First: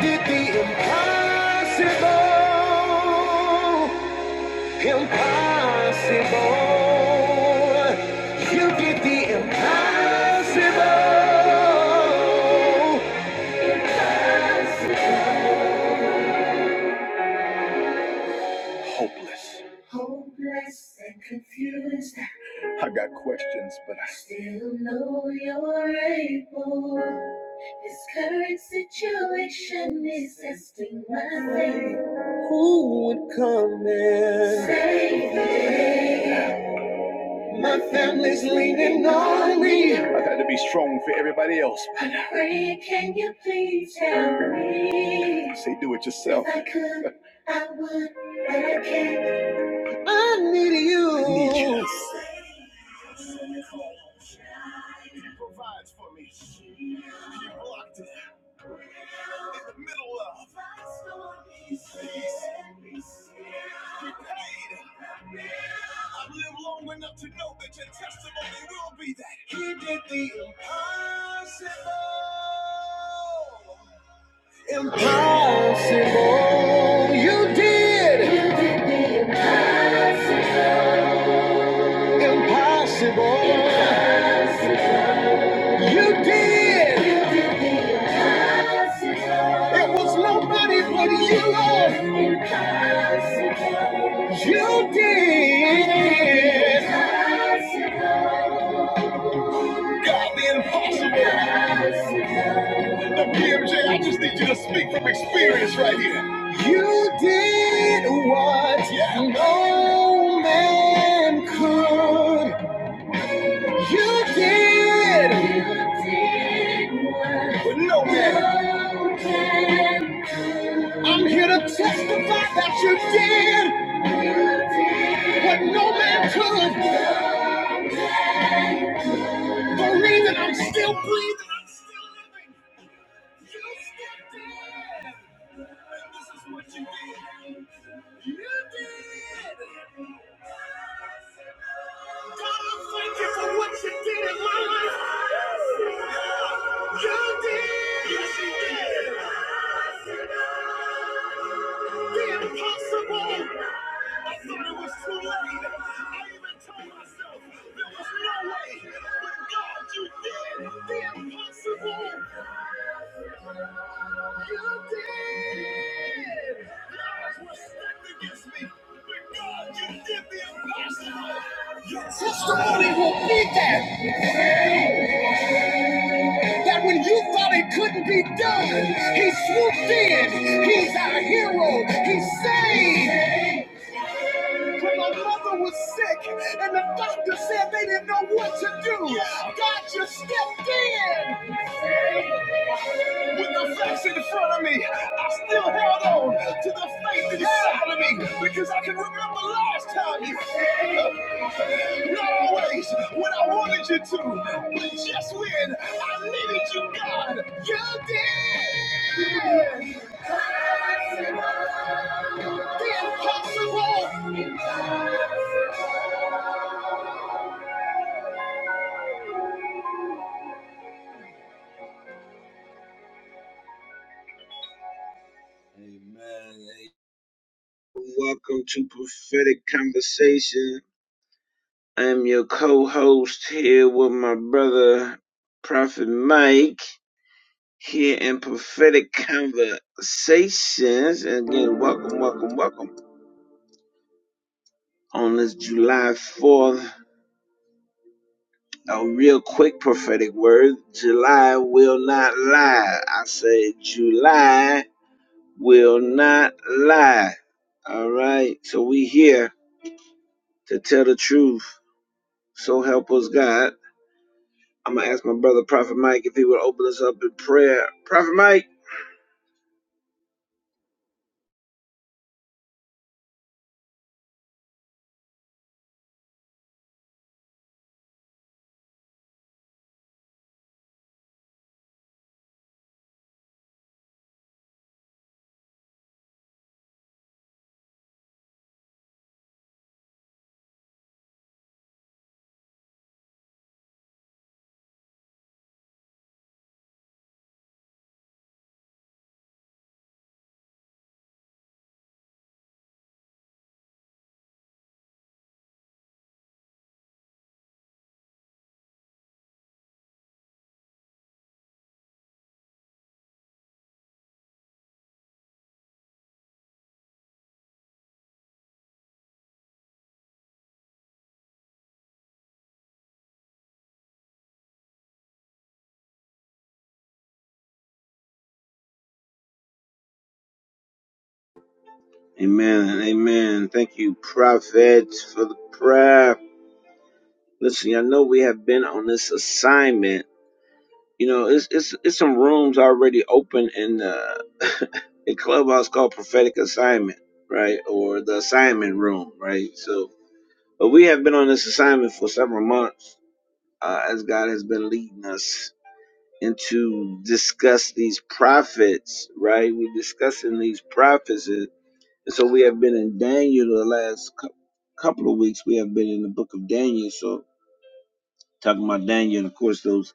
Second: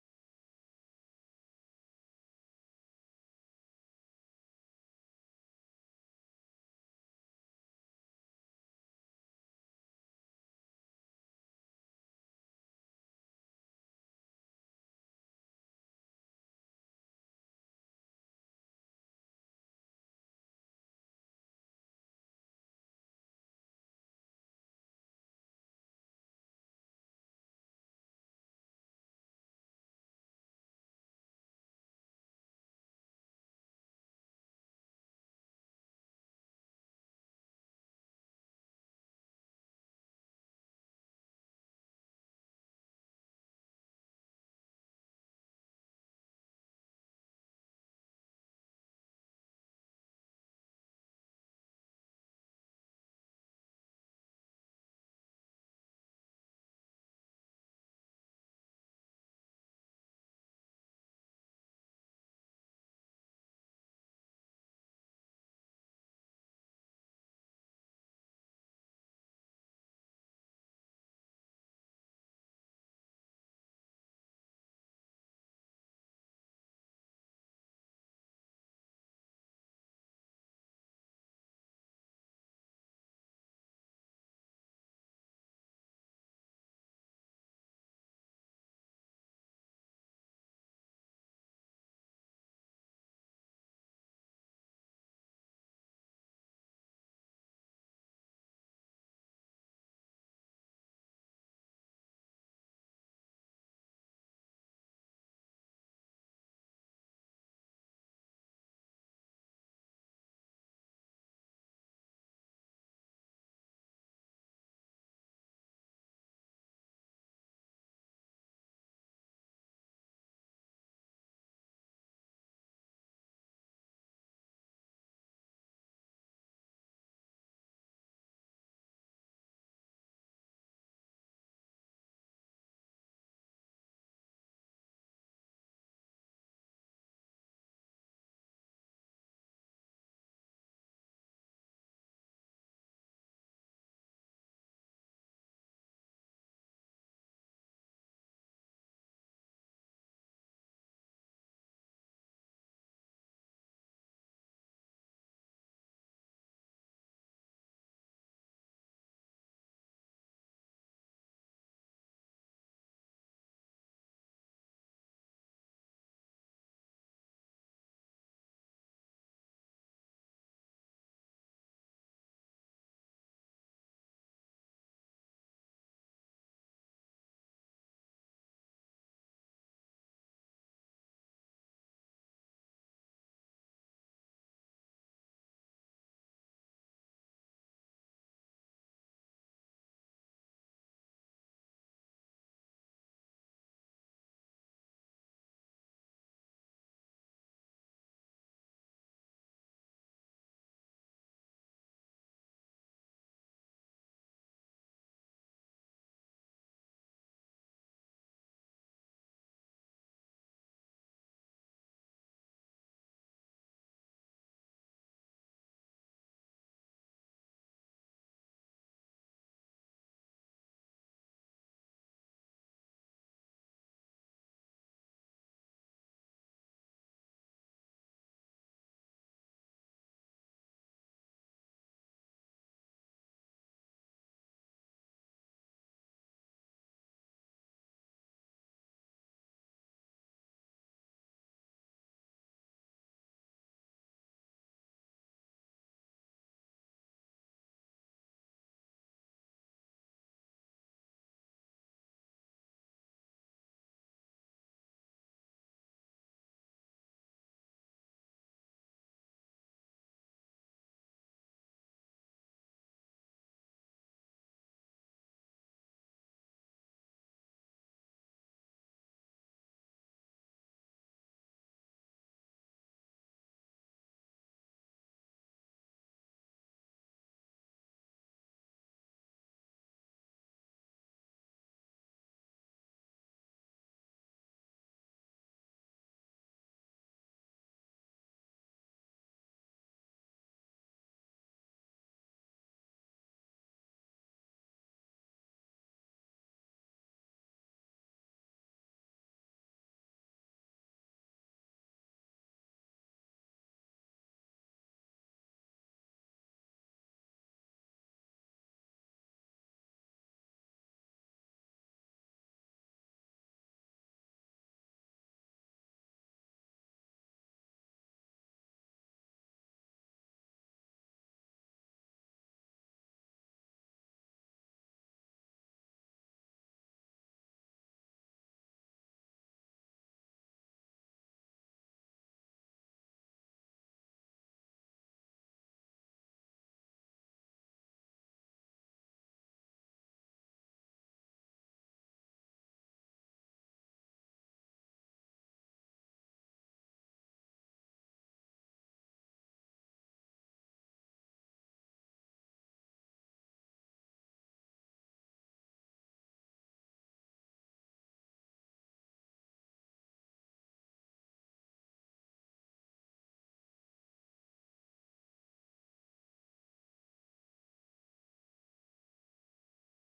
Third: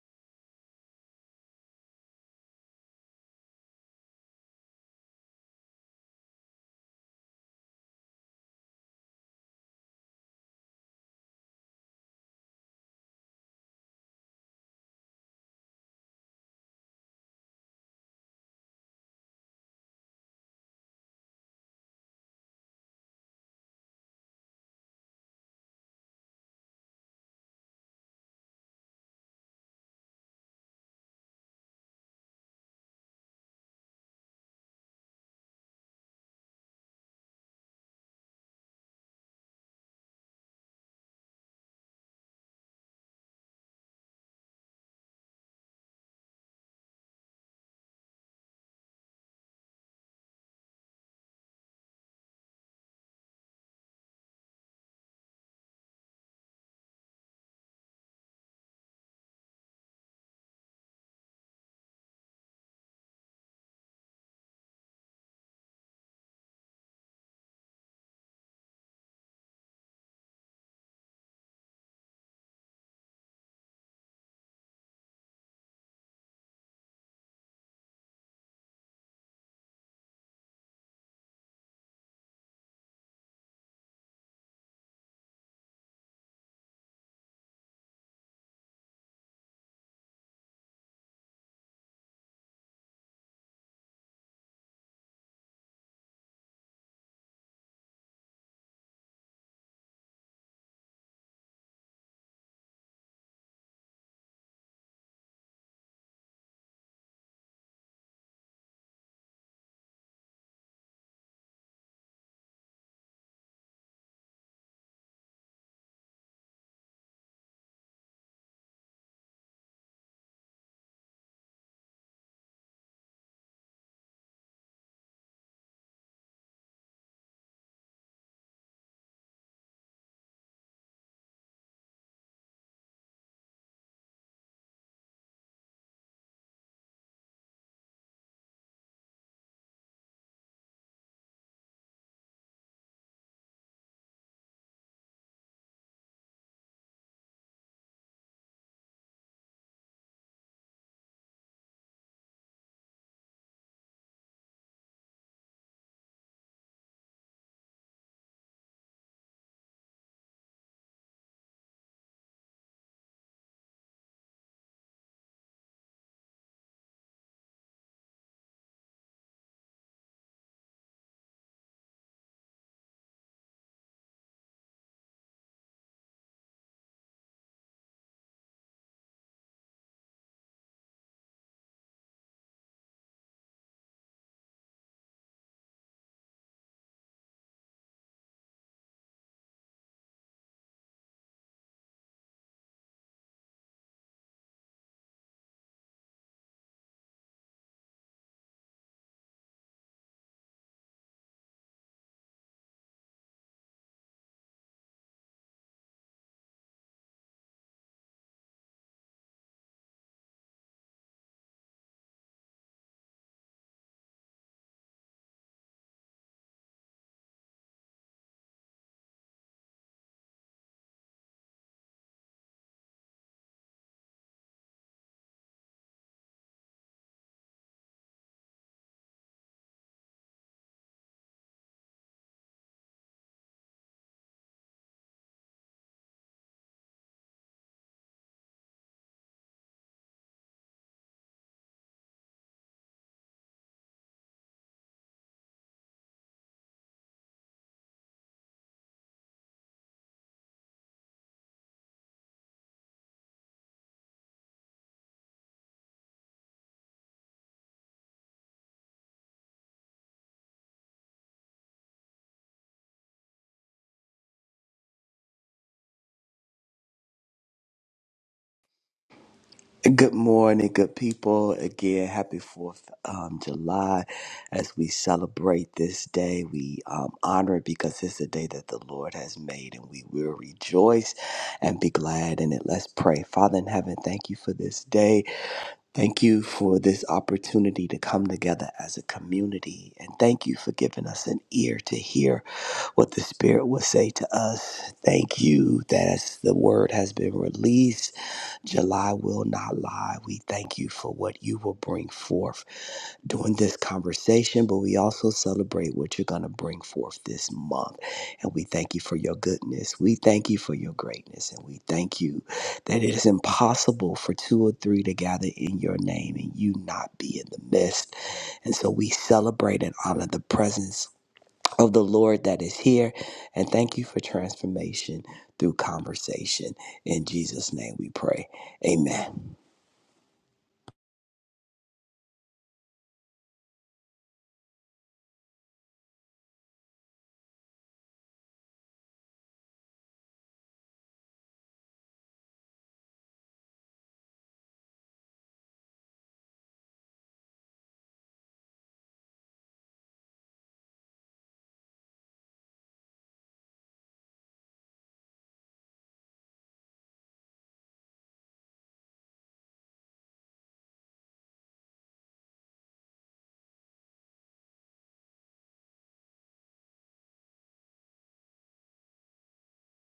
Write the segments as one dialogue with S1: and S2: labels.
S1: did the impossible. Impossible. You did the impossible. Hopeless. Still know you're able. This current situation is testing my faith. Who would come in? Save me. My family's leaning on me. Pray, can you please help me? I could, I would, but I can't. I need you. I Impossible. You did. You did the Impossible. Impossible. Impossible. You did. You did the impossible. It was nobody but you, Lord. Impossible. You did. Impossible. Impossible. You did what no man could. You did. You did what But no man. no man could. I'm here to testify that you did. You did What no man could. The reason I'm will be that. That when you thought it couldn't be done, he swooped in. He's our hero. He saved. When my mother was sick and the doctor said they didn't know what to do. The impossible. Amen. Welcome to Prophetic Conversation. I am your co-host here with my brother Prophet Mike here in Prophetic Conversations. And again, welcome, welcome, welcome on this July 4th. A real quick prophetic word July will not lie. I say, July will not lie. All right. So we here to tell the truth. So help us God. I'm going to ask my brother, Prophet Mike, if he would open us up in prayer. Prophet Mike.
S2: Good morning, good people. Again, happy 4th um, July. As we celebrate this day, we um, honor it because it's a day that the Lord has made and we will rejoice and be glad in it. Let's pray. Father in heaven, thank you for this day. Thank you for this opportunity to come together as a community. And thank you for giving us an ear to hear what the Spirit will say to us. Thank you that as the word has been released, July will not lie. We thank you for what you will bring forth during this conversation, but we also celebrate what you're going to bring forth this month. And we thank you for your goodness. We thank you for your greatness. And we thank you that it is impossible for two or three to gather in your name and you not be in the midst. And so we celebrate and honor the presence of the Lord that is here. And thank you for transformation through conversation. In Jesus' name we pray. Amen.
S1: Amen. Amen. Thank you, Prophet, for the prayer. Listen, I know we have been on this assignment You know, it's it's it's some rooms already open in uh, in Clubhouse called Prophetic Assignment, right? Or the Assignment Room, right? So, but we have been on this assignment for several months uh, as God has been leading us into discuss these prophets, right? We're discussing these prophets, and and so we have been in Daniel the last cou- couple of weeks. We have been in the book of Daniel, so talking about Daniel, and of course those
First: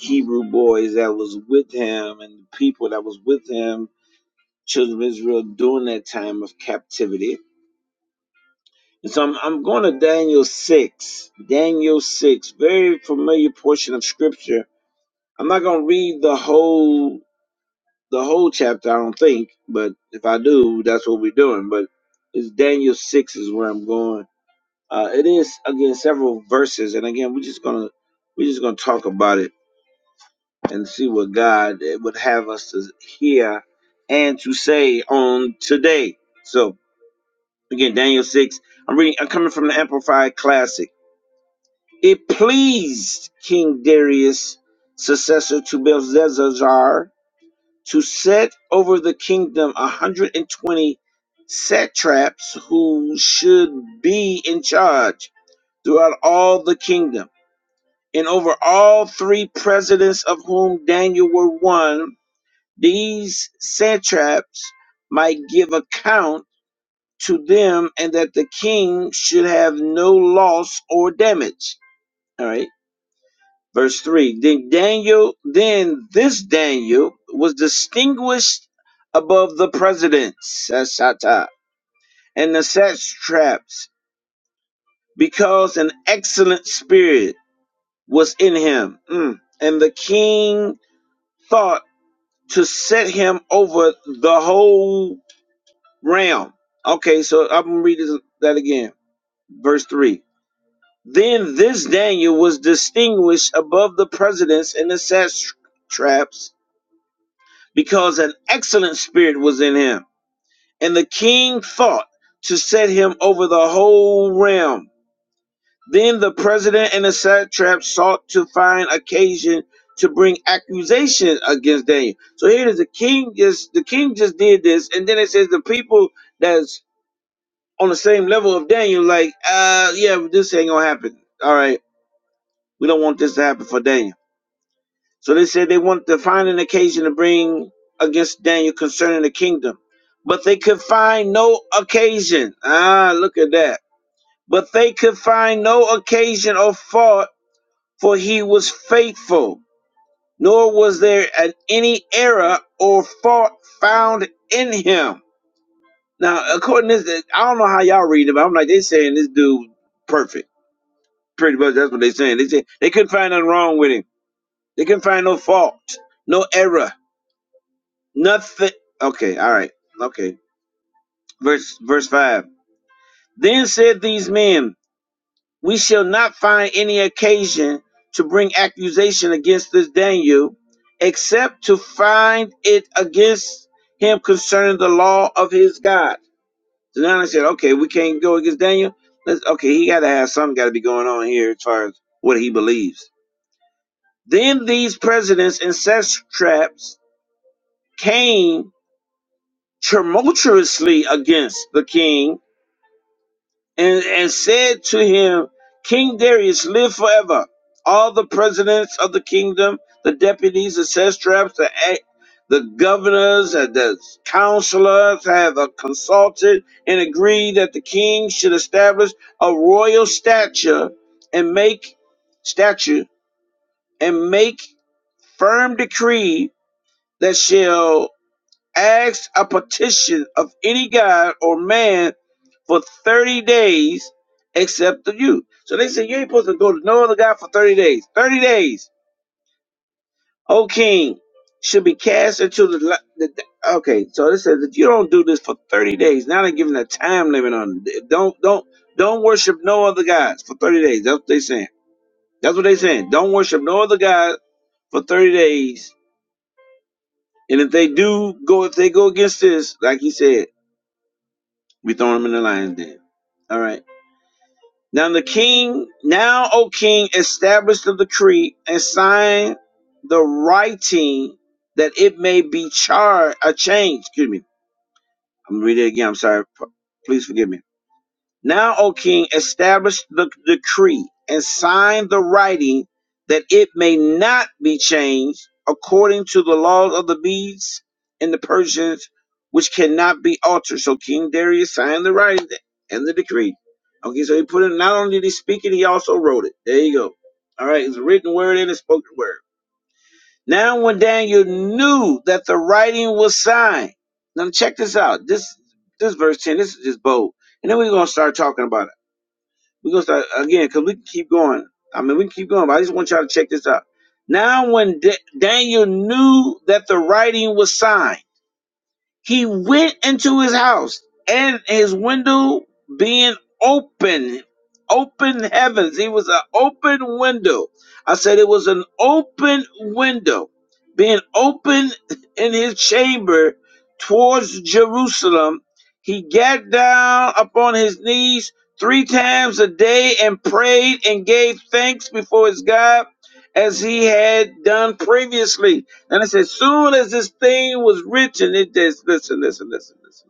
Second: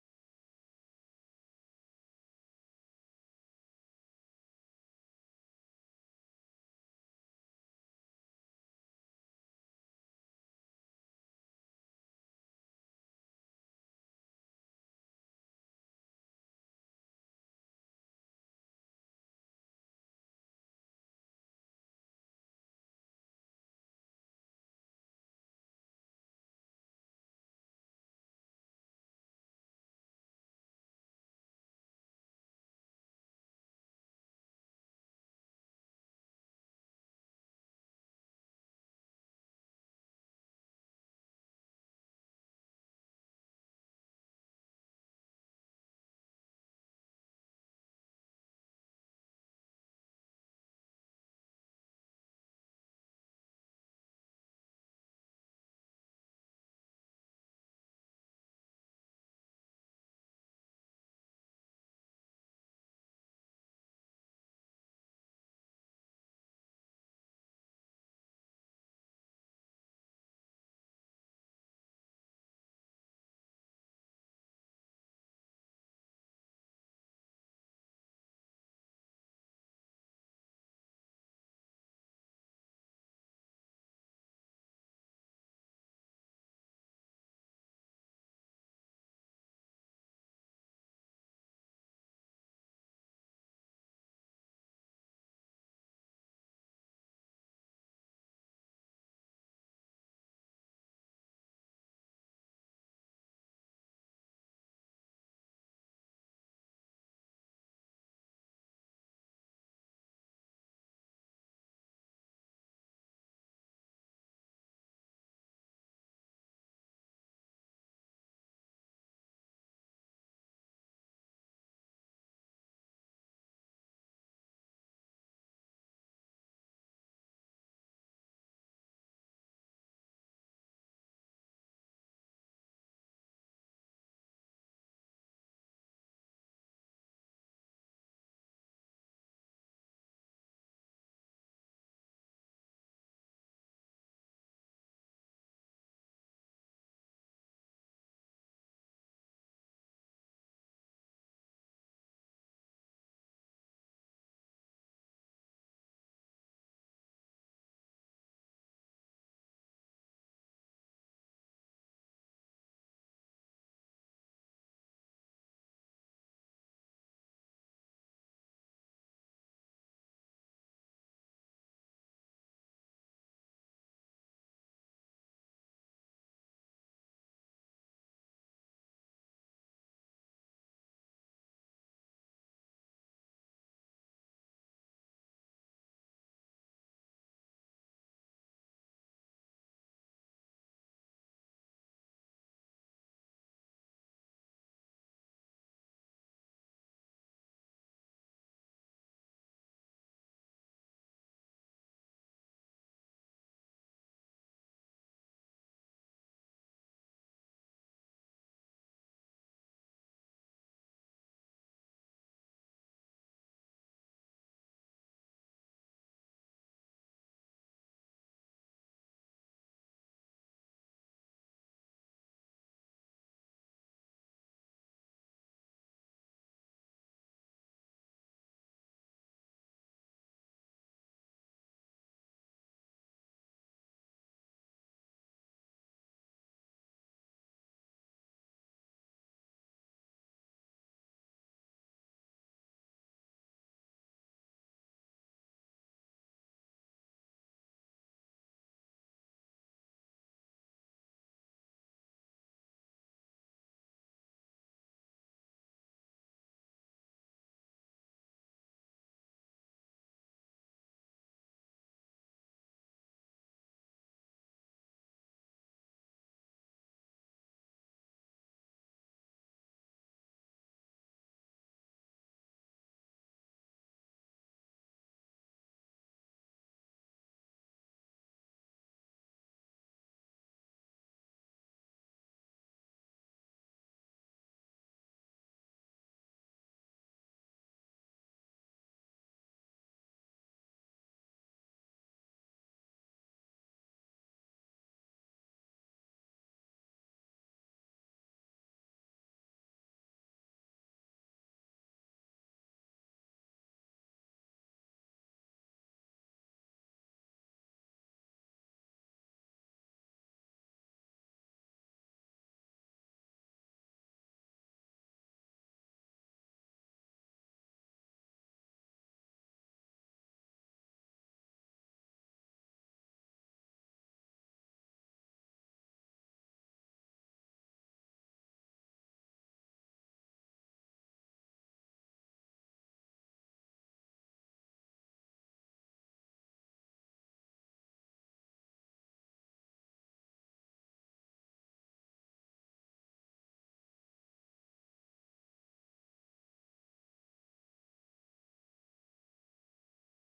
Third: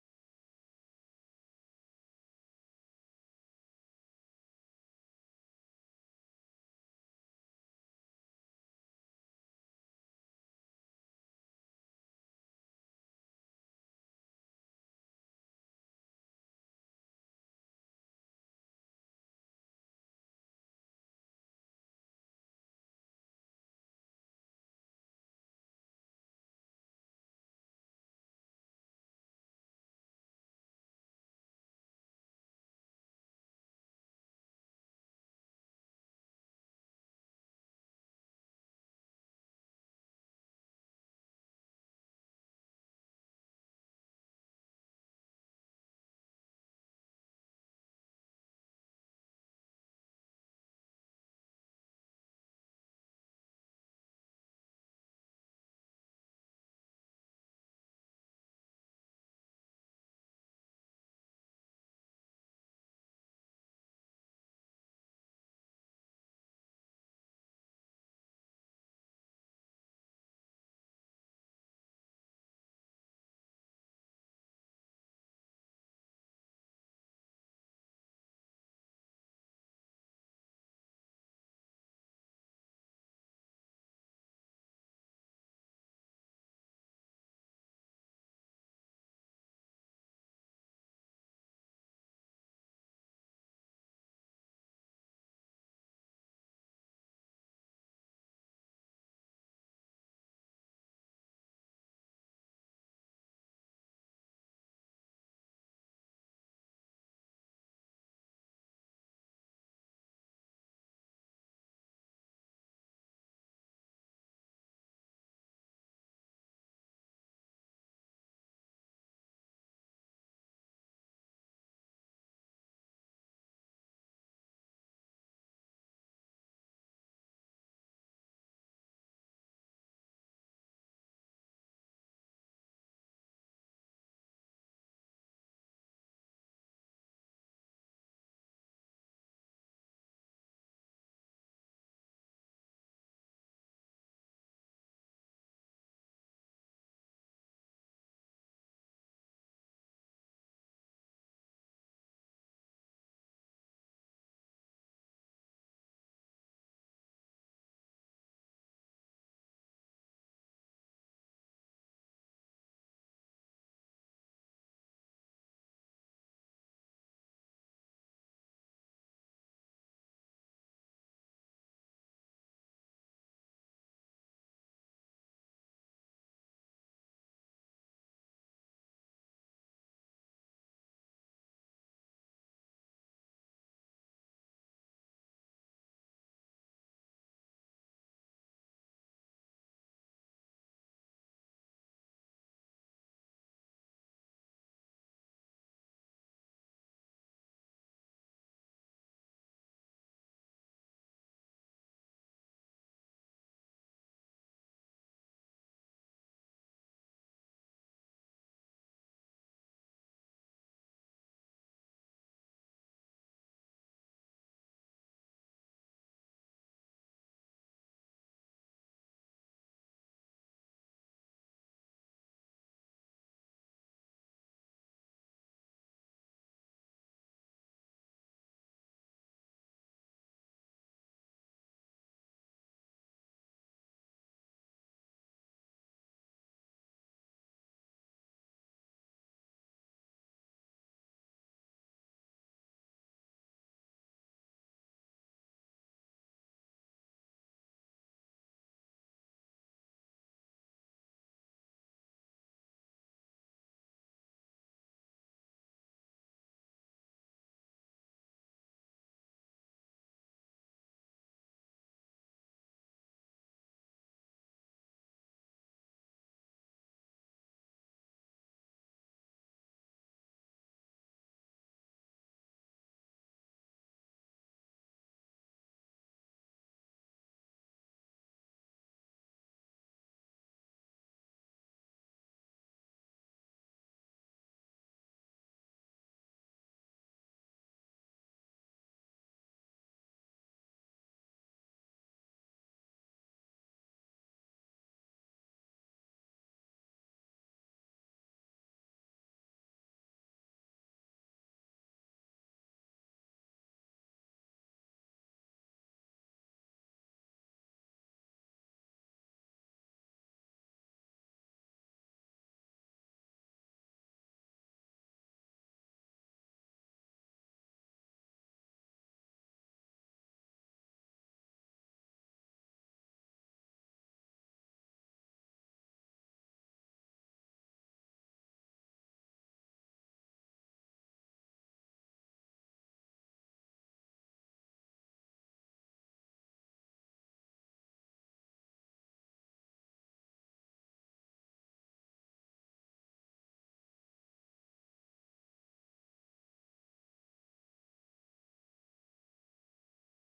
S1: Hebrew boys that was with him and the people that was with him, children of Israel, during that time of captivity. And so I'm, I'm going to Daniel 6. Daniel 6, very familiar portion of scripture. I'm not going to read the whole the whole chapter, I don't think, but if I do, that's what we're doing. But it's Daniel 6 is where I'm going. Uh, it is again several verses, and again we're just gonna we're just gonna talk about it and see what God would have us to hear and to say on today. So again, Daniel six. I'm reading. I'm coming from the Amplified Classic. It pleased King Darius, successor to Belshazzar, to set over the kingdom 120 satraps who should be in charge throughout all the kingdom, and over all three presidents of whom Daniel were one These satraps might give account to them, and that the king should have no loss or damage. All right. Verse 3 Then Daniel, then this Daniel was distinguished above the presidents, Sashata, and the satraps, because an excellent spirit was in him. Mm. And the king thought to set him over the whole realm. Okay, so I'm gonna read this- that again. Verse 3. Then this Daniel was distinguished above the presidents and the satraps because an excellent spirit was in him. And the king thought to set him over the whole realm. Then the president and the satrap sought to find occasion to bring accusation against Daniel. So here it is the king just the king just did this, and then it says the people that on the same level of Daniel, like, uh, yeah, this ain't gonna happen. All right, we don't want this to happen for Daniel. So they said they wanted to find an occasion to bring against Daniel concerning the kingdom, but they could find no occasion. Ah, look at that. But they could find no occasion or fault, for he was faithful, nor was there an, any error or fault found in him. Now, according to this, I don't know how y'all read it, but I'm like, they saying this dude perfect. Pretty much that's what they saying. They say they couldn't find nothing wrong with him. They couldn't find no fault, no error, nothing. Okay, all right, okay. Verse verse five. Then said these men, We shall not find any occasion to bring accusation against this Daniel, except to find it against him concerning the law of his God. So now they said, Okay, we can't go against Daniel. Let's okay, he gotta have something gotta be going on here as far as what he believes. Then these presidents and satraps came tumultuously against the king and, and said to him, King Darius, live forever. All the presidents of the kingdom, the deputies, the satraps, the, ac- the governors, and the counselors have uh, consulted and agreed that the king should establish a royal stature and make statue and make firm decree that shall ask a petition of any god or man for 30 days except the you. So they said, You ain't supposed to go to no other god for 30 days. 30 days, O king, should be cast into the. li- the the- okay, so they said, If you don't do this for 30 days, now they're giving a time limit on it. Don't, don't, don't worship no other gods for 30 days. That's what they saying. That's what they saying. Don't worship no other god for 30 days. And if they do go, if they go against this, like he said, We throwing him in the lion's den. All right. Now the king, now O king, establish the decree and sign the writing that it may be charged a change. Excuse me. I'm gonna read it again. I'm sorry. P- Please forgive me now, O king, establish the decree and sign the writing that it may not be changed according to the laws of the Medes and the Persians, which cannot be altered. So King Darius signed the writing and the decree. Okay, so he put it, not only did he speak it, he also wrote it. There you go. All right, it's a written word and a spoken word. Now, when Daniel knew that the writing was signed, now check this out. This this verse 10, this is just bold. And then we're going to start talking about it. We're gonna start again because we can keep going. I mean, we can keep going, but I just want y'all to check this out. Now, when Da- Daniel knew that the writing was signed. He went into his house and his window being open, open heavens. He was an open window. I said it was an open window being open in his chamber towards Jerusalem. He got down upon his knees three times a day and prayed and gave thanks before his God as he had done previously. And I said, soon as this thing was rich, and it just listen, listen, listen, listen.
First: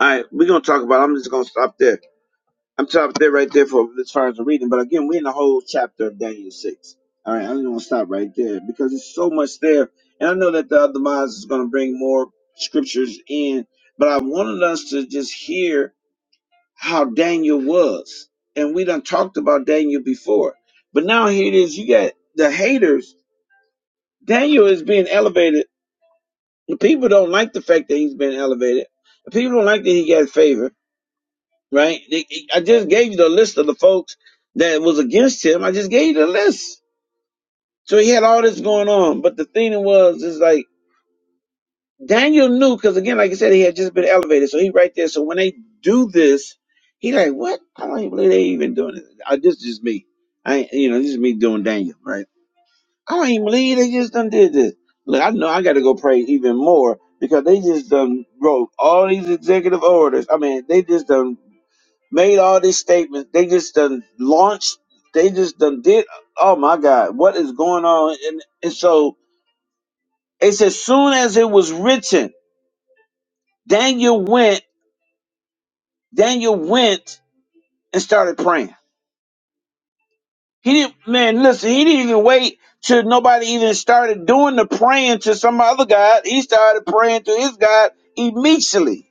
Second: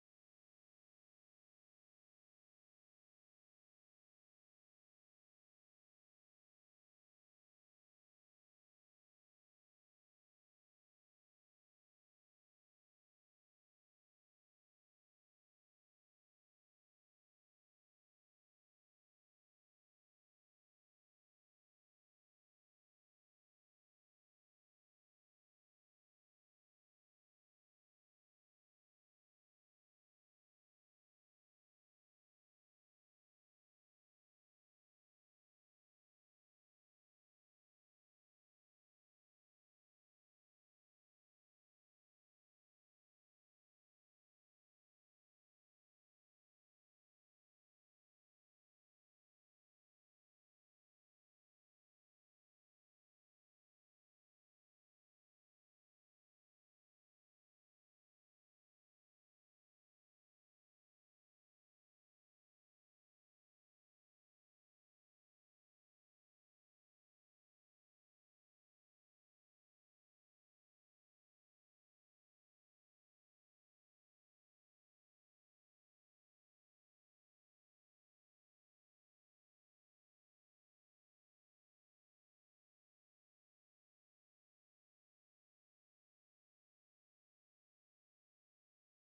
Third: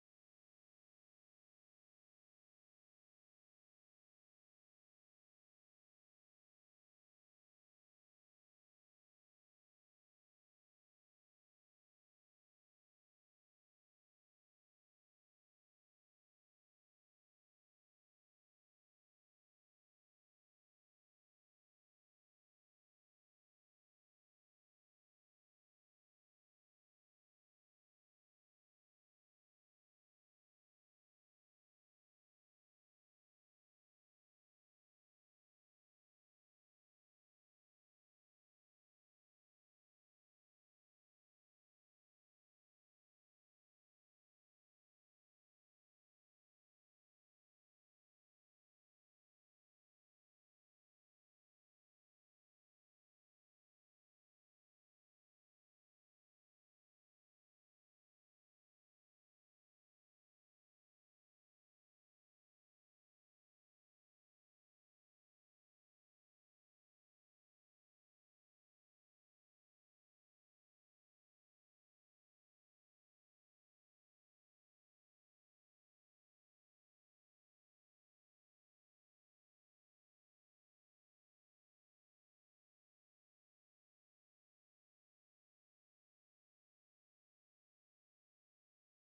S1: All right, we're gonna talk about. I'm just gonna stop there. I'm stopped there right there for as far as the reading. But again, we're in the whole chapter of Daniel six. All right, I'm gonna stop right there because there's so much there, and I know that the other minds is gonna bring more scriptures in. But I wanted us to just hear how Daniel was, and we done talked about Daniel before. But now here it is. You got the haters. Daniel is being elevated The people don't like the fact that he's been elevated. The people don't like that he got favor, right? They- I just gave you the list of the folks that was against him. I just gave you the list. So he had all this going on. But the thing was, is like Daniel knew, because again, like I said, he had just been elevated. So he right there. So when they do this, he like, what? I don't even believe they even doing it. I, this is just me. I, ain't- you know, this is me doing Daniel, right? I don't even believe they just done did this. Look, I know I got to go pray even more because they just done wrote all these executive orders. I mean, they just done made all these statements. They just done launched. They just done did. Oh my God, what is going on? And, and so it's as soon as it was written, Daniel went. Daniel went and started praying. He didn't, man, listen, he didn't even wait till nobody even started doing the praying to some other God. He started praying to his God immediately.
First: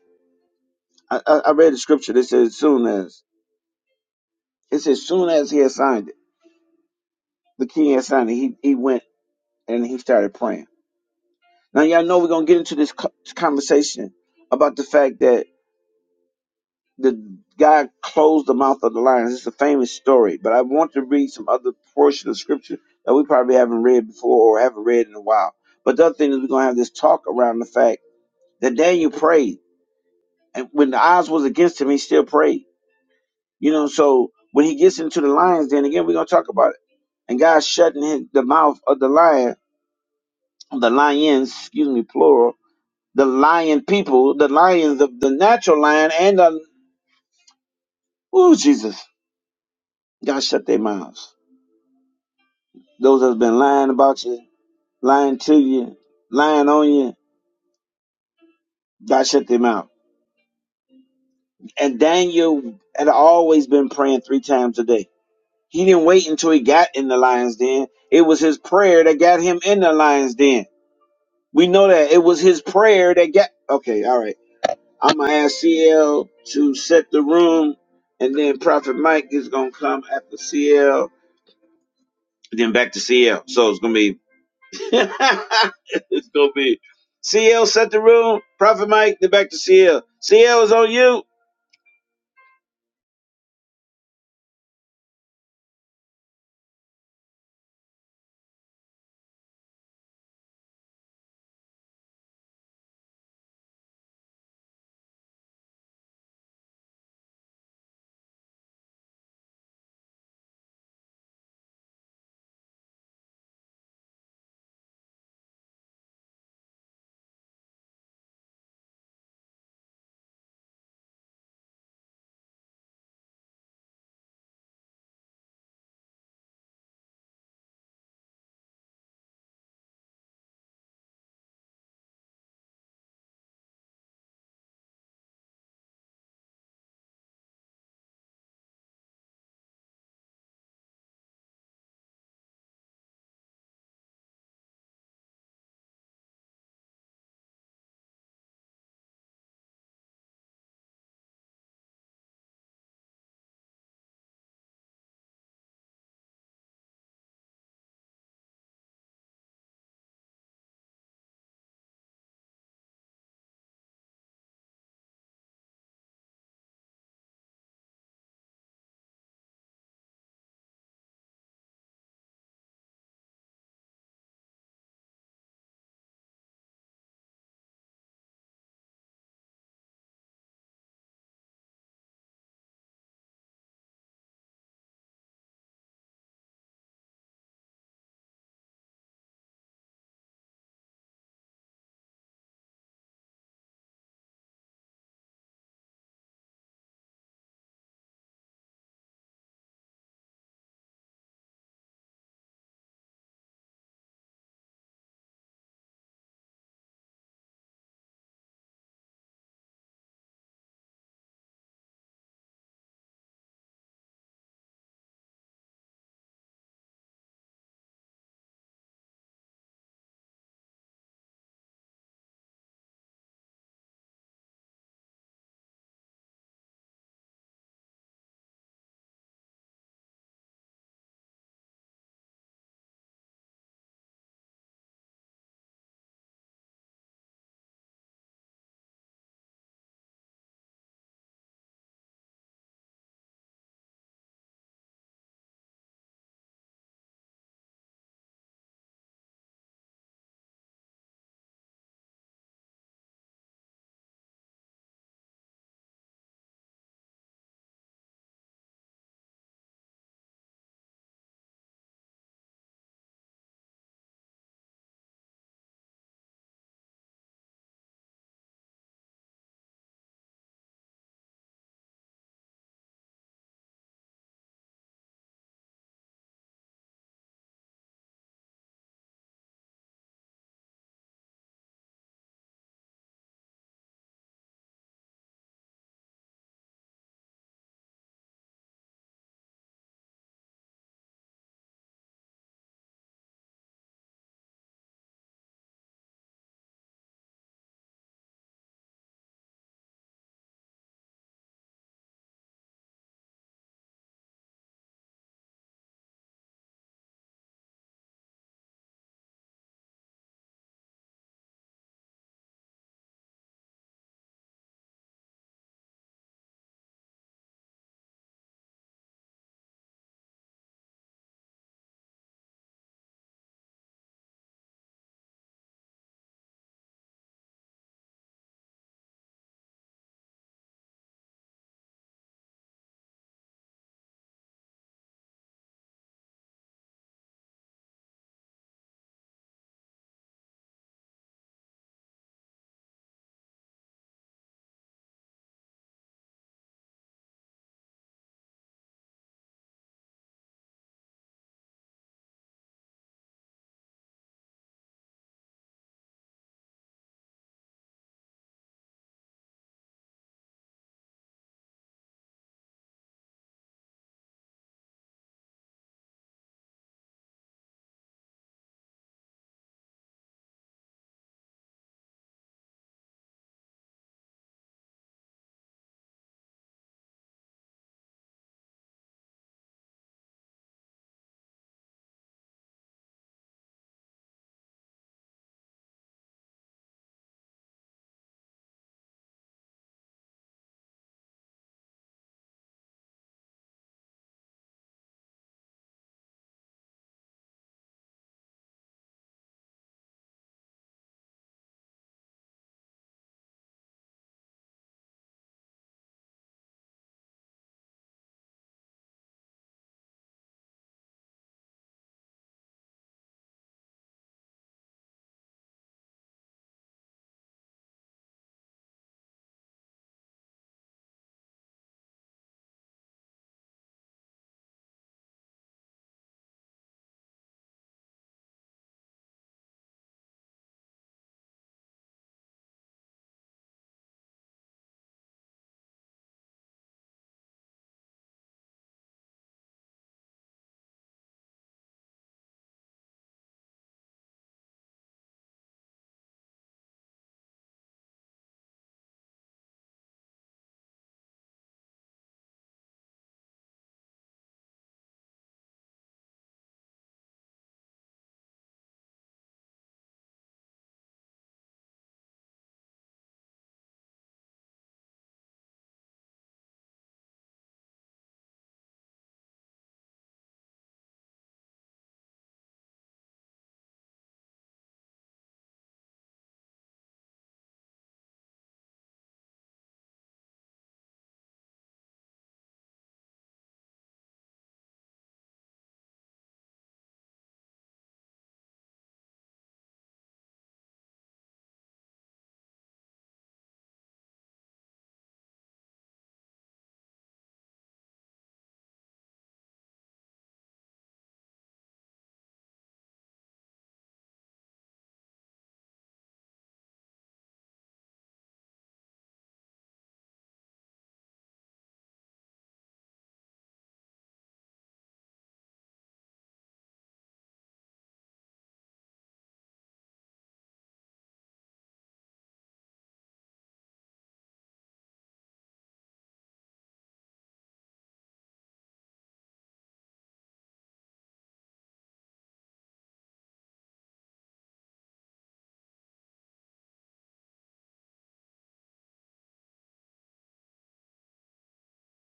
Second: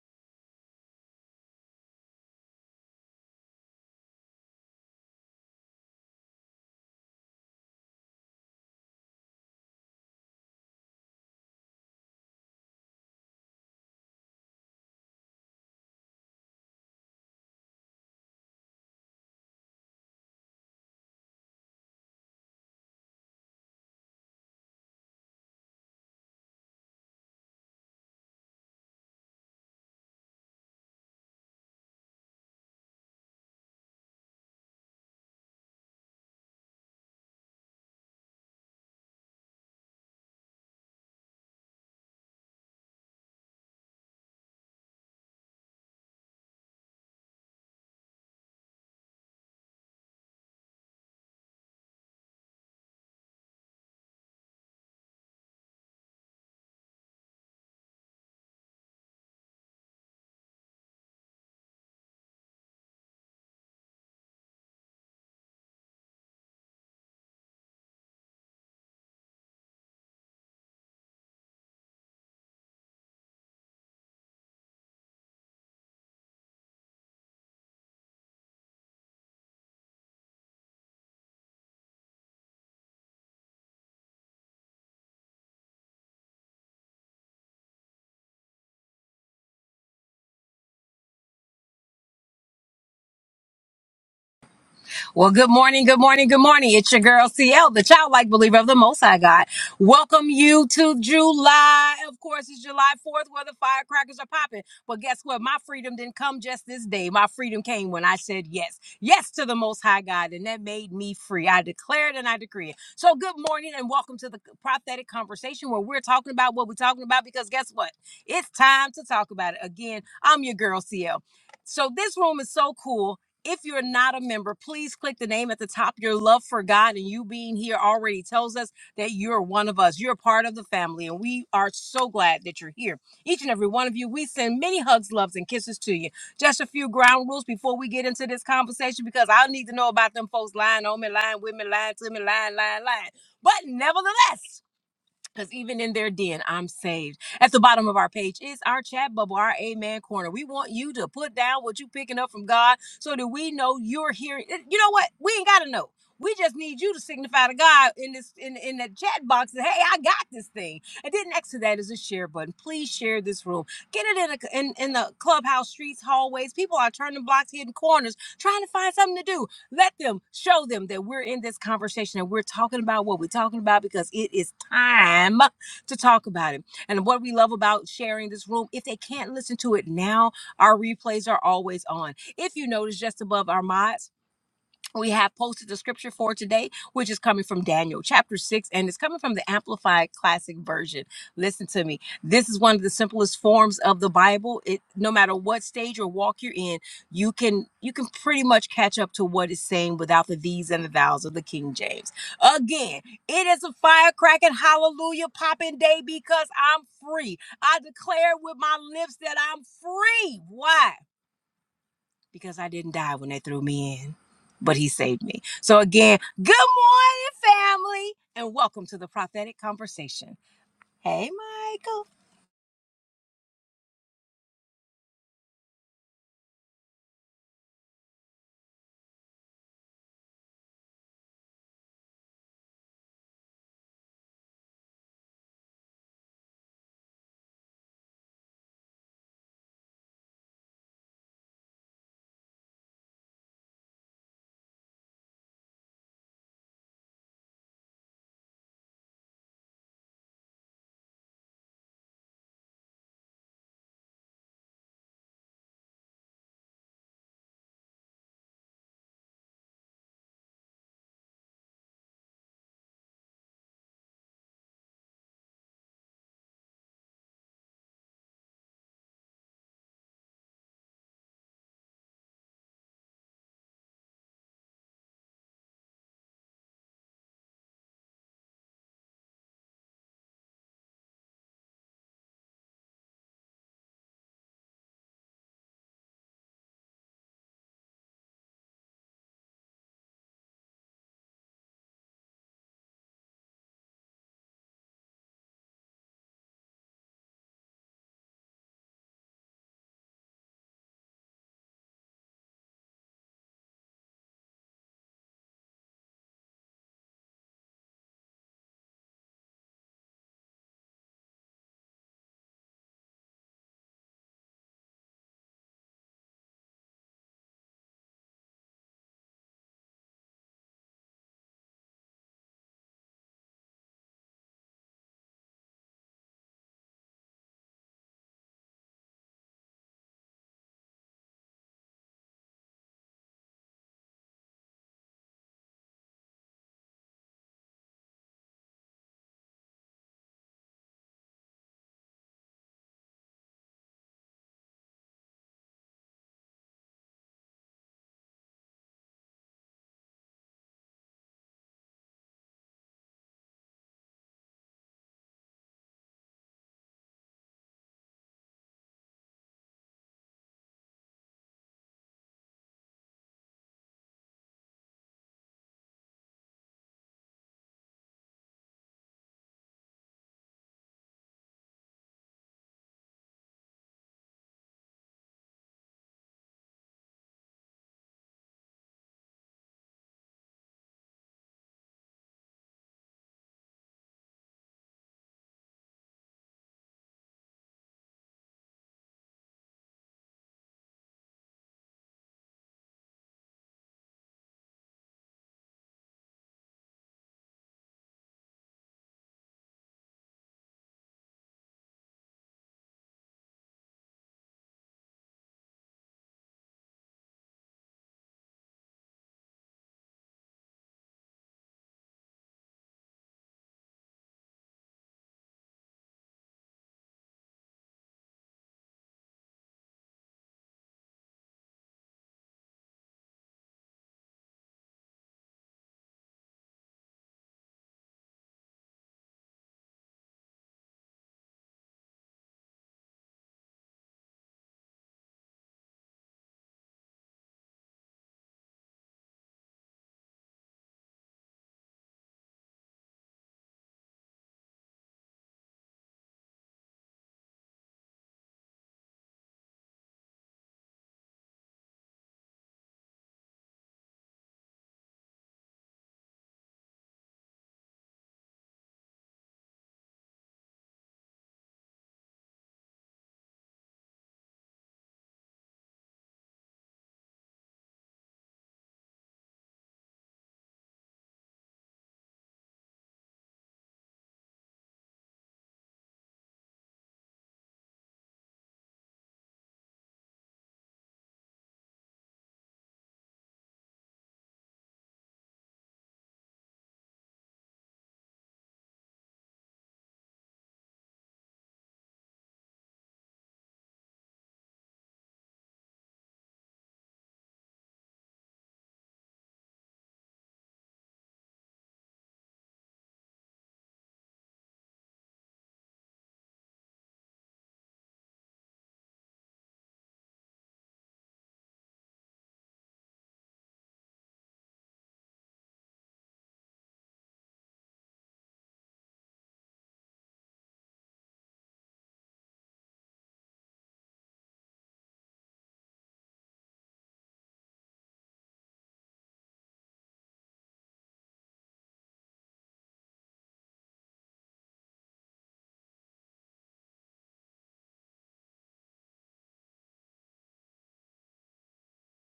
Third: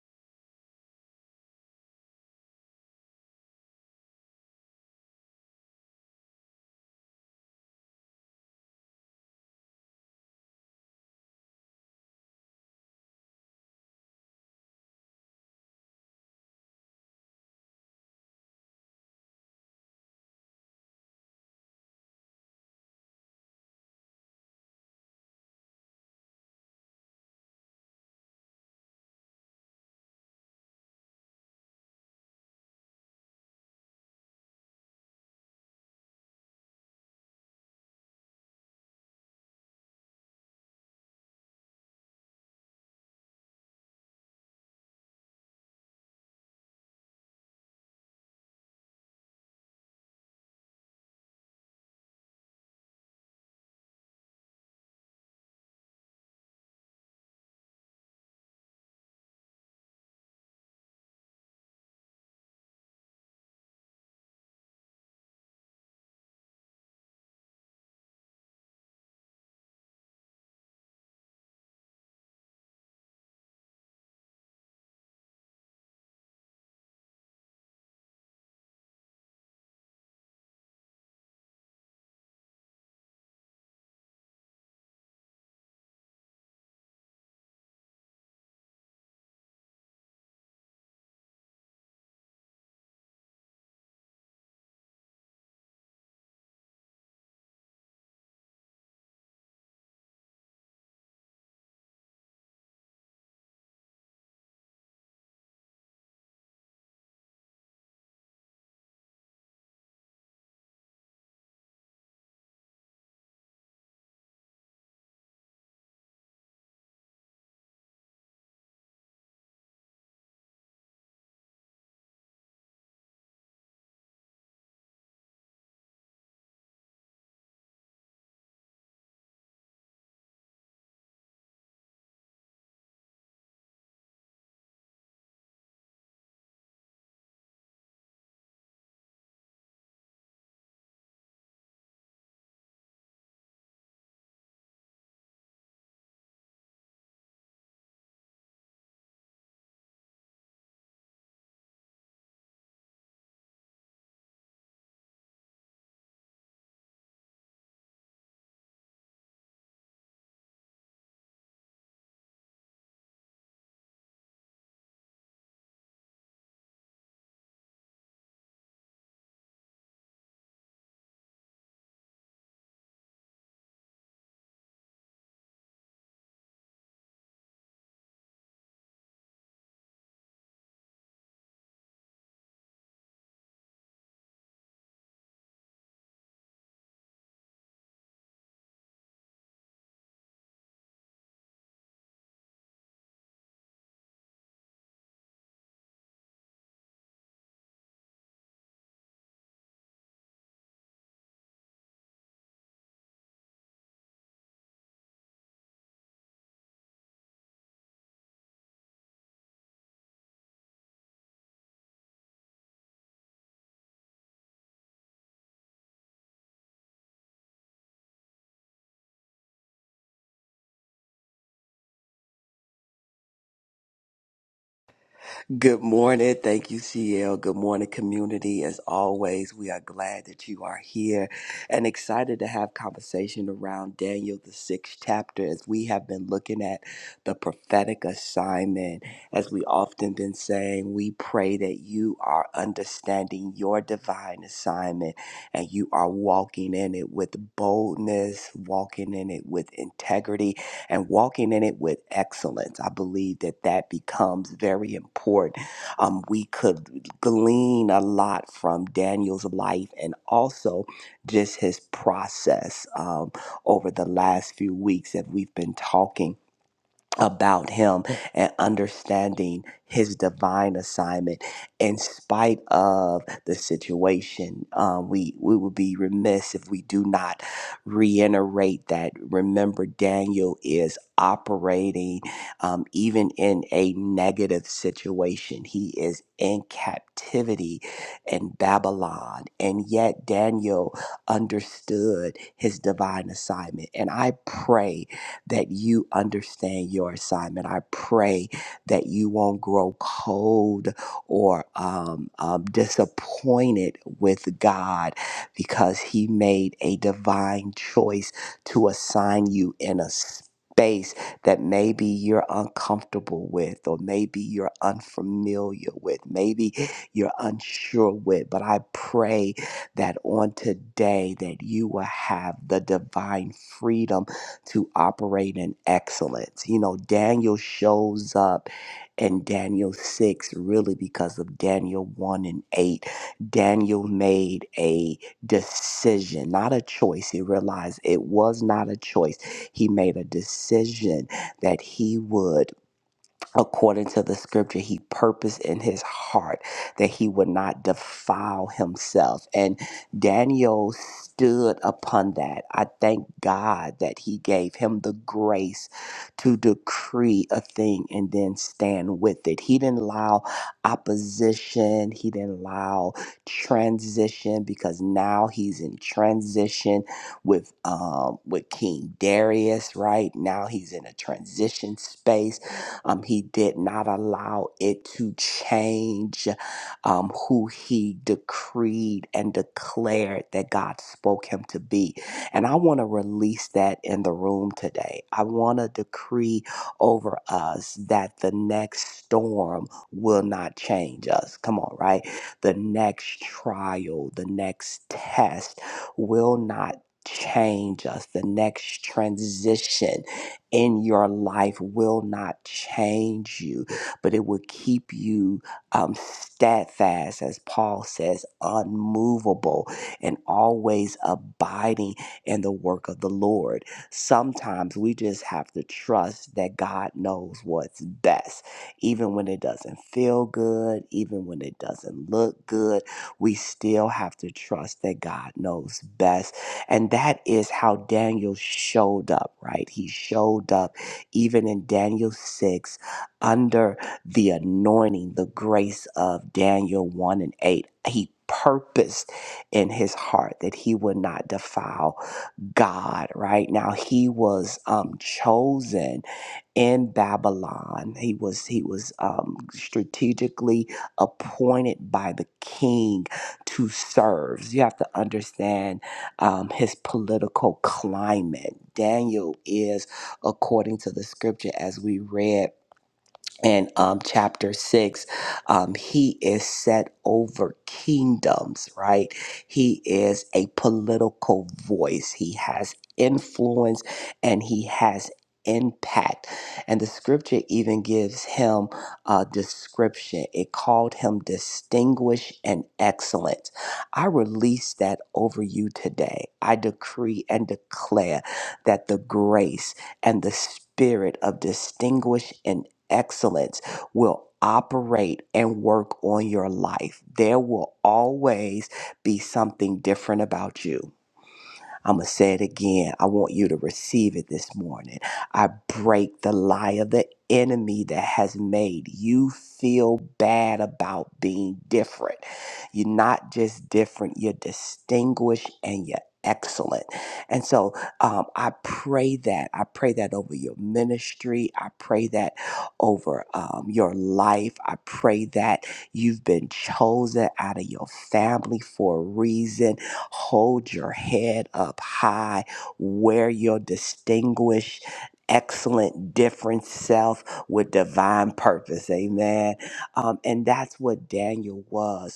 S1: I, I, I read the scripture that says, soon as, it says, soon as he had signed it, the king had signed it, he, he went and he started praying. Now, y'all know we're going to get into this co- conversation about the fact that the guy closed the mouth of the lions. It's a famous story, but I want to read some other portion of scripture that we probably haven't read before or haven't read in a while. But the other thing is we're gonna have this talk around the fact that Daniel prayed, and when the odds was against him, he still prayed. You know, so when he gets into the lions, then again we're gonna talk about it. And God shutting his, the mouth of the lion, the lions, excuse me, plural, the lion people, the lions, the, the natural lion, and the ooh Jesus, God shut their mouths Those that's been lying about you, lying to you, lying on you, God shut them out. And Daniel had always been praying three times a day. He didn't wait until he got in the lion's den. It was his prayer that got him in the lion's den. We know that it was his prayer that got. Okay, all right. I'm gonna ask CL to set the room, and then Prophet Mike is gonna come after CL, then back to CL. So it's gonna be it's gonna be CL set the room. Prophet Mike, then back to CL. CL is on you.
S3: Well, good morning, good morning, good morning. It's your girl CL, the childlike believer of the Most High God. Welcome you to July. Of course, it's July 4th where the firecrackers are popping. But guess what? My freedom didn't come just this day. My freedom came when I said yes. Yes to the Most High God, and that made me free. I declared and I decree it. So, good morning and welcome to the prophetic conversation where we're talking about what we're talking about because guess what? It's time to talk about it. Again, I'm your girl CL. So, this room is so cool if you're not a member, please click the name at the top. Your love for God and you being here already tells us that you're one of us. You're part of the family, and we are so glad that you're here. Each and every one of you, we send many hugs, loves, and kisses to you. Just a few ground rules before we get into this conversation because I need to know about them folks lying on me, lying with me, lying to me, lying, lying, lying. But nevertheless, because even in their den, I'm saved. At the bottom of our page is our chat bubble, our Amen Corner. We want you to put down what you're picking up from God so that we know you're hearing. Eh, You know what? We ain't got to know. We just need you to signify to God in this in, in the chat box that hey, I got this thing. And then next to that is a share button. Please share this room. Get it in a, in, in the clubhouse streets, hallways. People are turning blocks, hidden corners, trying to find something to do. Let them show them that we're in this conversation and we're talking about what we're talking about because it is time to talk about it. And what we love about sharing this room, if they can't listen to it now, our replays are always on. If you notice just above our mods, we have posted the scripture for today, which is coming from Daniel chapter 6, and it's coming from the Amplified Classic Version. Listen to me. This is one of the simplest forms of the Bible. It no matter what stage or walk you're in, you can you can pretty much catch up to what it's saying without the these and the thous of the King James. Again, it is a firecracking hallelujah popping day because I'm free. I declare with my lips that I'm free. Why? because I didn't die when they threw me in, but he saved me. So again, good morning, family, and welcome to the prophetic conversation. Hey, Michael.
S2: Good morning. Thank you, CL. Good morning, community. As always, we are glad that you are here and excited to have conversation around Daniel, the sixth chapter, as we have been looking at the prophetic assignment. As we often been saying, we pray that you are understanding your divine assignment and you are walking in it with boldness, walking in it with integrity, and walking in it with excellence. I believe that that becomes very important. Um, we could glean a lot from Daniel's life and also just his process um, over the last few weeks that we've been talking about him and understanding his divine assignment in spite of the situation um, we we would be remiss if we do not reiterate that remember daniel is operating um, even in a negative situation he is in captivity in babylon and yet daniel understood his divine assignment and i pray that you understand your assignment. I pray that you won't grow cold or um, um, disappointed with God because He made a divine choice to assign you in a space that maybe you're uncomfortable with, or maybe you're unfamiliar with, maybe you're unsure with. But I pray that on today that you will have the divine freedom to operate in excellence. You know, Daniel shows up in Daniel 6 really because of Daniel 1 and 8. Daniel made a decision, not a choice. He realized it was not a choice. He made a decision that he would according to the scripture he purposed in his heart that he would not defile himself and daniel stood upon that i thank god that he gave him the grace to decree a thing and then stand with it he didn't allow opposition he didn't allow transition because now he's in transition with um with king darius right now he's in a transition space um, he did not allow it to change um, who he decreed and declared that God spoke him to be. And I want to release that in the room today. I want to decree over us that the next storm will not change us. Come on, right? The next trial, the next test will not change us. The next transition in your life will not change you, but it will keep you um, steadfast, as Paul says, unmovable and always abiding in the work of the Lord. Sometimes we just have to trust that God knows what's best, even when it doesn't feel good, even when it doesn't look good. We still have to trust that God knows best and that is how Daniel showed up, right? He showed up even in Daniel 6 under the anointing, the grace of Daniel 1 and 8. He purposed in his heart that he would not defile God, right? Now he was um, chosen in Babylon. He was he was um, strategically appointed by the king to serve. You have to understand um, his political climate. Daniel is, according to the scripture as we read, in um, chapter six, um, he is set over kingdoms, right? He is a political voice. He has influence and he has impact. And the scripture even gives him a description. It called him distinguished and excellent. I release that over you today. I decree and declare that the grace and the spirit of distinguished and excellence will operate and work on your life. There will always be something different about you. I'm going to say it again. I want you to receive it this morning. I break the lie of the enemy that has made you feel bad about being different. You're not just different, you're distinguished and you're excellent. And so um, I pray that. I pray that over your ministry. I pray that over um, your life. I pray that you've been chosen out of your family for a reason Hold your head up high. Wear your distinguished, excellent, different self with divine purpose. Amen. Um, and that's what Daniel was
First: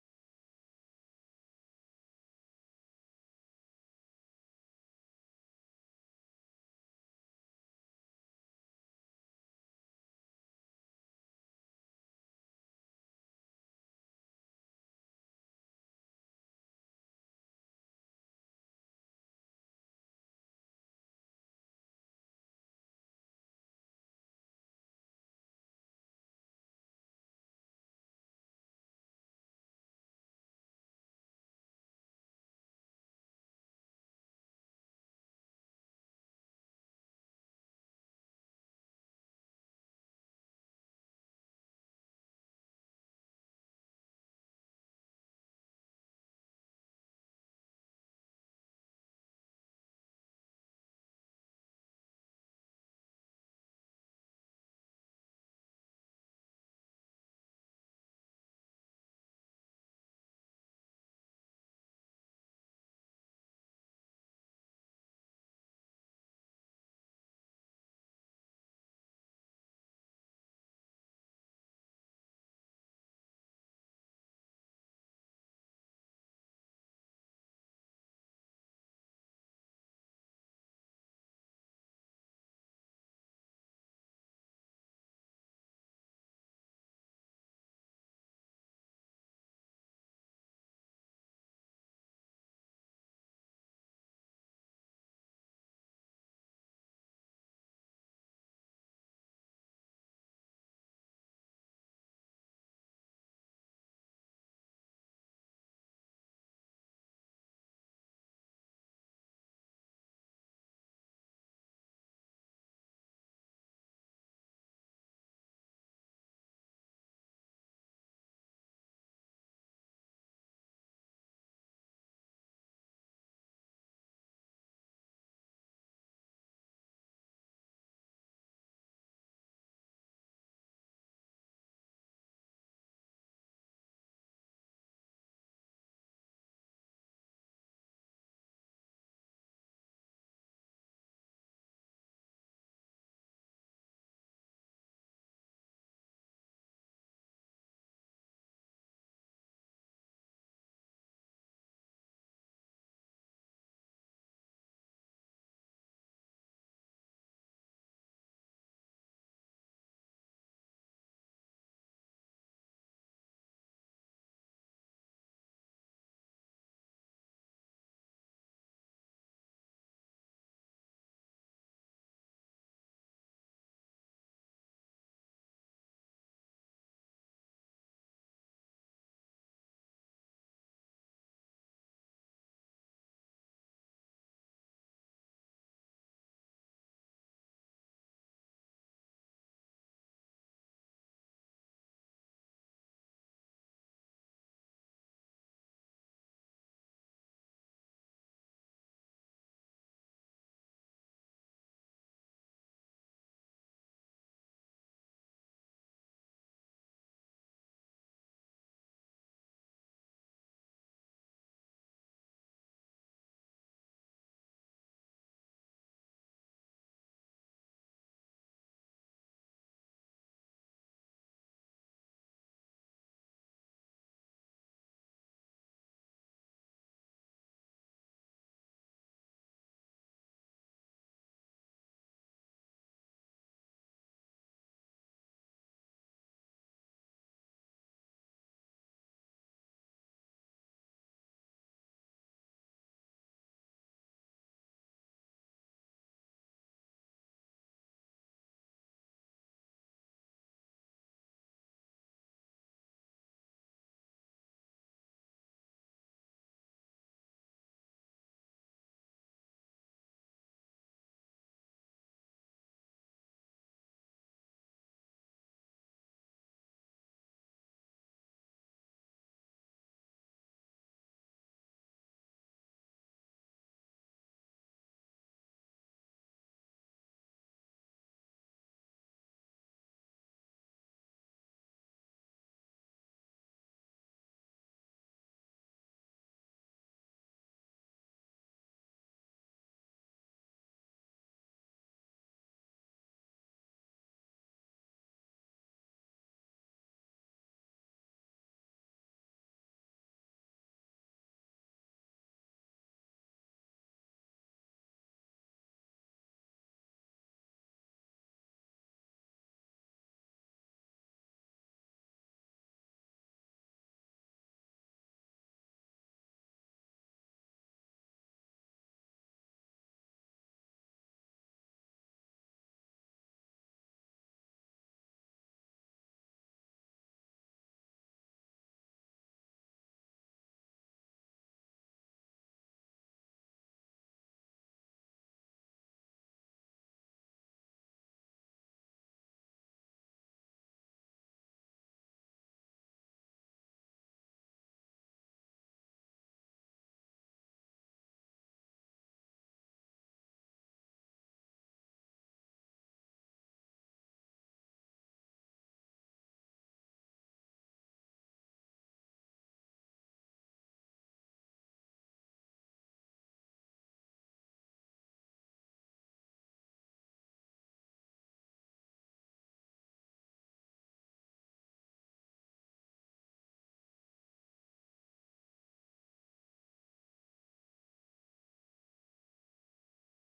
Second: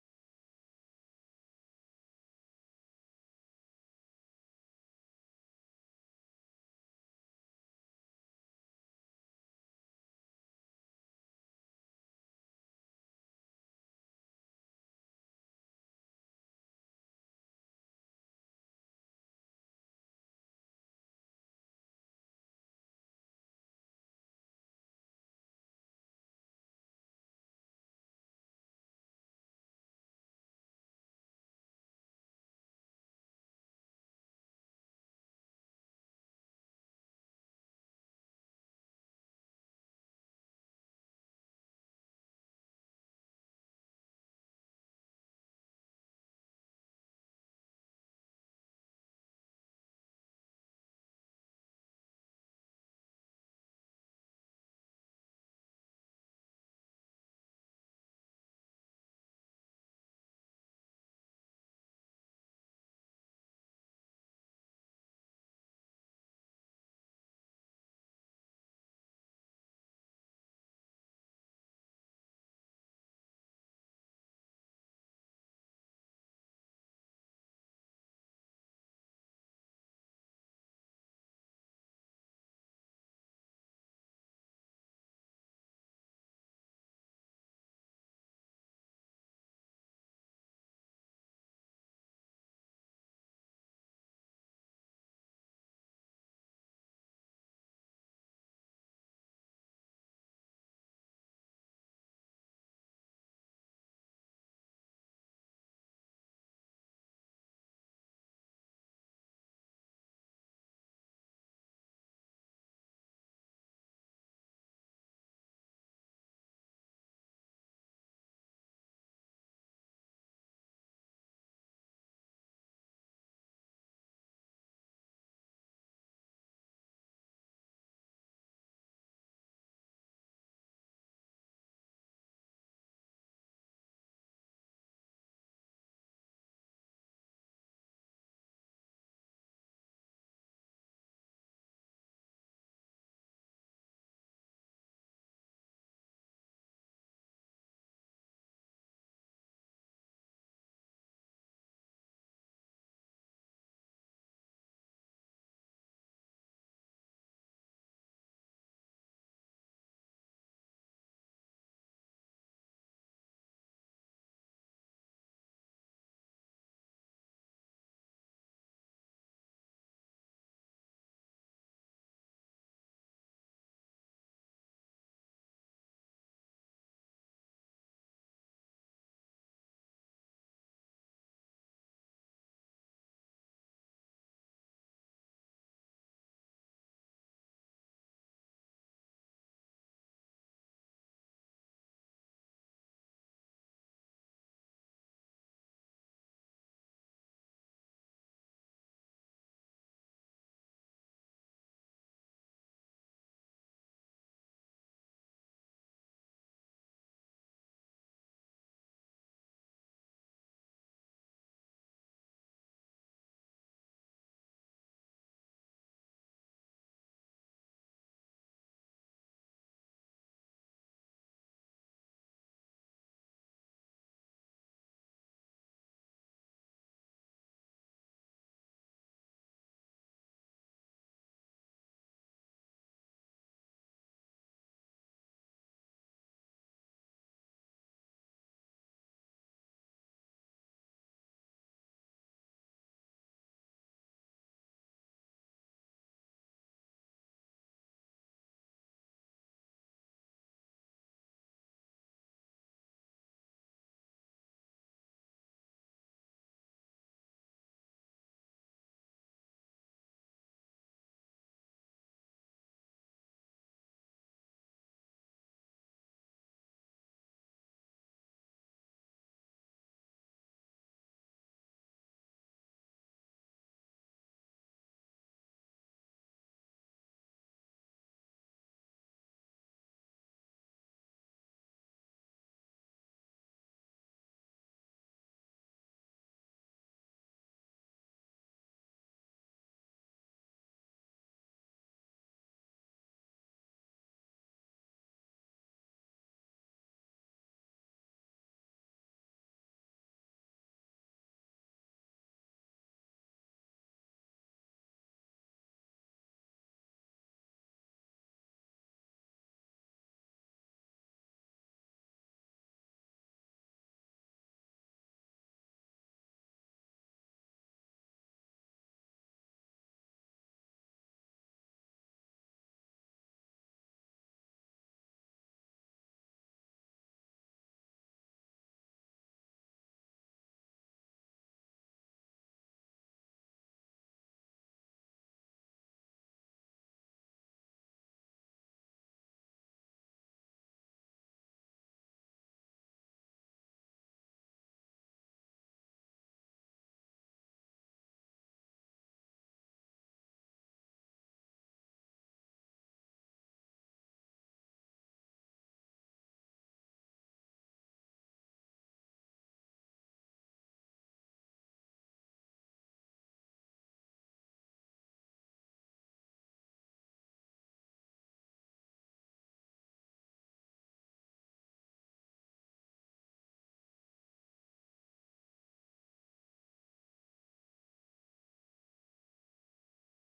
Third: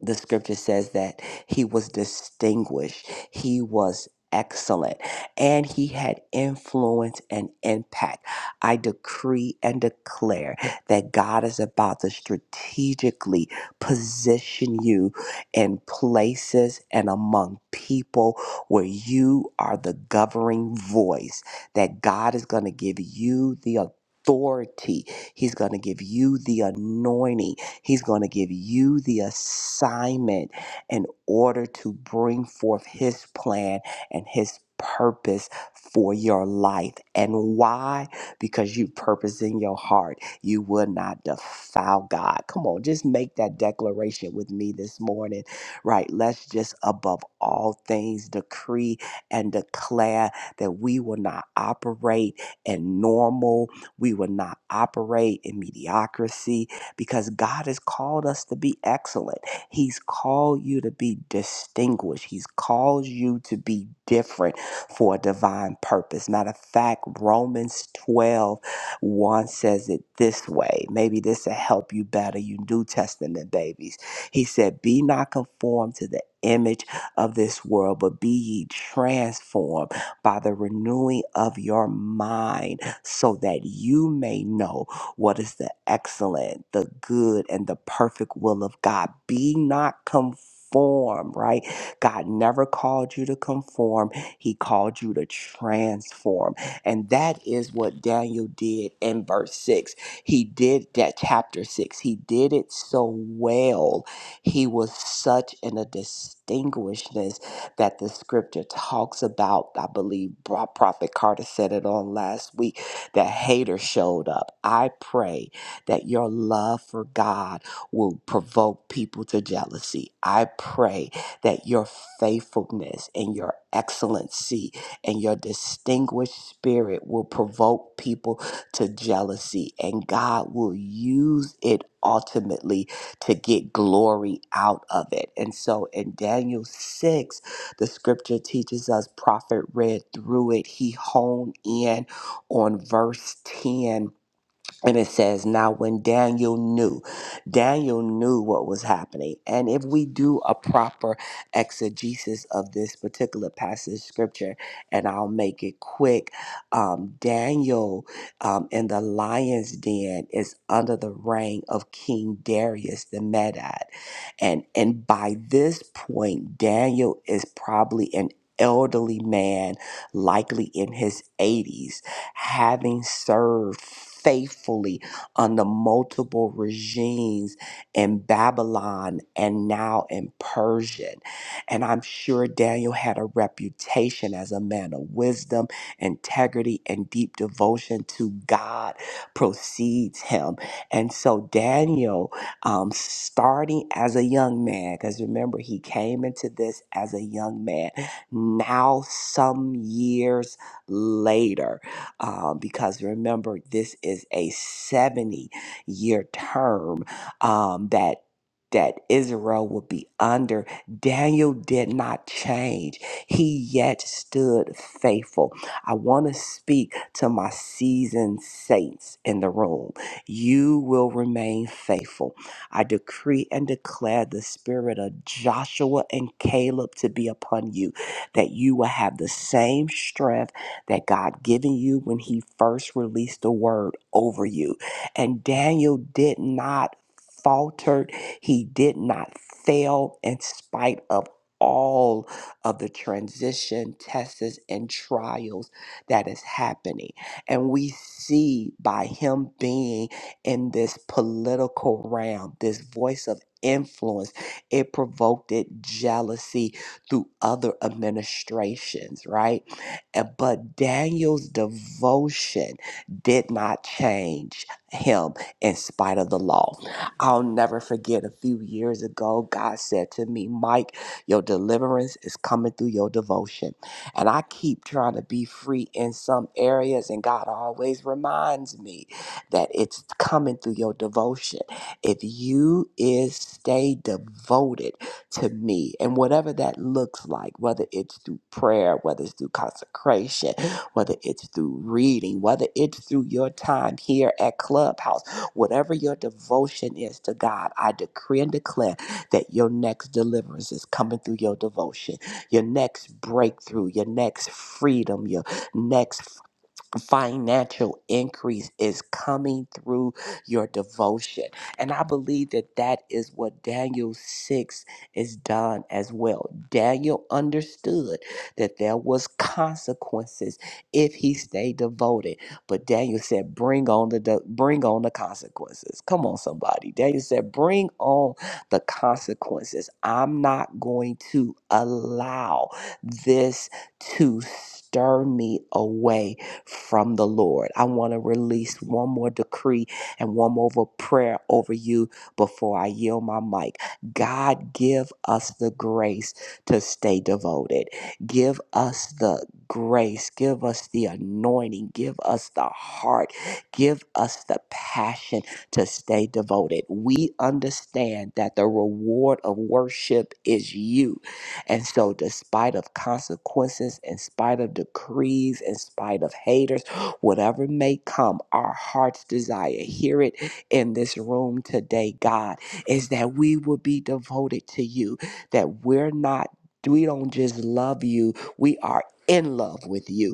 S2: the scripture says that he was distinguished, he was excellent, and he had influence and impact. I decree and declare that God is about to strategically position you in places and among people where you are the governing voice, that God is going to give you the authority. He's going to give you the anointing He's going to give you the assignment in order to bring forth His plan and His purpose for your life. And why? Because you purpose in your heart. You will not defile God. Come on, just make that declaration with me this morning, right? Let's just, above all things, decree and declare that we will not operate in normal. We will not operate in mediocrity because God has called us to be excellent. He's called you to be distinguished. He's called you to be different for a divine purpose. Matter of fact, Romans twelve one says it this way. Maybe this will help you better, you New Testament babies. He said, Be not conformed to the image of this world, but be ye transformed by the renewing of your mind, so that you may know what is the excellent, the good, and the perfect will of God. Be not conformed, right? God never called you to conform, He called you to transform. And that is what Daniel did in verse 6. He did that, chapter 6. He did it so well. He was such in a distinguishedness that the scripture talks about. I believe Pro- Prophet Carter said it on last week that hater showed up. I pray that your love for God will provoke people to jealousy. I pray that your faithfulness and your excellency and your distinguished spirit will provoke people to jealousy, and God will use it ultimately to get glory out of it. And so in Daniel 6, the scripture teaches us, prophet read through it, he honed in on verse 10 and it says now when daniel knew daniel knew what was happening and if we do a proper exegesis of this particular passage of scripture and i'll make it quick um, daniel um, in the lion's den is under the reign of king darius the medad and and by this point daniel is probably an elderly man likely in his 80s having served faithfully under multiple regimes in Babylon and now in Persia. And I'm sure Daniel had a reputation as a man of wisdom, integrity, and deep devotion to God precedes him. And so Daniel, um, starting as a young man, because remember, he came into this as a young man. Now, some years later, uh, because remember, this is a 70 year term um, that. That Israel would be under. Daniel did not change. He yet stood faithful. I want to speak to my seasoned saints in the room. You will remain faithful. I decree and declare the spirit of Joshua and Caleb to be upon you, that you will have the same strength that God given you when he first released the word over you. And Daniel did not falter. He did not fail in spite of all of the transition tests and trials that is happening and we see by him being in this political realm this voice of influence it provoked it jealousy through other administrations right uh, But Daniel's devotion did not change him in spite of the law. I'll never forget a few years ago, God said to me, Mike, your deliverance is coming through your devotion. And I keep trying to be free in some areas, and God always reminds me that it's coming through your devotion. If you is stay devoted, to me. And whatever that looks like, whether it's through prayer, whether it's through consecration, whether it's through reading, whether it's through your time here at Clubhouse, whatever your devotion is to God, I decree and declare that your next deliverance is coming through your devotion, your next breakthrough, your next freedom, your next financial increase is coming through your devotion. And I believe that that is what Daniel 6 is done as well. Daniel understood that there was consequences if he stayed devoted, but Daniel said bring on the de- bring on the consequences. Come on somebody. Daniel said bring on the consequences. I'm not going to allow this to stir me away from the Lord. I want to release one more decree and one more prayer over you before I yield my mic. God, give us the grace to stay devoted. Give us the grace. Give us the anointing. Give us the heart. Give us the passion to stay devoted. We understand that the reward of worship is you. And so, despite of consequences, in spite of decrees, in spite of haters, whatever may come, our heart's desire, hear it in this room today, God, is that we will be devoted to you, that we're not, we don't just love you, we are in love with you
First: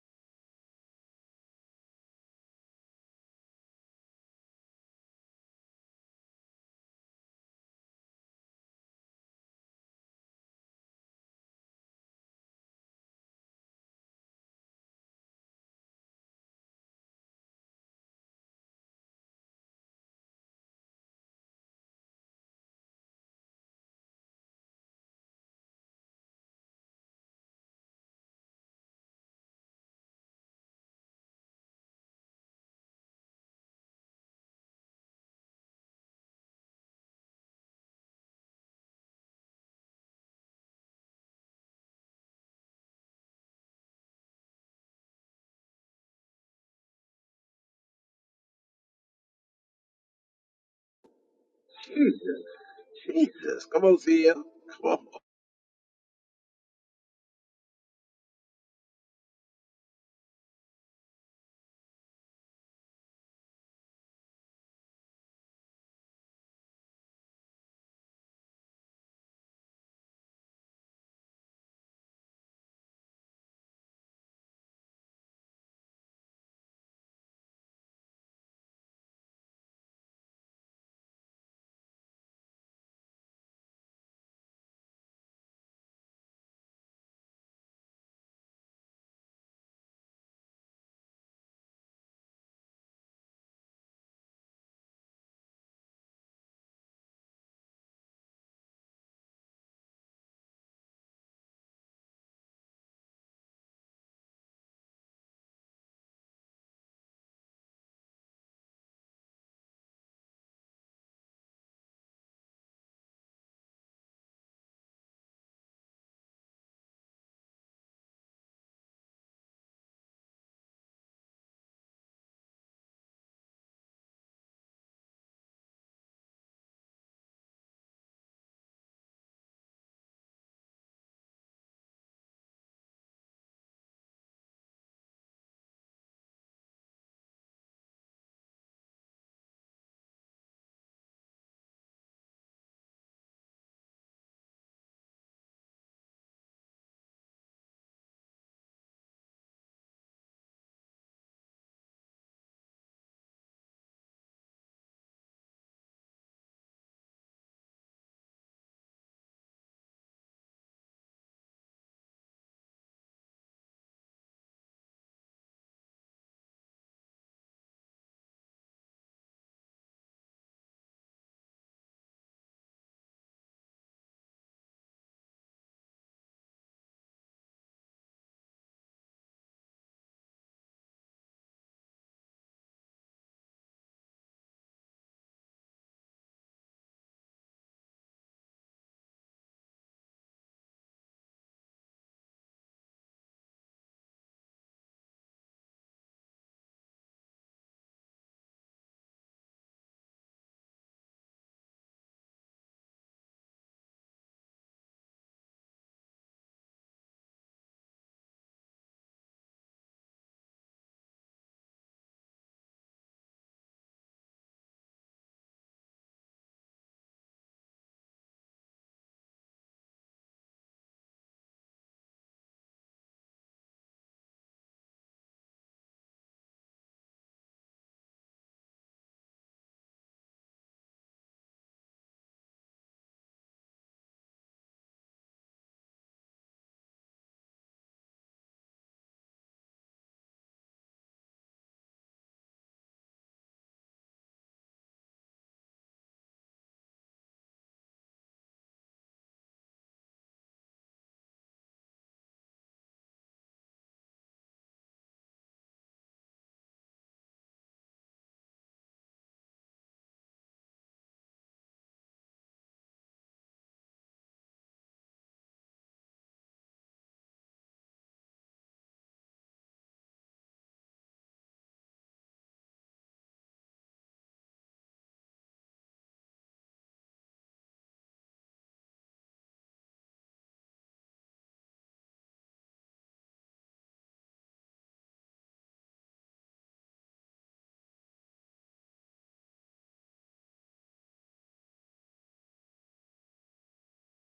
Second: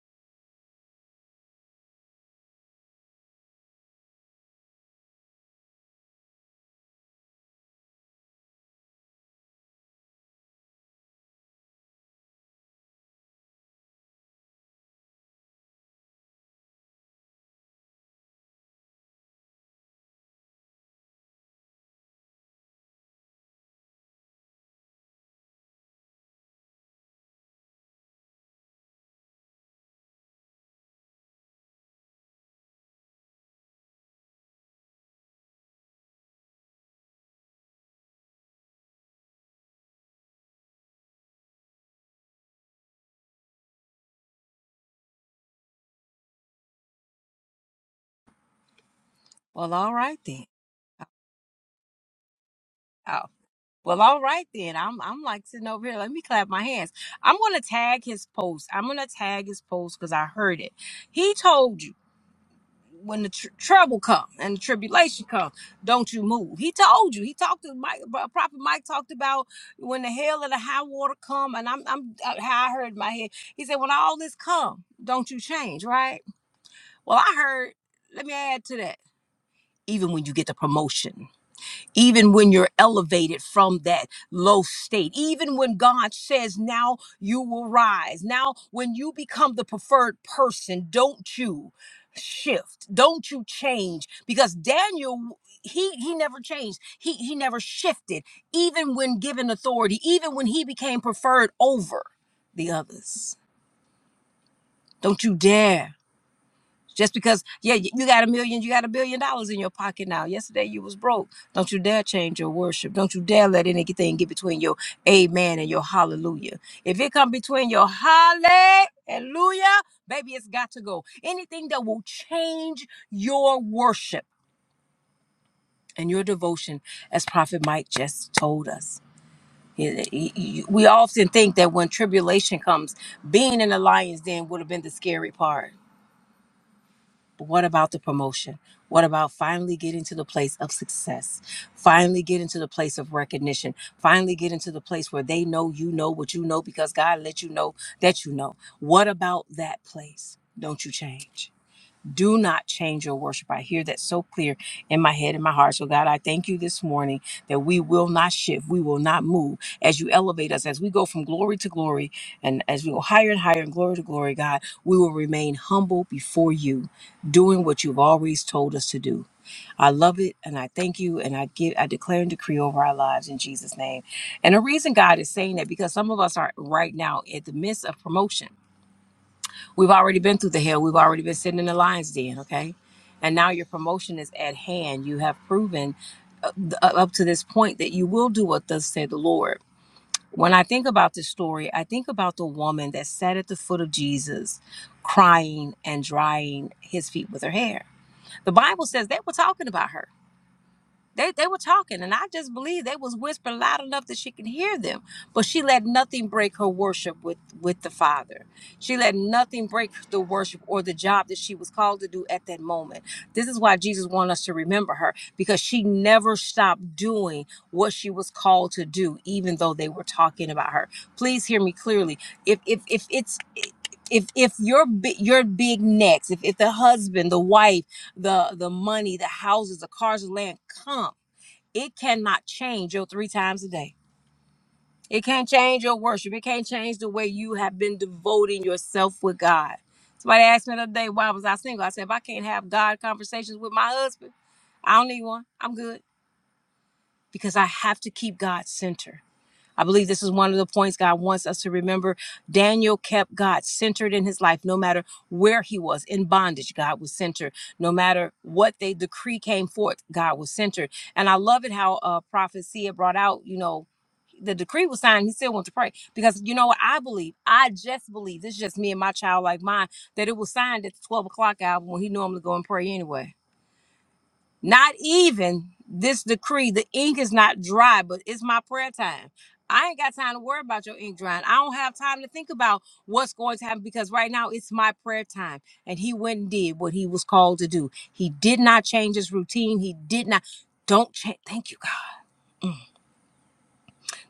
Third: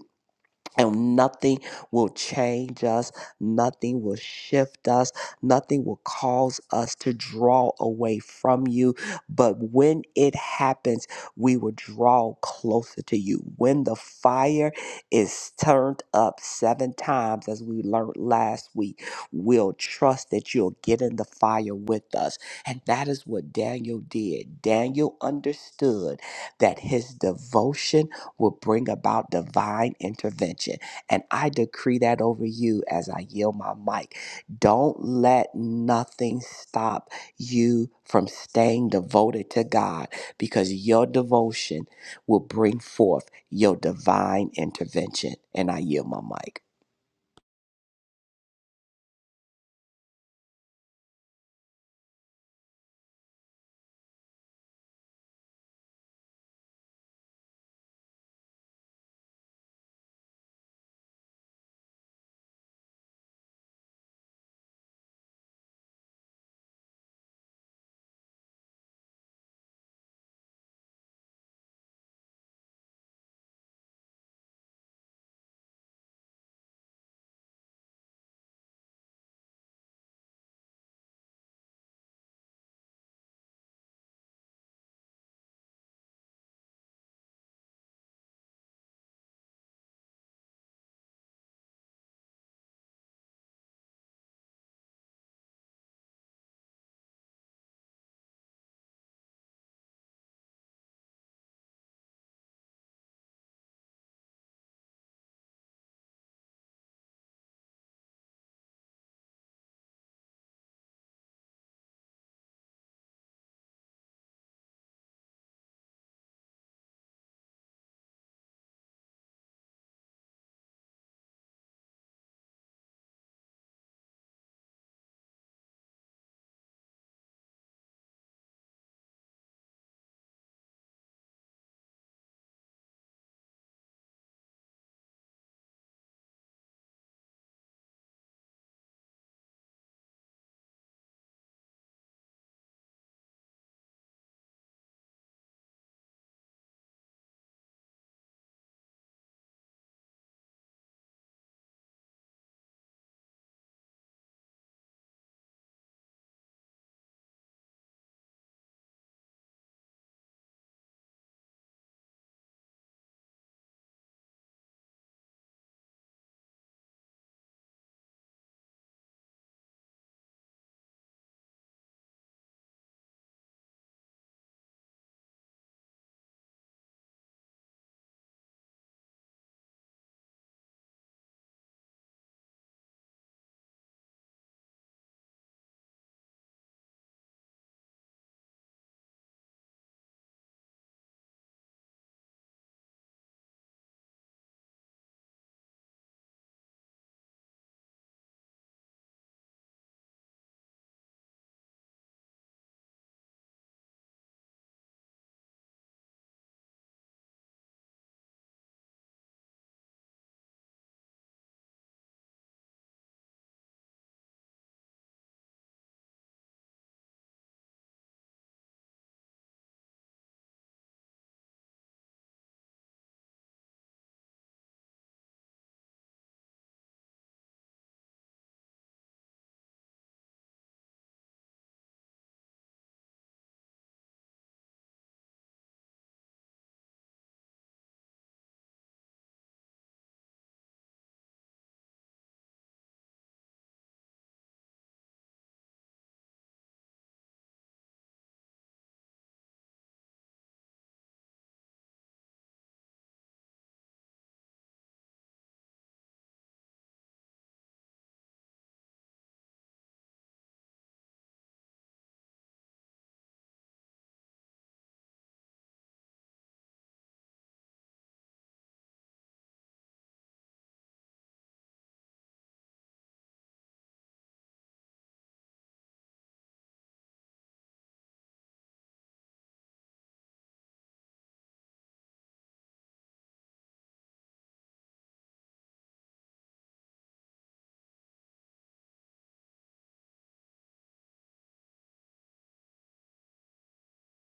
S2: and nothing will change us, nothing will shift us, nothing will cause us to draw away from you. But when it happens, we will draw closer to you. When the fire is turned up seven times, as we learned last week, we'll trust that you'll get in the fire with us. And that is what Daniel did. Daniel understood that his devotion will bring about divine intervention. And I decree that over you as I yield my mic. Don't let nothing stop you from staying devoted to God because your devotion will bring forth your divine intervention. And I yield my mic.
S3: Well, all right then. Oh,
S1: Jesus, come on,
S3: well, all
S1: CL.
S3: right then.
S1: Come on.
S3: I'm I'm like sitting over here. Let me clap my hands. I'm gonna tag his post. I'm gonna tag his post because I heard it. He told you. when the tr- trouble come and the tribulation come, don't you move. He told you. He talked to Mike. Pro- Prophet Mike talked about when the hell and the high water come, and I'm I'm uh, how I heard in my head. He said, when all this come, don't you change, right? Well, I heard. Let me add to that. Even when you get the promotion even when you're elevated from that low state, even when God says, Now you will rise. Now, when you become the preferred person, don't you shift don't you change because daniel he he never changed he he never shifted even when given authority even when he became preferred over the others don't you dare just because, yeah, y- you got a million, you got a billion dollars in your pocket now. Yesterday you was broke. Don't you dare change your worship. Don't you dare let anything get between your amen and your hallelujah. If it come between your hallelujah, baby, it's got to go. Anything that will change your worship and your devotion, as Prophet Mike just told us. He- he- he- We often think that when tribulation comes, being in the lion's den would have been the scary part But what about the promotion? What about finally getting to the place of success? Finally getting to the place of recognition? Finally getting to the place where they know you know what you know because God let you know that you know. What about that place? Don't you change? do not change your worship. I hear that so clear in my head and my heart. So, God, I thank you this morning that we will not shift. We will not move as you elevate us, as we go from glory to glory, and as we go higher and higher and glory to glory, God, we will remain humble before you, doing what you've always told us to do. I love it and I thank you and I give I declare and decree over our lives in Jesus' name. And the reason God is saying that because some of us are right now at the midst of promotion. We've already been through the hell. We've already been sitting in the lion's den, okay? And now your promotion is at hand. You have proven th- uh, up to this point that you will do what thus said the Lord. When I think about this story, I think about the woman that sat at the foot of Jesus, crying and drying his feet with her hair. The Bible says they were talking about her. They, they were talking, and I just believe they was whispering loud enough that she could hear them. But she let nothing break her worship with with the Father. She let nothing break the worship or the job that she was called to do at that moment. This is why Jesus wanted us to remember her because she never stopped doing what she was called to do, even though they were talking about her. Please hear me clearly. If if if it's if if your bi- your big necks, if if the husband, the wife the the money, the houses, the cars, the land come. It cannot change your three times a day. It can't change your worship. It can't change the way you have been devoting yourself with God. Somebody asked me the other day why was I single. I said if I can't have God conversations with my husband, I don't need one. I'm good because I have to keep God centered. I believe this is one of the points God wants us to remember. Daniel kept God centered in his life, no matter where he was in bondage. God was centered. No matter what they decree came forth, God was centered. And I love it how uh, Prophet Sia brought out, you know, the decree was signed. He still went to pray because you know what I believe. I just believe this is just me and my child like mine that it was signed at the twelve o'clock hour when he normally go and pray anyway not even this decree. The ink is not dry, but it's my prayer time. I ain't got time to worry about your ink drying. I don't have time to think about what's going to happen because right now it's my prayer time. And he went and did what he was called to do. He did not change his routine. He did not. Don't change. Thank you, God.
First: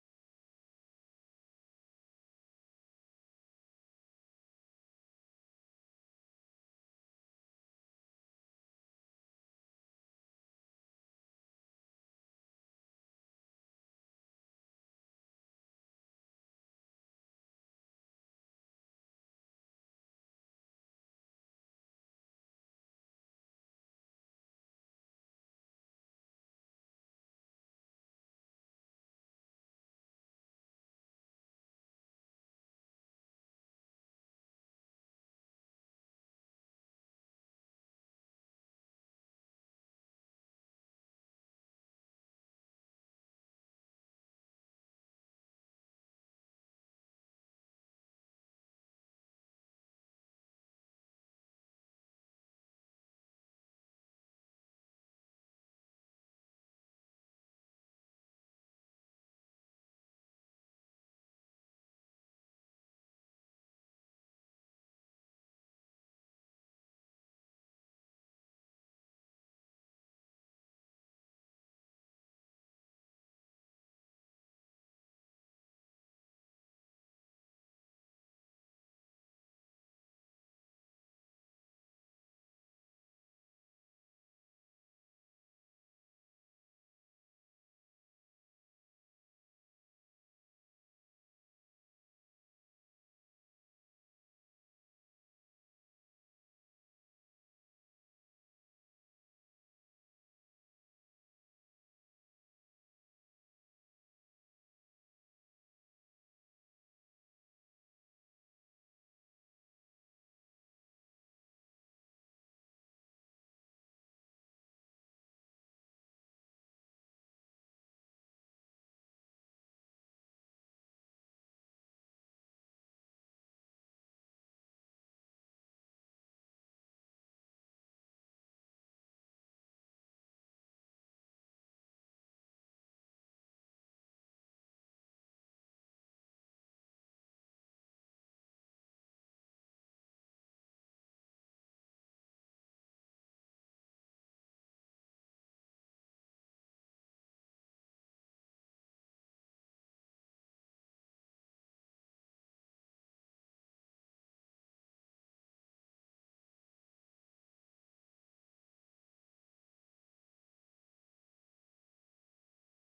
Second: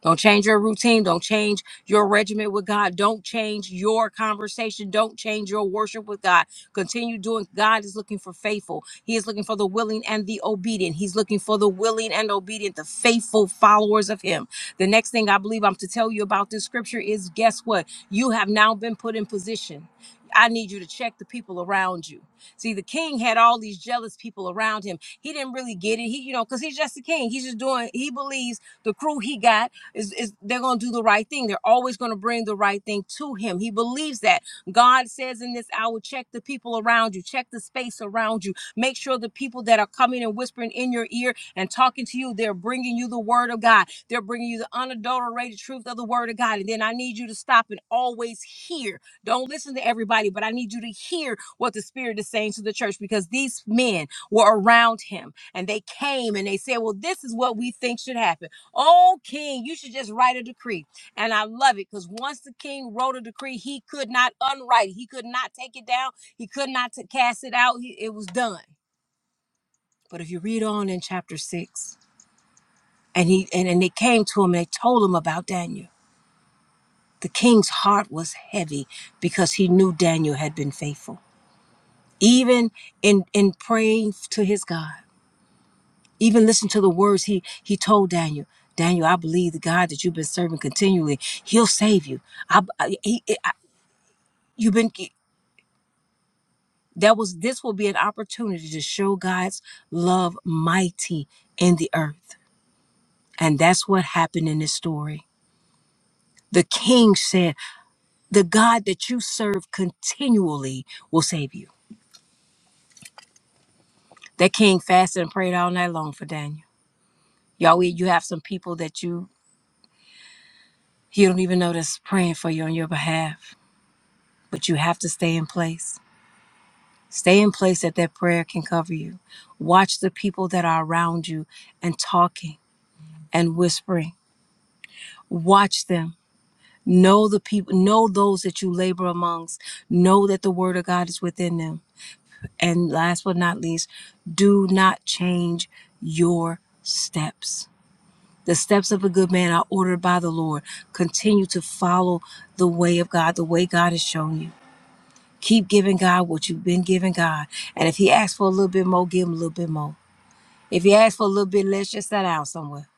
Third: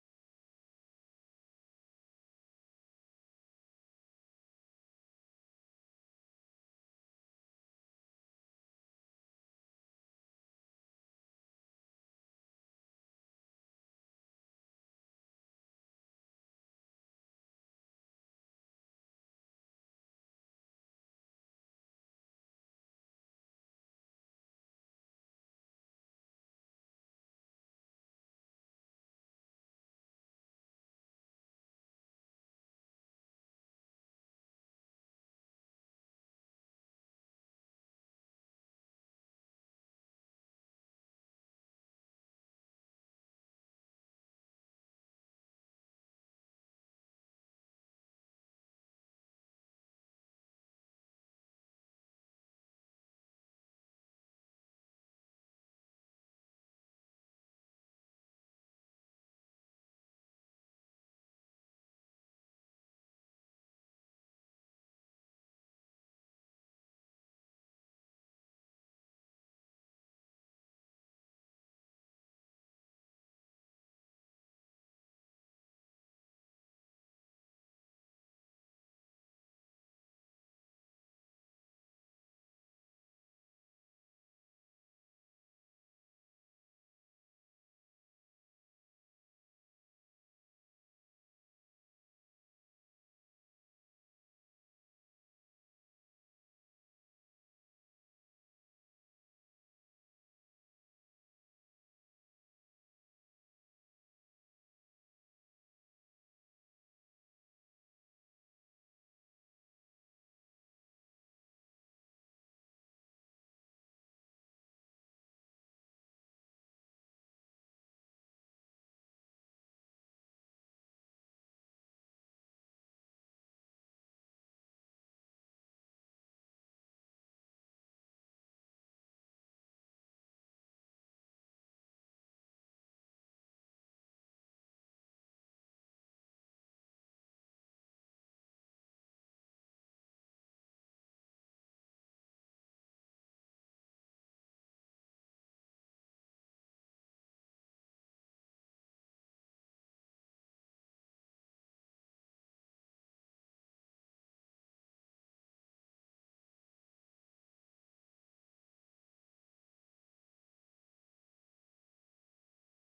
S3: Don't change your routine. Don't change your regimen with God. Don't change your conversation. Don't change your worship with God. Continue doing. God is looking for faithful. He is looking for the willing and the obedient. He's looking for the willing and obedient, the faithful followers of Him. The next thing I believe I'm to tell you about this scripture is guess what? You have now been put in position. I need you to check the people around you. See, the king had all these jealous people around him. He didn't really get it. He, you know, because he's just the king. He's just doing, he believes the crew he got is, is they're going to do the right thing. They're always going to bring the right thing to him. He believes that. God says in this hour, check the people around you, check the space around you. Make sure the people that are coming and whispering in your ear and talking to you, they're bringing you the word of God. They're bringing you the unadulterated truth of the word of God. And then I need you to stop and always hear. Don't listen to everybody, but I need you to hear what the Spirit is saying to the church because these men were around him and they came and they said, Well, this is what we think should happen. Oh, King, you should just write a decree. And I love it because once the king wrote a decree, he could not unwrite it. He could not take it down. He could not t- cast it out. He, it was done. But if you read on in chapter six, and he and, and they came to him and they told him about Daniel. The king's heart was heavy because he knew Daniel had been faithful, even in in praying to his God. Even listen to the words he he told Daniel. Daniel, I believe the God that you've been serving continually, he'll save you. I, I- he, I- you've been that was this will be an opportunity to show God's love mighty in the earth. And that's what happened in this story. The king said, "The God that you serve continually will save you." That king fasted and prayed all night long for Daniel. Yahweh, you have some people that you you don't even know that's praying for you on your behalf, but you have to stay in place. Stay in place that that prayer can cover you. Watch the people that are around you and talking and whispering. Watch them. Know the people, know those that you labor amongst. Know that the word of God is within them. And last but not least, do not change your steps. The steps of a good man are ordered by the Lord. Continue to follow the way of God, the way God has shown you. Keep giving God what you've been giving God. And if He asks for a little bit more, give Him a little bit more. If you ask for a little bit, let's just sit out somewhere.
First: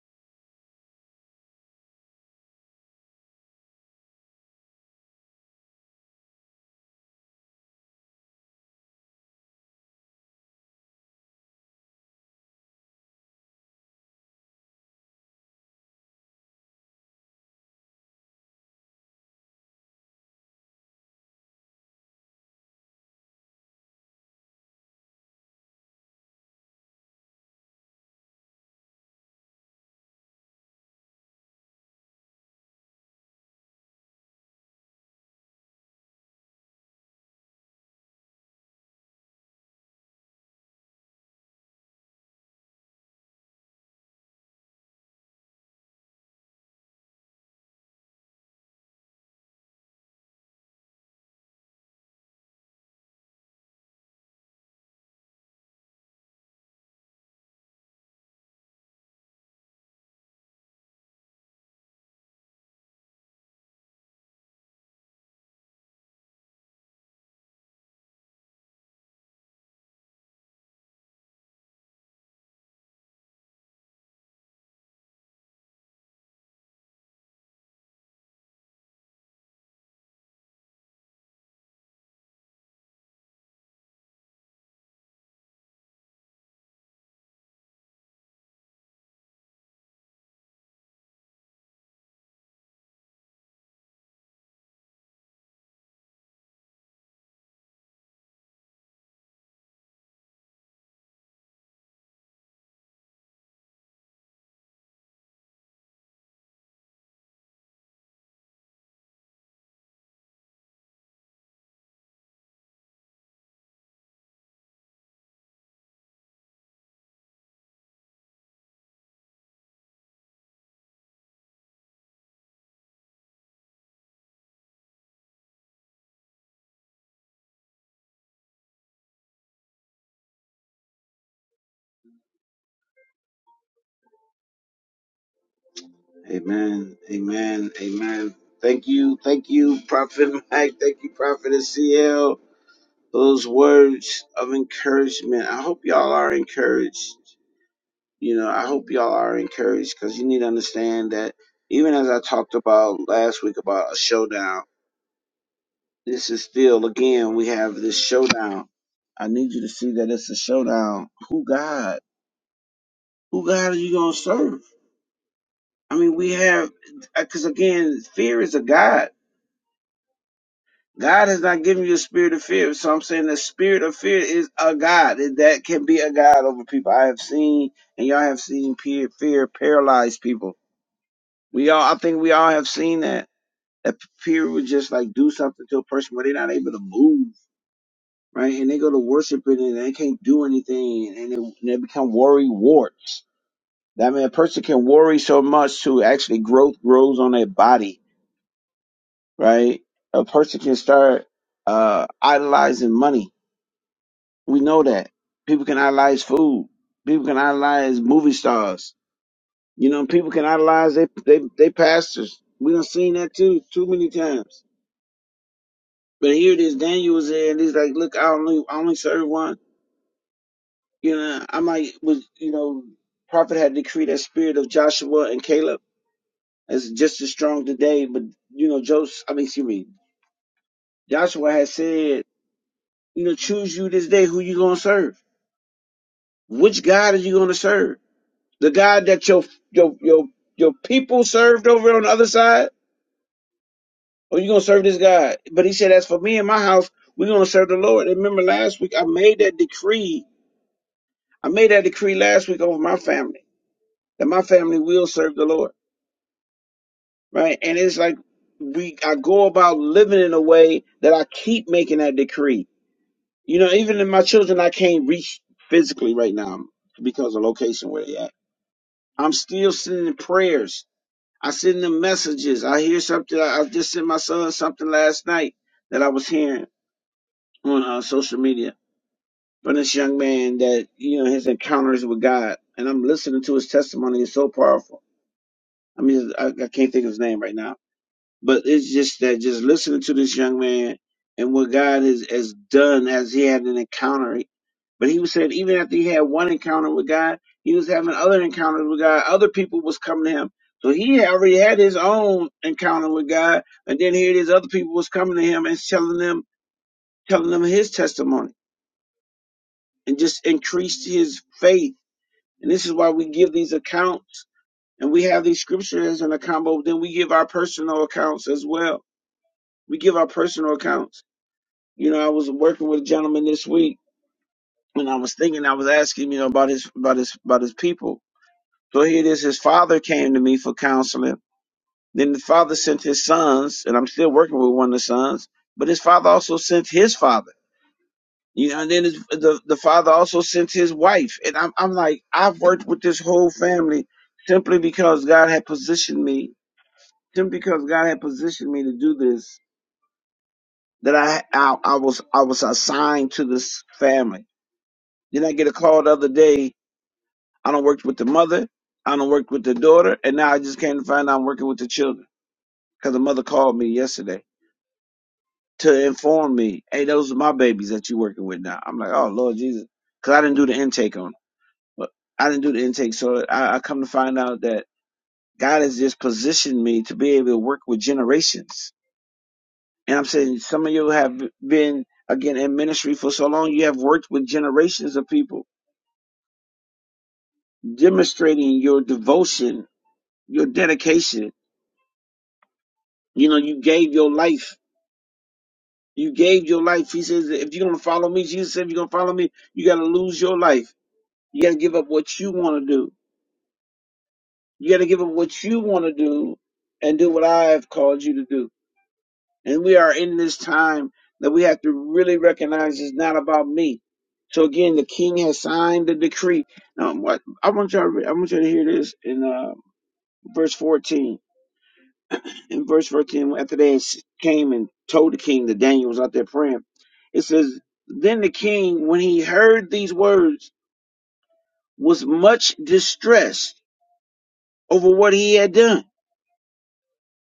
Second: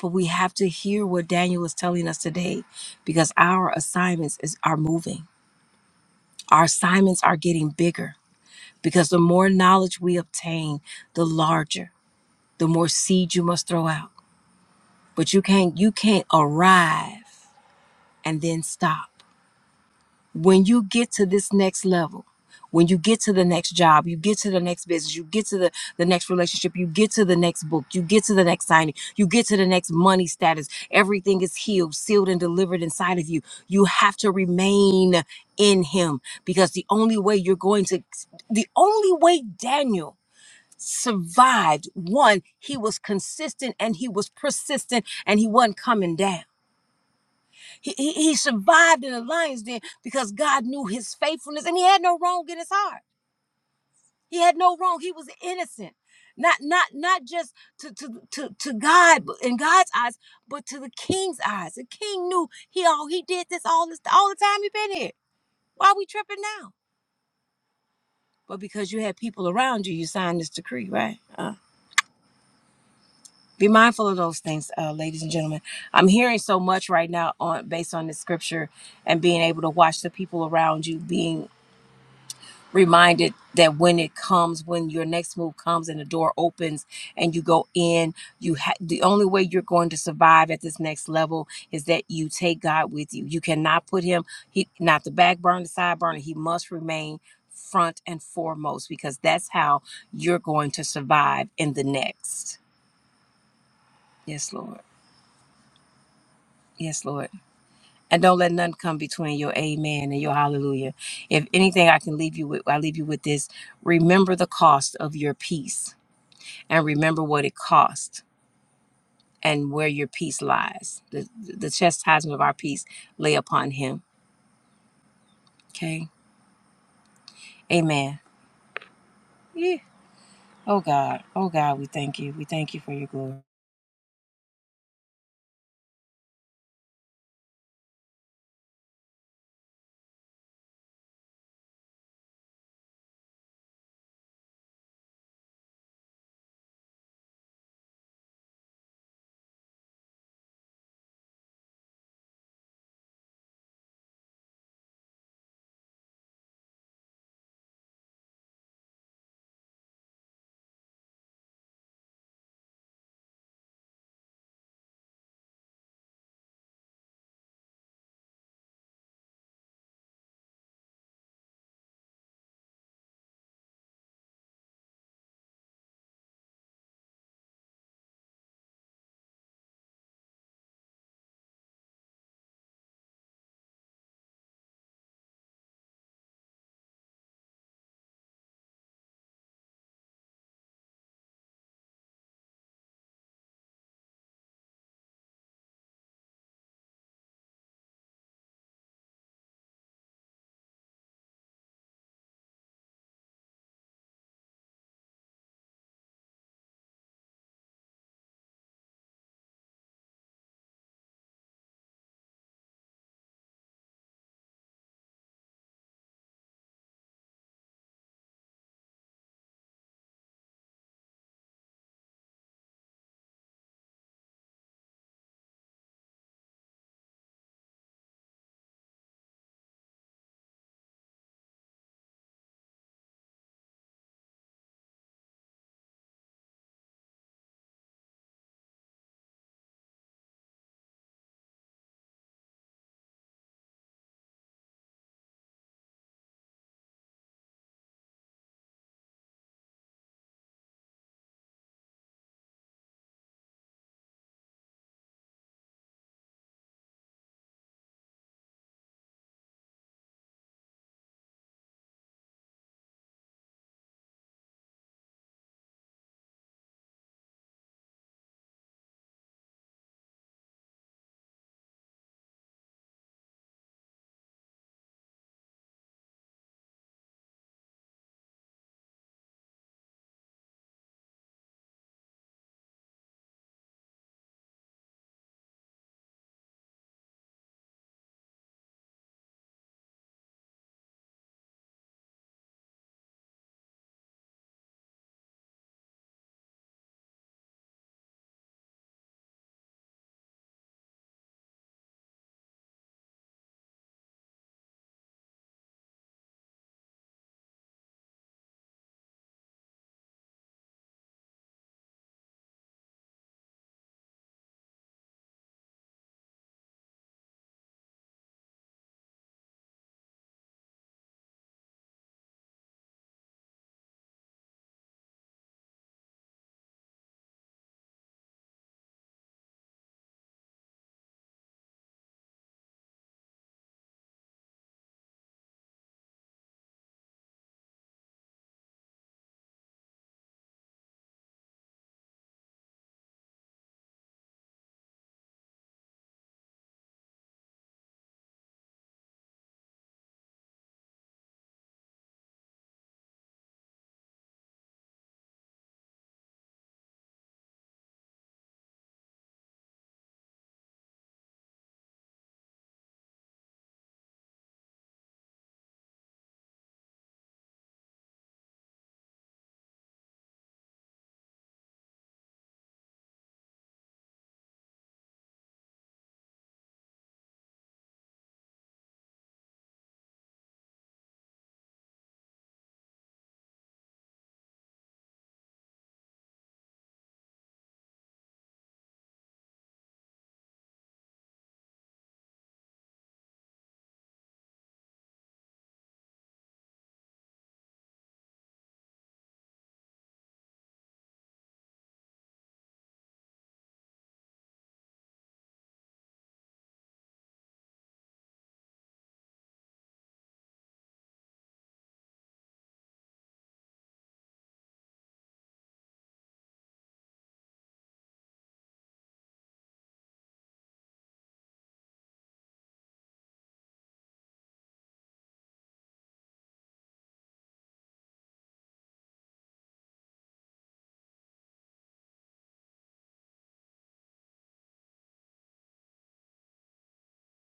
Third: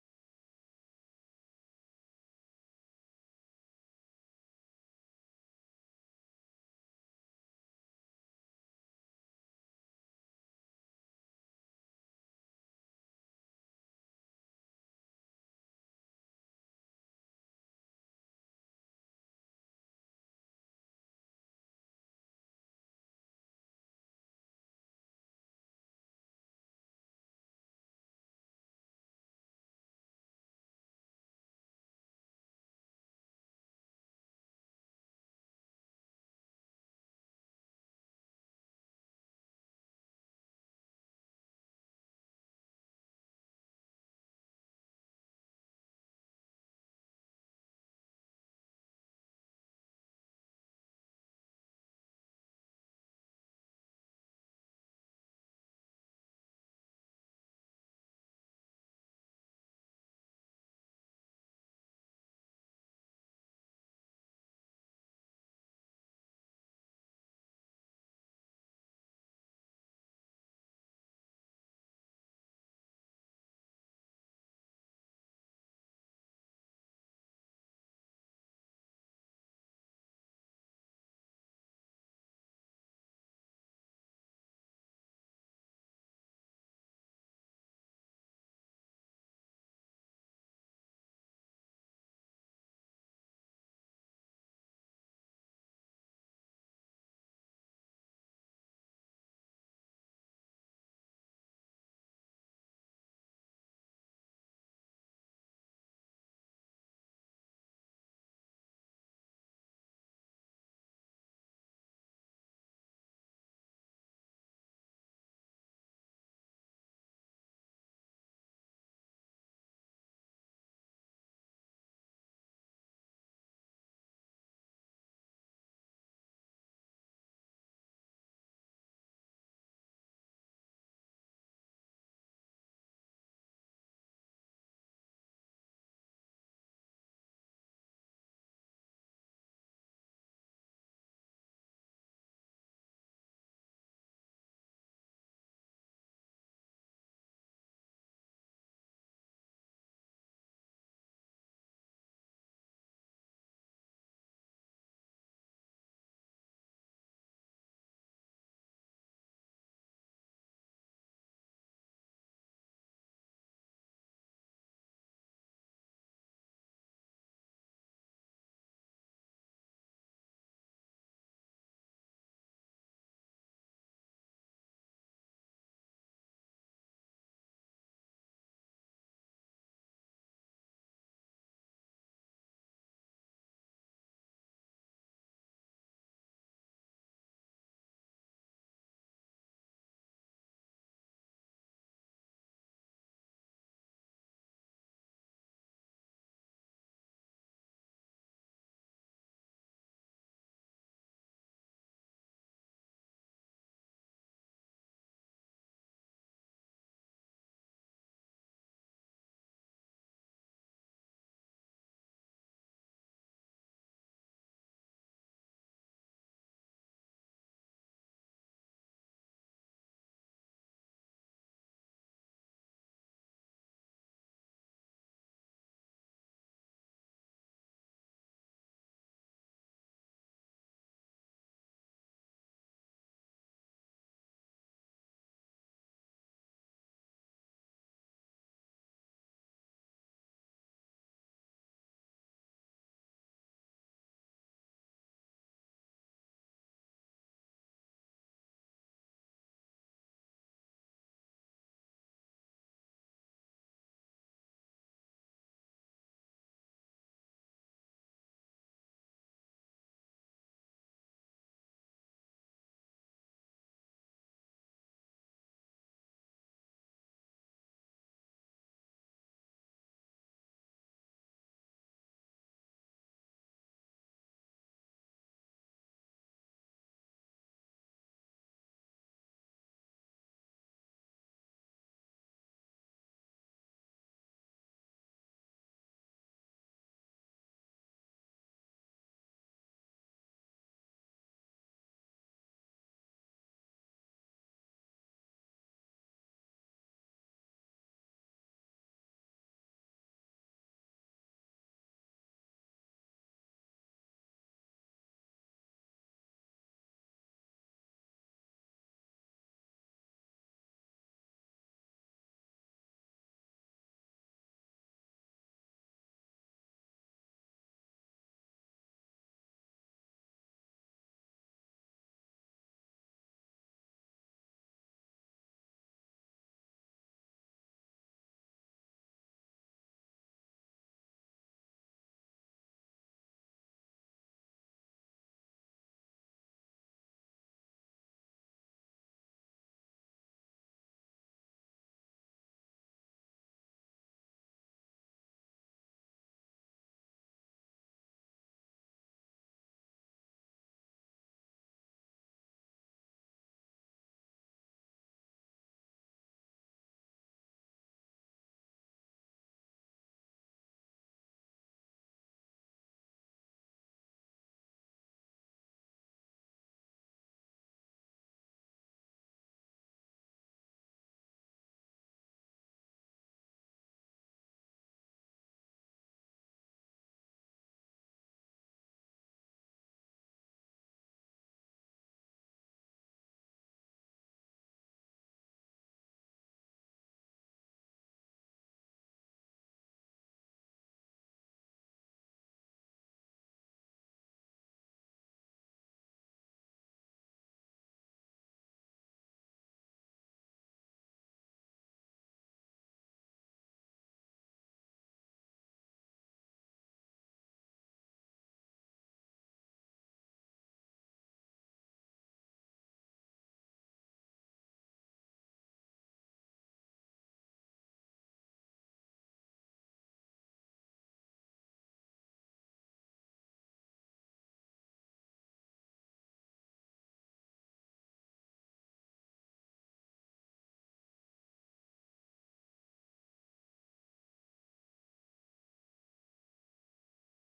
S3: But we have to hear what Daniel is telling us today because our assignments is, are moving. Our assignments are getting bigger because the more knowledge we obtain, the larger, the more seed you must throw out. But you can't you can't arrive and then stop. when you get to this next level when you get to the next job you get to the next business you get to the, the next relationship you get to the next book you get to the next signing you get to the next money status everything is healed sealed and delivered inside of you you have to remain in him because the only way you're going to the only way daniel survived one he was consistent and he was persistent and he wasn't coming down he, he, he survived in the lion's den because God knew his faithfulness and he had no wrong in his heart. He had no wrong. He was innocent. Not not not just to to to, to God but in God's eyes, but to the king's eyes. The king knew he all he did this all this all the time he been here. Why are we tripping now? But because you had people around you, you signed this decree, right? Uh, be mindful of those things, uh, ladies and gentlemen. I'm hearing so much right now on based on this scripture and being able to watch the people around you being reminded that when it comes when your next move comes and the door opens and you go in you ha- the only way you're going to survive at this next level is that you take god with you you cannot put him he not the back burner the side burner he must remain front and foremost because that's how you're going to survive in the next yes lord yes lord and don't let nothing come between your amen and your hallelujah if anything i can leave you with i leave you with this remember the cost of your peace and remember what it cost and where your peace lies. The, the chastisement of our peace lay upon him. Okay. Amen. Yeah. Oh God. Oh God, we thank you. We thank you for your glory.
S1: Amen. Amen. Amen. Thank you. Thank you, Prophet Mike. Thank you, Prophet CL. Those words of encouragement. I hope y'all are encouraged. You know, I hope y'all are encouraged because you need to understand that even as I talked about last week about a showdown This is still again we have this showdown. I need you to see that it's a showdown. Who God? Who God are you gonna serve? I mean, we have because again, fear is a God. God has not given you a spirit of fear. So I'm saying the spirit of fear is a God. and That can be a God over people. I have seen, and y'all have seen fear, fear paralyze people. We all, I think we all have seen that. That fear would just like do something to a person where they're not able to move right? And they go to worship it and they can't do anything and they, and they become worry warts. That mean, a person can worry so much to actually growth grows on their body, right? A person can start uh, idolizing money. We know that. People can idolize food. People can idolize movie stars. You know, people can idolize they they, they pastors. We done seen that too too many times. But here it is, Daniel was there and he's like, look, I only I only serve one. You know, I might was you know, prophet had decreed that spirit of Joshua and Caleb is just as strong today. But you know, Joseph, I mean, excuse me, Joshua had said, you know, choose you this day who you gonna serve. Which God are you gonna serve? The God that your your your your people served over on the other side, or you gonna serve this God? But he said, as for me and my house, we're gonna serve the Lord. And remember last week, I made that decree. I made that decree last week over my family that my family will serve the Lord. right? And it's like we I go about living in a way that I keep making that decree. You know, even in my children, I can't reach physically right now because of location where they at. I'm still sending prayers. I send them messages. I hear something. I I just sent my son something last night that I was hearing on uh, social media from this young man that you know his encounters with God, and I'm listening to his testimony. It's so powerful. I mean, I, I can't think of his name right now But it's just that just listening to this young man and what God has, has done as he had an encounter. But he was saying even after he had one encounter with God, he was having other encounters with God. Other people was coming to him. So he had already had his own encounter with God. And then here these other people was coming to him and telling them, telling them his testimony and just increased his faith. And this is why we give these accounts and we have these scriptures as an account, but then we give our personal accounts as well. We give our personal accounts You know, I was working with a gentleman this week, and I was thinking, I was asking, you know, about his about his about his people. So here it is. His father came to me for counseling. Then the father sent his sons, and I'm still working with one of the sons. But his father also sent his father. You know, and then his, the the father also sent his wife. And I'm I'm like, I've worked with this whole family simply because God had positioned me, simply because God had positioned me to do this. That I I, I was I was assigned to this family Then I get a call the other day. I don't work with the mother. I don't work with the daughter. And now I just came to find out I'm working with the children because the mother called me yesterday to inform me, hey, those are my babies that you working with now. I'm like, oh, Lord Jesus. Because I didn't do the intake on them. But I didn't do the intake. So I, I come to find out that God has just positioned me to be able to work with generations. And I'm saying some of you have been, again, in ministry for so long, you have worked with generations of people, demonstrating your devotion your dedication. You know, you gave your life. You gave your life. He says, if you're going to follow me, Jesus said, if you're going to follow me, you got to lose your life. You got to give up what you want to do. You got to give up what you want to do and do what I have called you to do. And we are in this time that we have to really recognize it's not about me. So again, the king has signed the decree. Now, what I want you to re- I want you to hear this in uh, verse 14. In verse 14, after they came and told the king that Daniel was out there praying, it says, Then the king, when he heard these words, was much distressed over what he had done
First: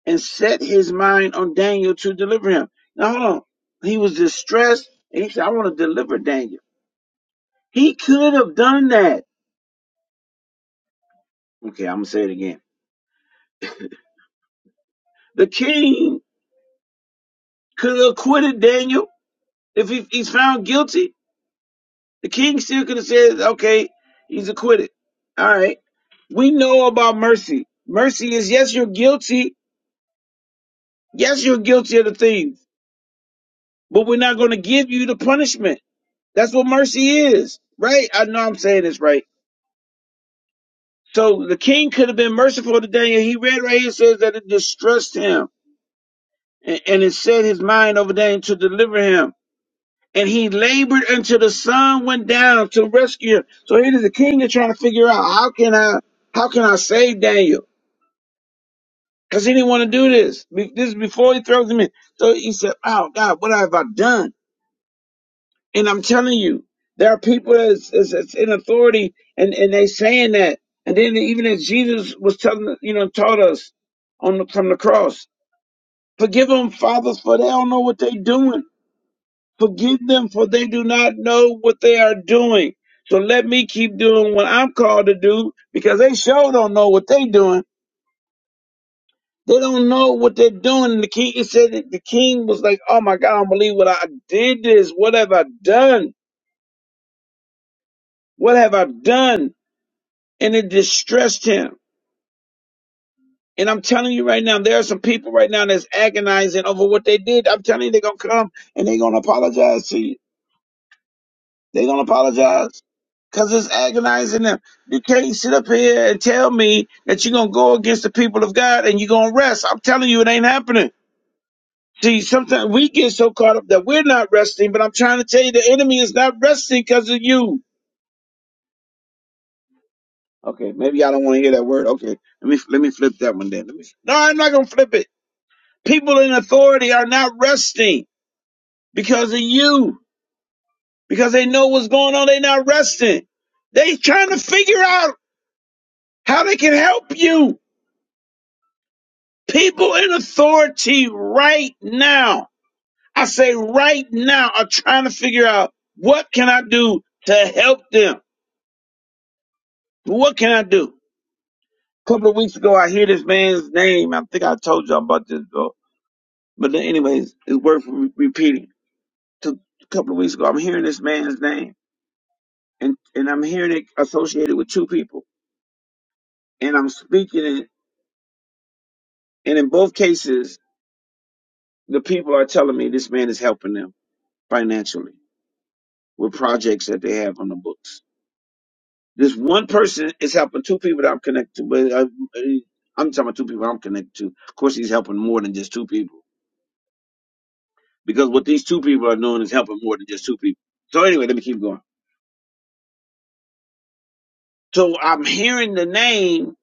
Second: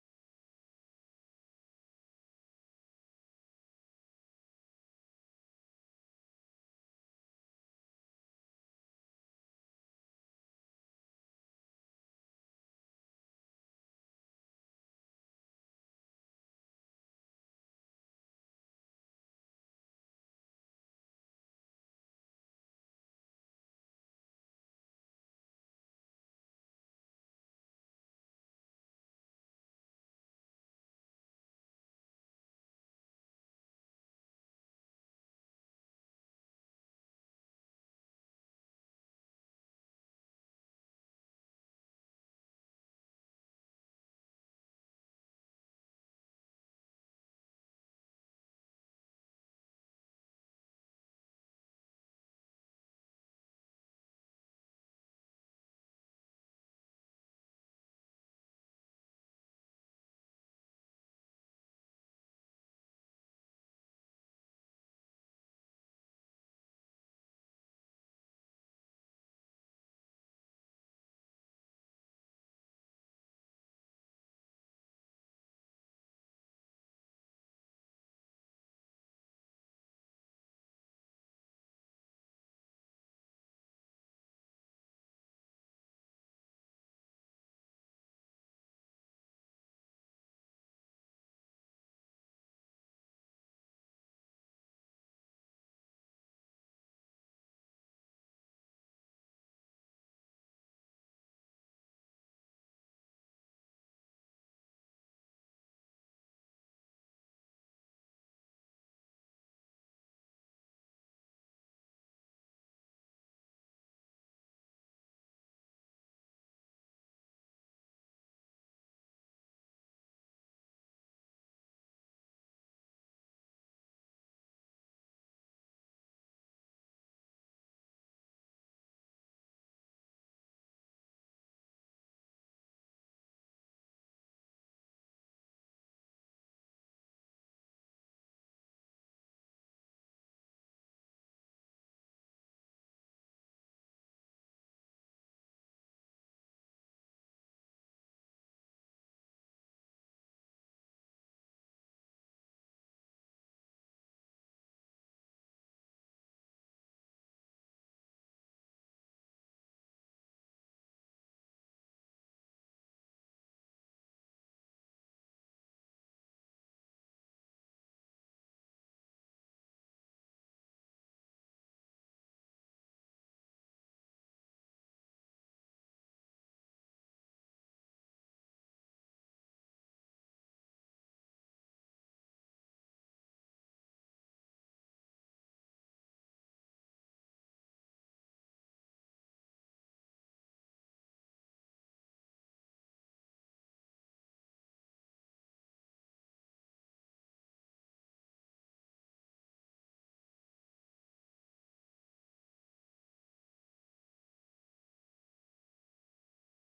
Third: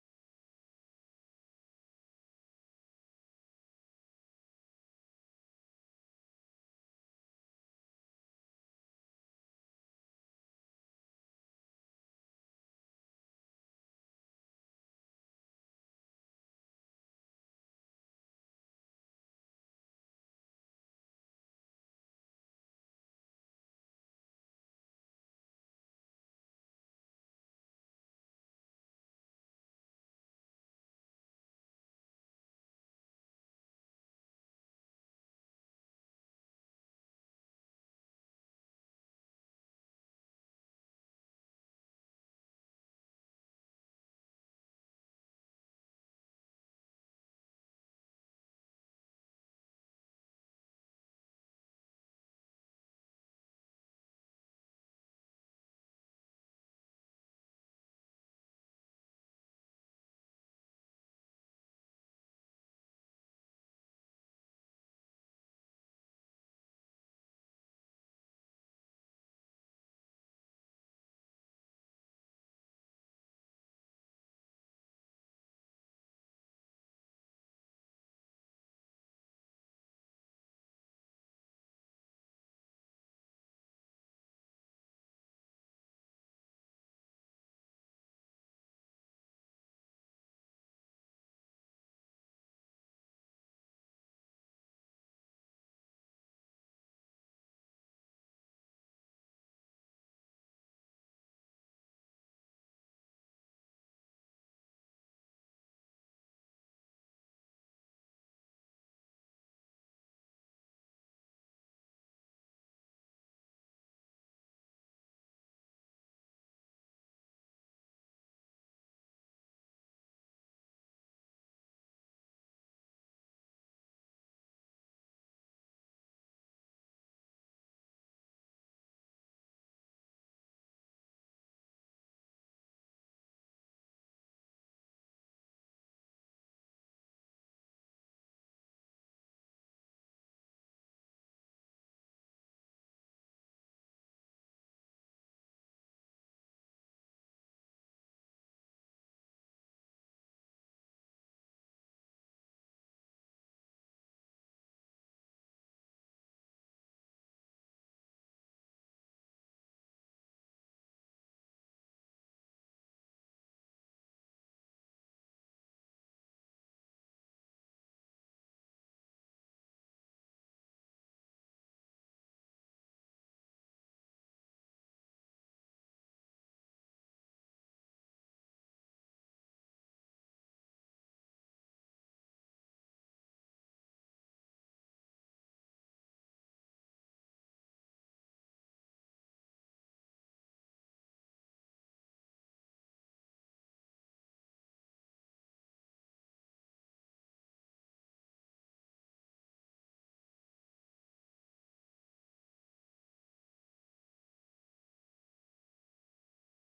S1: and set his mind on Daniel to deliver him. Now, hold on. He was distressed and he said, I want to deliver Daniel. He could have done that. Okay, I'm going to say it again. The king could have acquitted Daniel if he, he's found guilty. The king still could have said, okay, he's acquitted. All right. We know about mercy. Mercy is yes, you're guilty. Yes, you're guilty of the things, but we're not going to give you the punishment. That's what mercy is, right? I know I'm saying this right. So the king could have been merciful to Daniel. He read right here it says that it distressed him and, and it set his mind over Daniel to deliver him. And he labored until the sun went down to rescue him. So it is the king that's trying to figure out how can I, how can I save Daniel? Cause he didn't want to do this. Be- This is before he throws him in. So he said, "Oh God, what have I done?" And I'm telling you, there are people that's, that's, that's in authority, and and they saying that. And then even as Jesus was telling, you know, taught us on the, from the cross, forgive them, fathers, for they don't know what they're doing. Forgive them, for they do not know what they are doing. So let me keep doing what I'm called to do, because they sure don't know what they're doing They don't know what they're doing. The king he said that the king was like, Oh my God, I don't believe what I did this. What have I done? What have I done? And it distressed him. And I'm telling you right now, there are some people right now that's agonizing over what they did. I'm telling you, they're gonna come and they're gonna apologize to you. They're gonna apologize. Cause it's agonizing them. You can't sit up here and tell me that you're gonna go against the people of God and you're gonna rest. I'm telling you, it ain't happening. See, sometimes we get so caught up that we're not resting, but I'm trying to tell you the enemy is not resting because of you. Okay, maybe I don't want to hear that word. Okay, let me let me flip that one then. Let me, no, I'm not gonna flip it. People in authority are not resting because of you, because they know what's going on. They're not resting. They trying to figure out how they can help you. People in authority right now, I say right now, are trying to figure out what can I do to help them. But what can I do? A couple of weeks ago, I hear this man's name. I think I told y'all about this, though. But then anyways, it's worth re- repeating. To, a couple of weeks ago, I'm hearing this man's name, and and I'm hearing it associated with two people, and I'm speaking it, and in both cases, the people are telling me this man is helping them financially with projects that they have on the books. This one person is helping two people that I'm connected to, but I, I'm talking about two people I'm connected to. Of course, he's helping more than just two people because what these two people are doing is helping more than just two people. So anyway, let me keep going. So I'm hearing the name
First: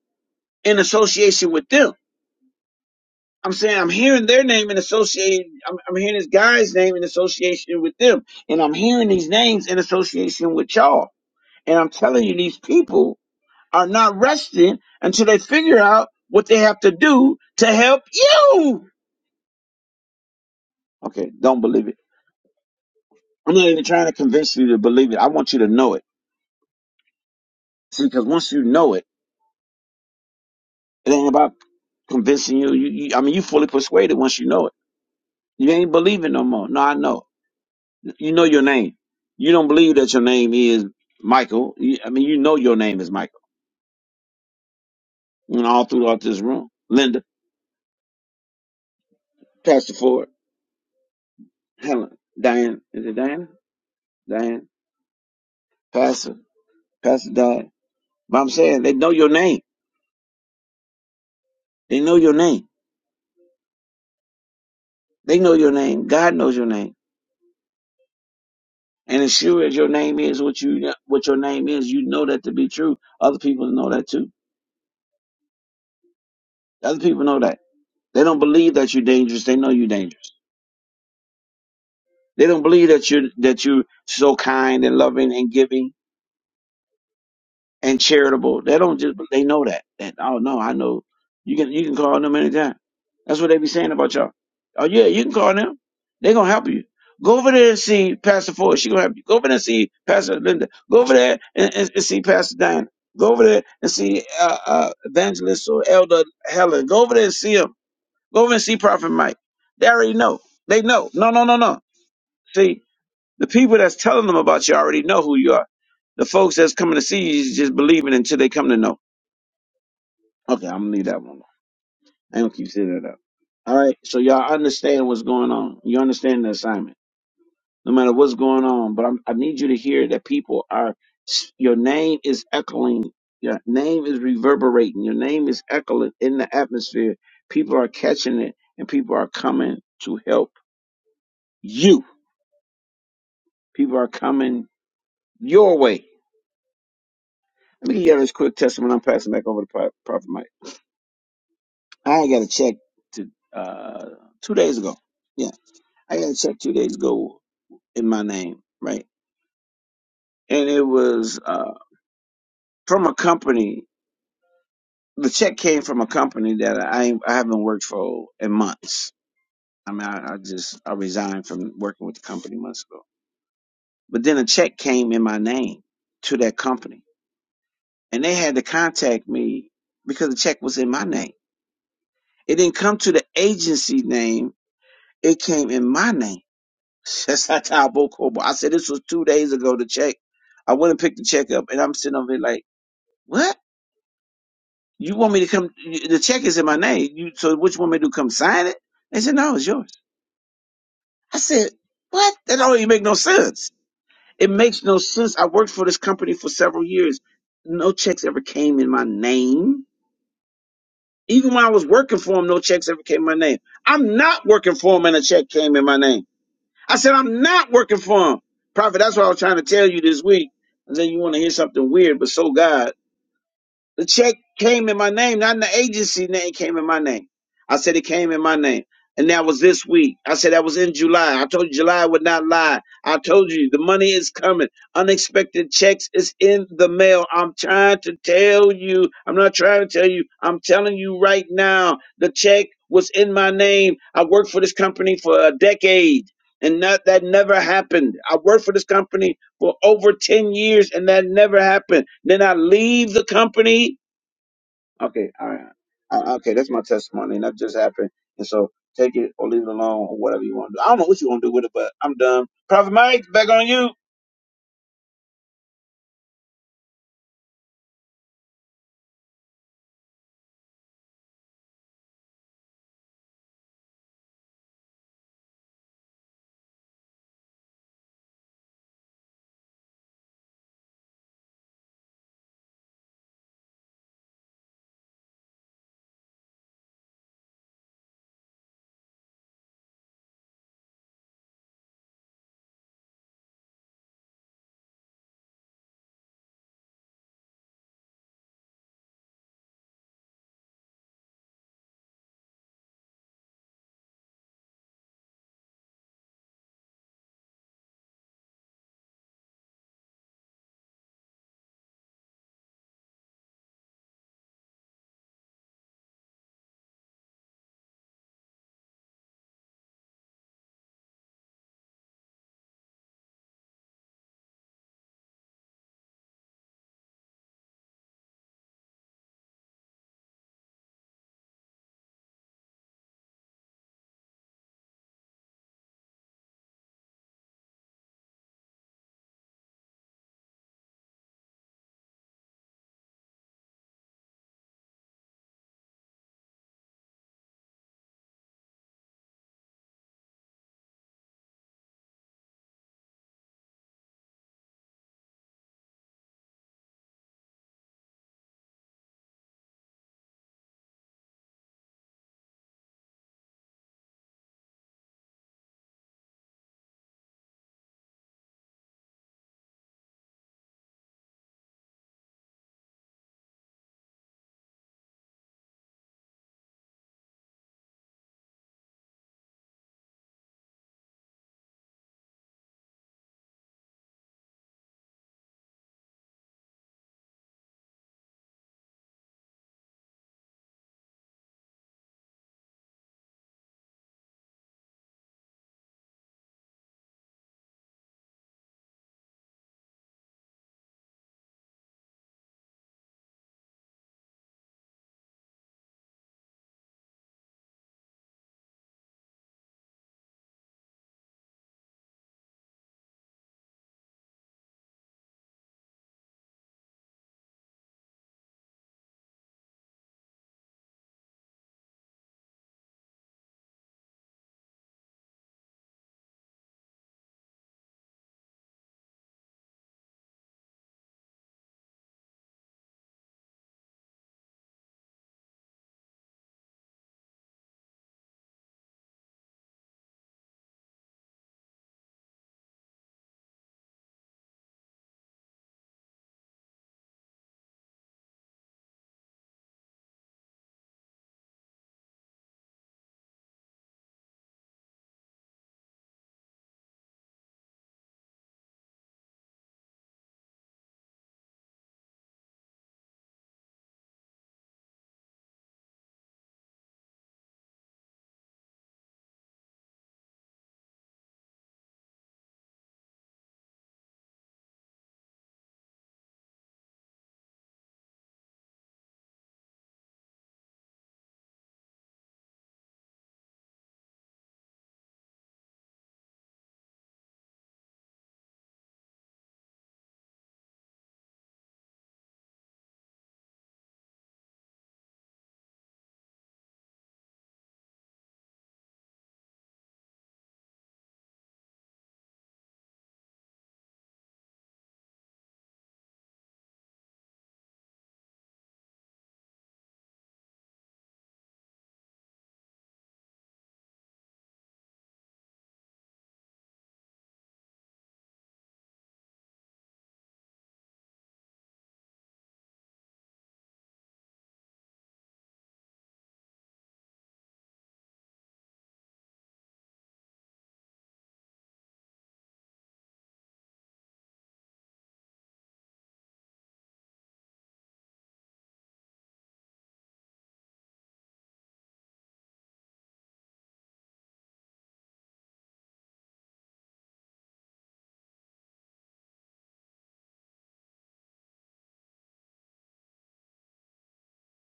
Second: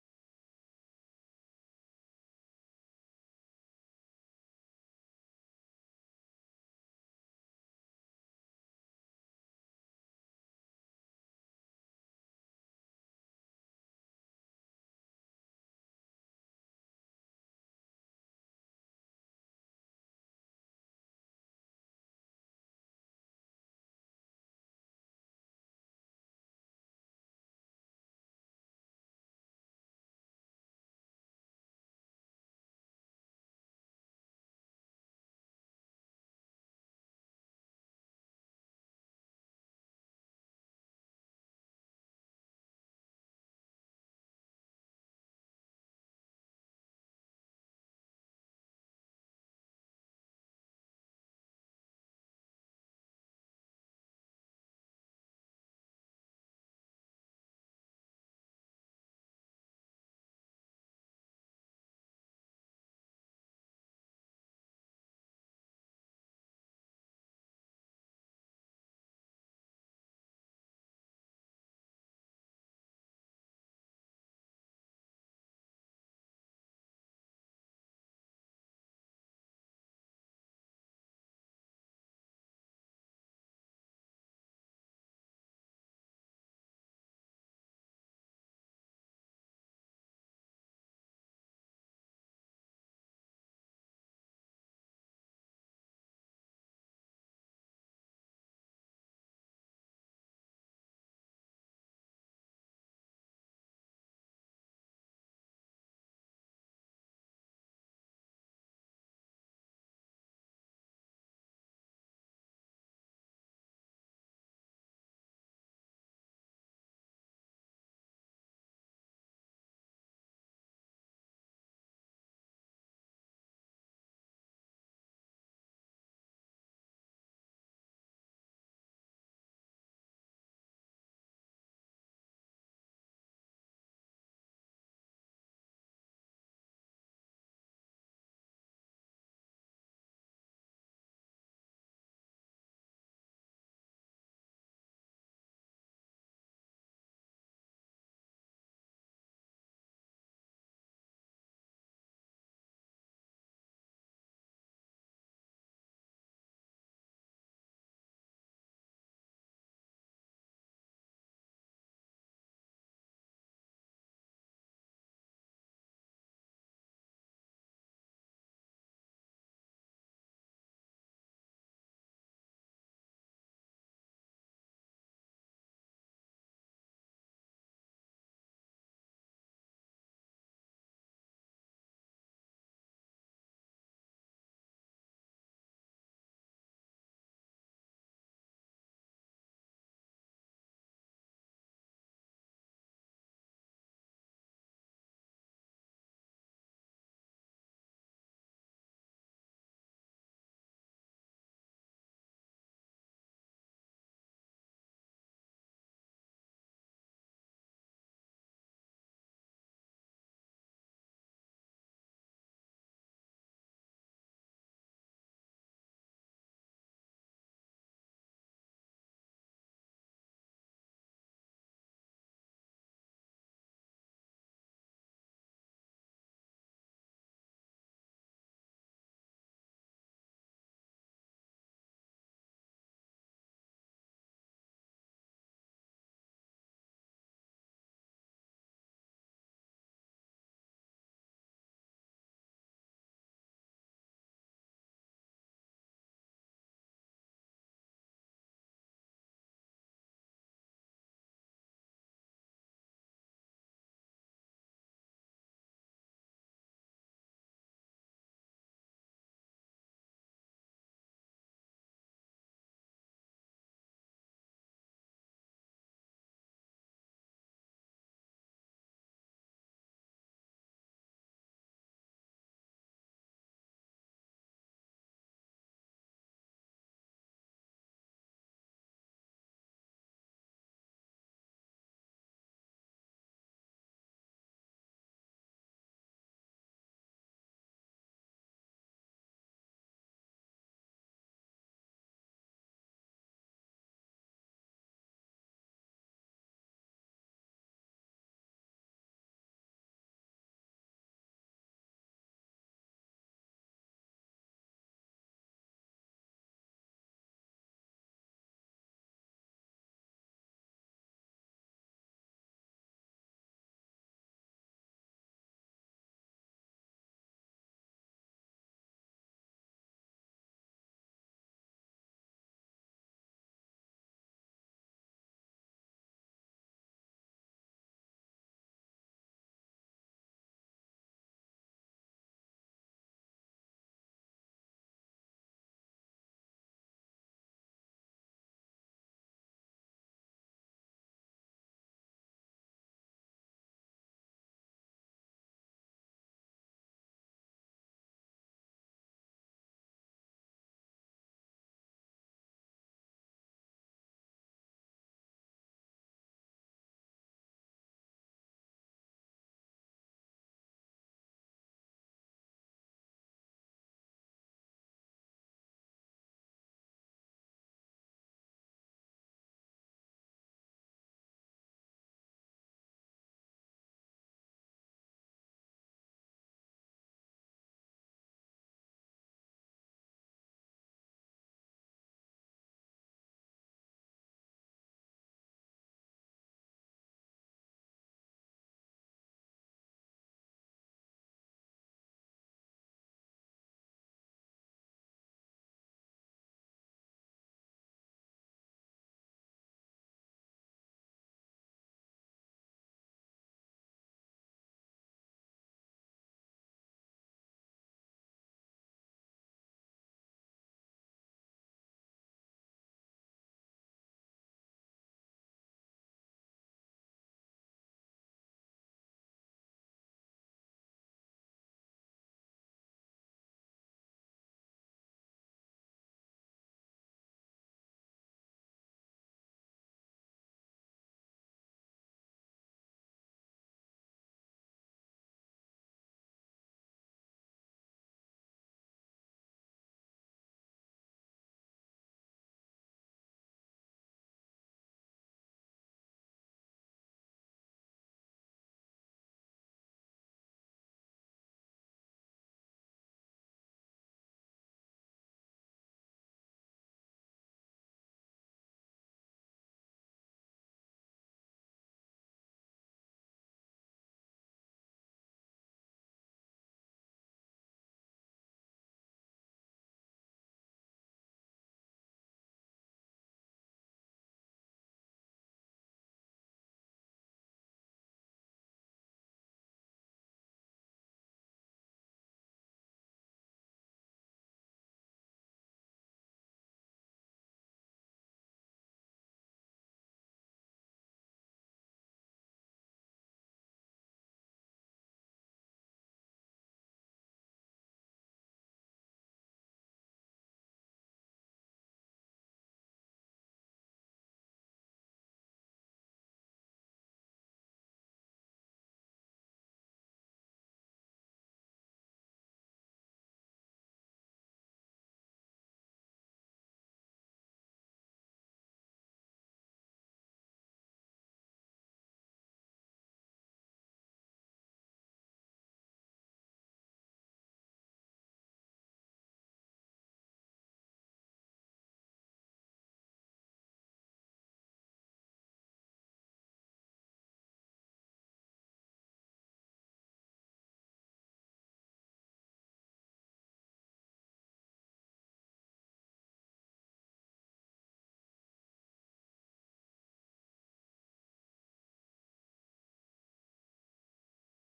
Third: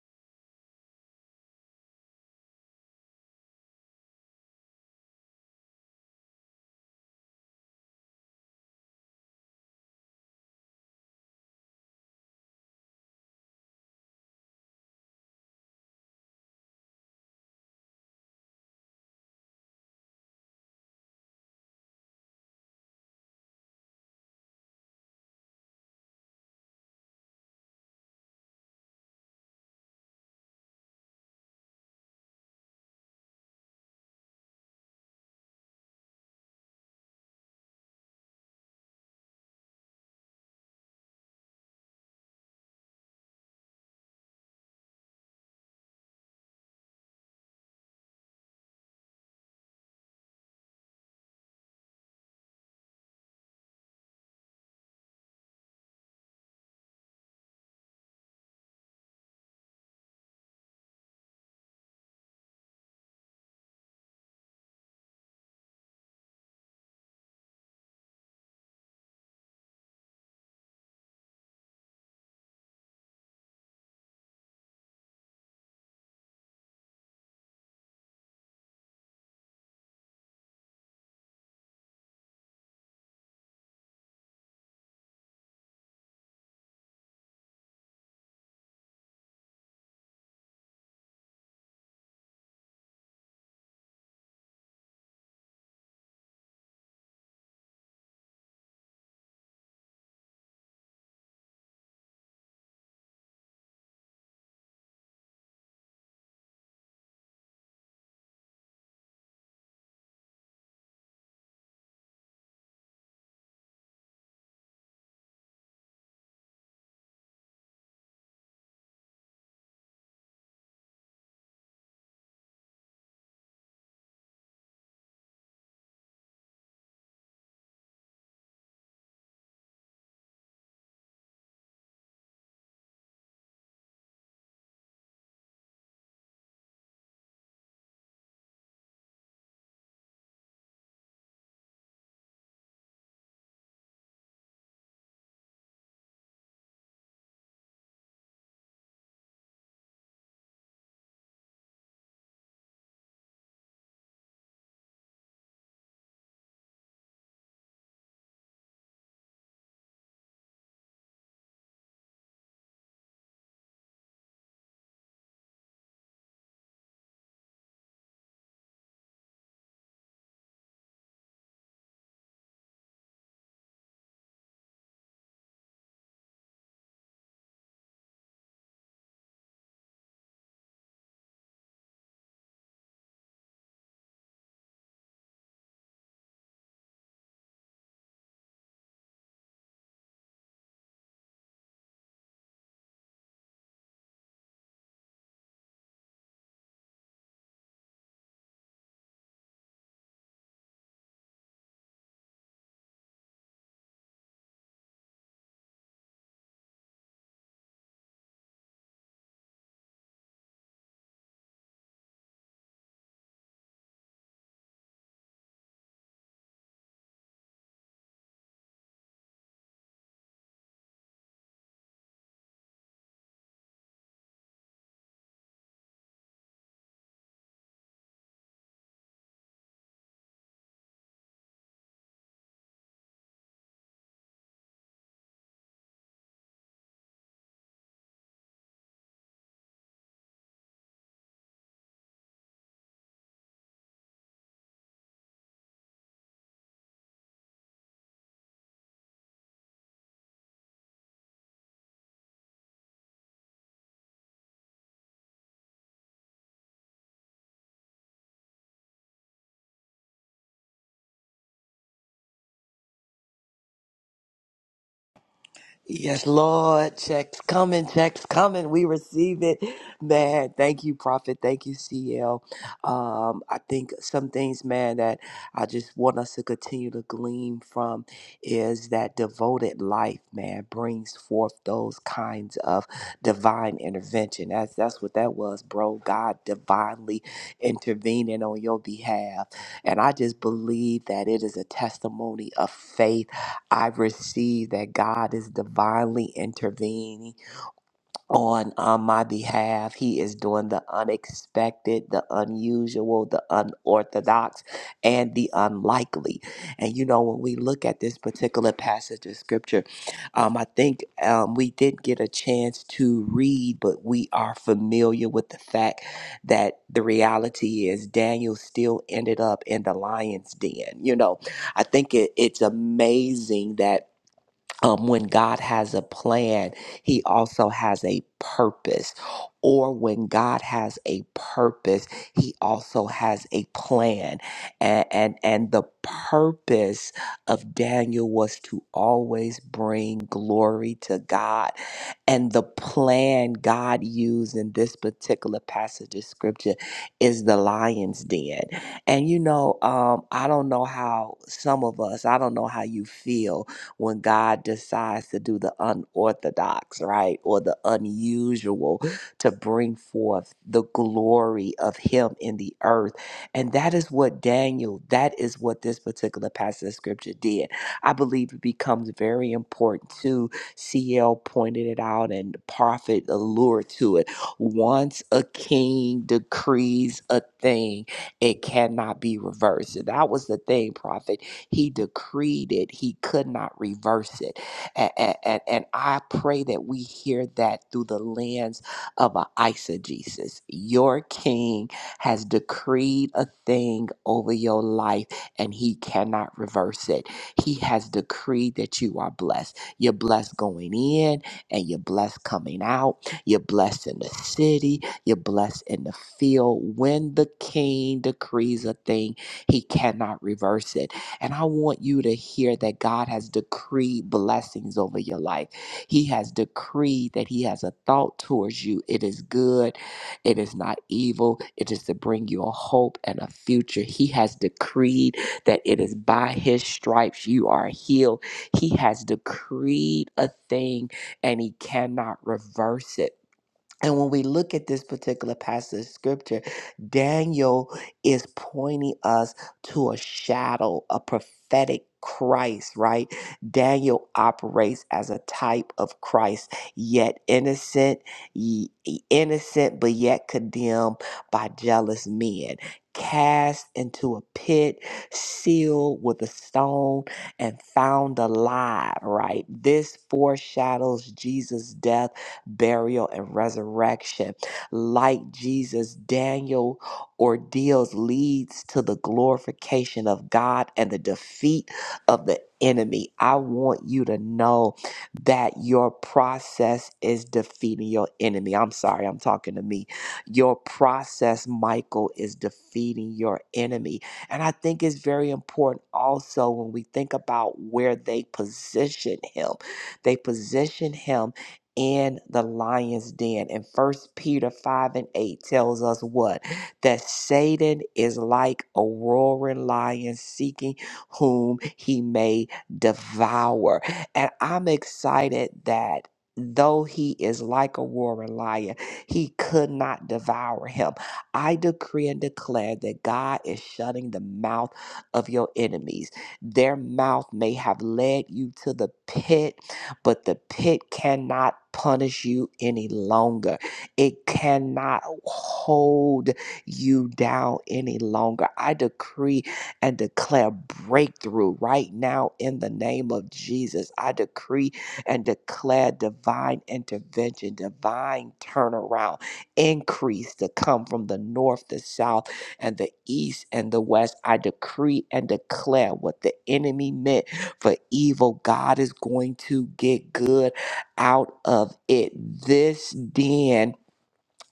S1: in association with them. I'm saying I'm hearing their name in association. I'm, I'm hearing this guy's name in association with them, and I'm hearing these names in association with y'all. And I'm telling you, these people are not resting until they figure out what they have to do to help you. Okay, don't believe it. I'm not even trying to convince you to believe it. I want you to know it. See, because once you know it. It ain't about convincing you. You, you. I mean, you fully persuaded once you know it. You ain't believing no more. No, I know. You know your name. You don't believe that your name is Michael. You, I mean, you know your name is Michael. And all throughout this room, Linda, Pastor Ford, Helen, Diane. Is it Diana? Diane, Pastor, Pastor Diane. But I'm saying they know your name. They know your name. They know your name. God knows your name. And as sure as your name is what you what your name is, you know that to be true. Other people know that too. Other people know that. They don't believe that you're dangerous. They know you're dangerous. They don't believe that you're that you're so kind and loving and giving and charitable. They don't just they know that. That oh no, I know you can you can call them anytime. That's what they be saying about y'all. Oh yeah, you can call them. They gonna help you. Go over there and see Pastor Ford. She gonna help you. Go over there and see Pastor Linda. Go over there and, and, and see Pastor Diana. Go over there and see uh, uh, Evangelist or Elder Helen. Go over there and see 'em. Go over and see Prophet Mike. They already know. They know. No, no, no, no. See, the people that's telling them about you already know who you are. The folks that's coming to see you is just believing until they come to know. Okay, I'm gonna leave that one. alone. I ain't gonna keep setting it up. All right, so y'all understand what's going on. You understand the assignment, no matter what's going on. But I'm, I need you to hear that people are. Your name is echoing. Your name is reverberating. Your name is echoing in the atmosphere. People are catching it, and people are coming to help you People are coming your way. Let me give you this quick testimony. I'm passing back over to Pro- Prophet Mike. I got a check to uh, two days ago. Yeah, I got a check two days ago in my name, right? And it was uh, from a company. The check came from a company that I ain't- I haven't worked for in months. I mean, I, I just I resigned from working with the company months ago. But then a check came in my name to that company, and they had to contact me because the check was in my name It didn't come to the agency name. It came in my name. That's not how Bokobo. I said this was two days ago. The check. I went and picked the check up, and I'm sitting over there like, what? You want me to come? The check is in my name. You so what you want me to do? Come sign it? They said no, it's yours. I said what? That don't even make no sense. It makes no sense. I worked for this company for several years. No checks ever came in my name. Even when I was working for them, no checks ever came in my name. I'm not working for them, and a check came in my name. I said, I'm not working for him. Prophet, that's what I was trying to tell you this week. I said you want to hear something weird, but so God. The check came in my name, not in the agency name. It came in my name. I said it came in my name. And that was this week. I said that was in July. I told you July would not lie. I told you the money is coming. Unexpected checks is in the mail. I'm trying to tell you. I'm not trying to tell you. I'm telling you right now. The check was in my name. I worked for this company for a decade. And that, that never happened. I worked for this company for over 10 years and that never happened. Then I leave the company. Okay, all right. I, okay, that's my testimony and that just happened. And so take it or leave it alone or whatever you want to do. I don't know what you want to do with it, but I'm done. Prophet Mike, back on you.
S2: Yes, Lord. Checks coming, checks coming. We receive it. Man, thank you, Prophet. Thank you, CL. Um, I think some things, man, that I just want us to continue to glean from is that devoted life, man, brings forth those kinds of divine intervention. That's that's what that was, bro. God divinely intervening on your behalf. And I just believe that it is a testimony of faith I receive that God is divinely intervening on, on my behalf. He is doing the unexpected, the unusual, the unorthodox, and the unlikely. And you know, when we look at this particular passage of scripture, um, I think um, we did get a chance to read, but we are familiar with the fact that the reality is Daniel still ended up in the lion's den. You know, I think it, it's amazing that um, when God has a plan, He also has a purpose. Or when God has a purpose, He also has a plan. And, and, and the purpose of Daniel was to always bring glory to God. And the plan God used in this particular passage of scripture is the lion's den. And you know, um, I don't know how some of us, I don't know how you feel when God decides to do the unorthodox, right, or the unusual to bring forth the glory of Him in the earth. And that is what Daniel, that is what this particular passage of scripture did. I believe it becomes very important too. CL pointed it out and the Prophet allured to it. Once a king decrees a thing, it cannot be reversed. And that was the thing, Prophet he decreed it, He could not reverse it. And, and, and I pray that we hear that through the lens of an eisegesis. Your King has decreed a thing over your life, and He cannot reverse it. He has decreed that you are blessed. You're blessed going in, and you're blessed coming out. You're blessed in the city. You're blessed in the field. When the king decrees a thing, he cannot reverse it. And I want you to hear that God has decreed blessings over your life. He has decreed that He has a thought towards you. It is good, it is not evil, it is to bring you a hope and a future. He has decreed that it is by His stripes you are healed. He has decreed a thing and He cannot reverse it. And when we look at this particular passage of scripture, Daniel is pointing us to a shadow, a prophetic Christ, right? Daniel operates as a type of Christ, yet innocent, ye- e, innocent, but yet condemned by jealous men, cast into a pit, sealed with a stone, and found alive, right? This foreshadows Jesus' death burial, and resurrection. Like Jesus, Daniel ordeals leads to the glorification of God and the defeat of the enemy. I want you to know that your process is defeating your enemy. I'm sorry, I'm talking to me. Your process, Michael, is defeating your enemy. And I think it's very important also when we think about where they position him. They position him in the lion's den. And first Peter 5 and 8 tells us what? That Satan is like a roaring lion seeking whom he may devour. And I'm excited that Though he is like a roaring lion, he could not devour him. I decree and declare that God is shutting the mouth of your enemies. Their mouth may have led you to the pit but the pit cannot punish you any longer. It cannot hold you down any longer. I decree and declare breakthrough right now in the name of Jesus. I decree and declare divine intervention, divine turnaround, increase to come from the north, the south, and the east and the west. I decree and declare what the enemy meant for evil. God is going to get good out of it. This den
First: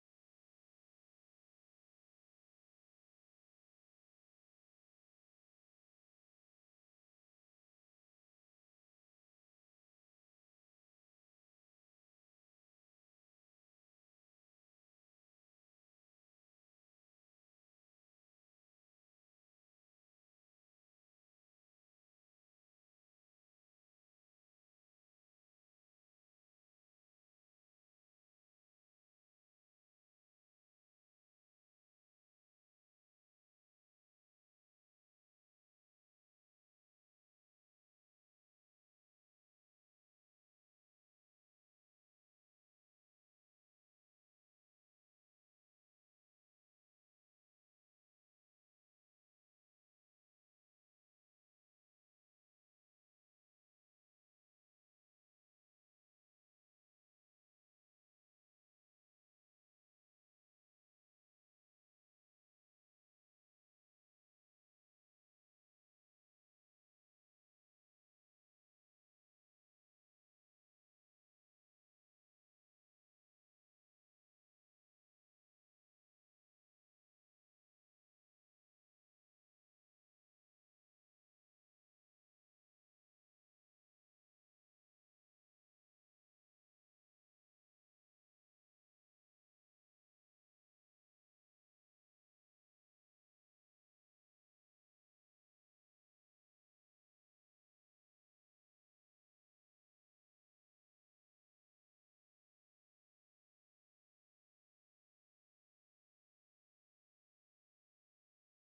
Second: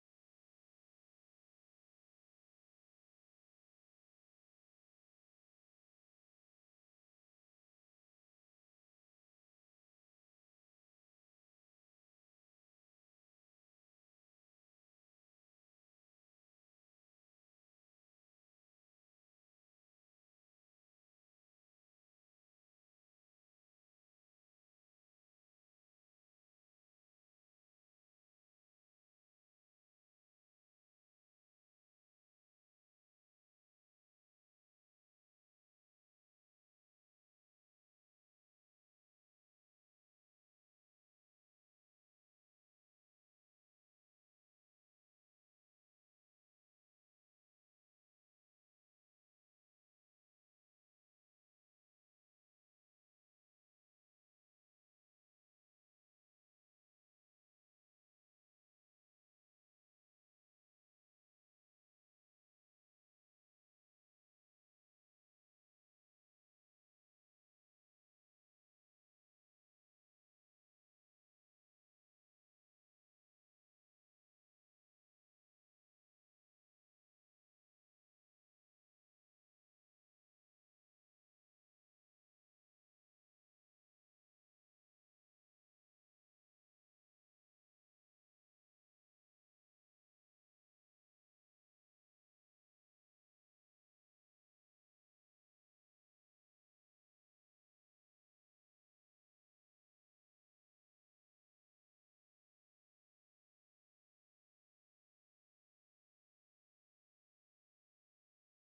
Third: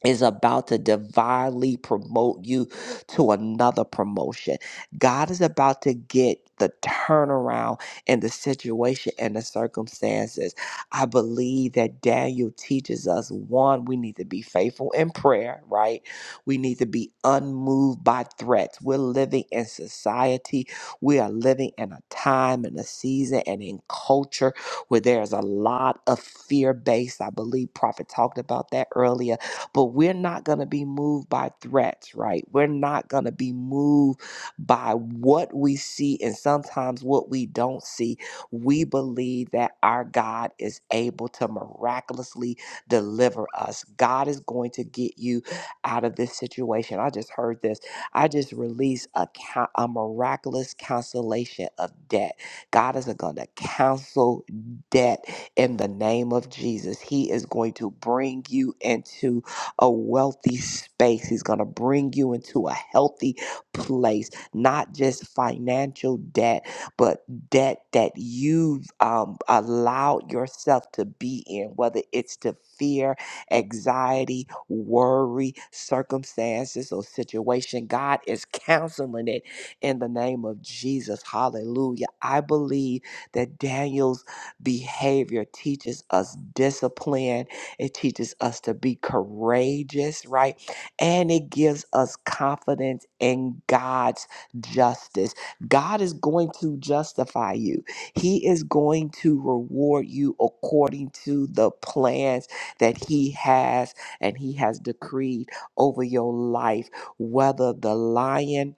S2: is about to divinely promote you to another promotion. God is about to get the turnaround in the situation and the circumstances. I believe that Daniel teaches us one, we need to be faithful in prayer, right? We need to be unmoved by threats. We're living in society, we are living in a time and a season and in culture where there's a lot of fear based. I believe Prophet talked about that earlier but we're not going to be moved by threats, right? We're not going to be moved by what we see and sometimes what we don't see. We believe that our God is able to miraculously deliver us. God is going to get you out of this situation. I just heard this. I just released a, ca- a miraculous cancellation of debt. God is going to cancel debt in the name of Jesus. He is going to bring you into a wealthy space. He's going to bring you into a healthy place, not just financial debt, but debt that you've um, allowed yourself to be in, whether it's to fear, anxiety, worry, circumstances, or situation. God is counseling it in the name of Jesus. Hallelujah. I believe that Daniel's behavior teaches us discipline it teaches us to be courageous, right? And it gives us confidence in God's justice. God is going to justify you, He is going to reward you according to the plans that He has and He has decreed over your life, whether the lion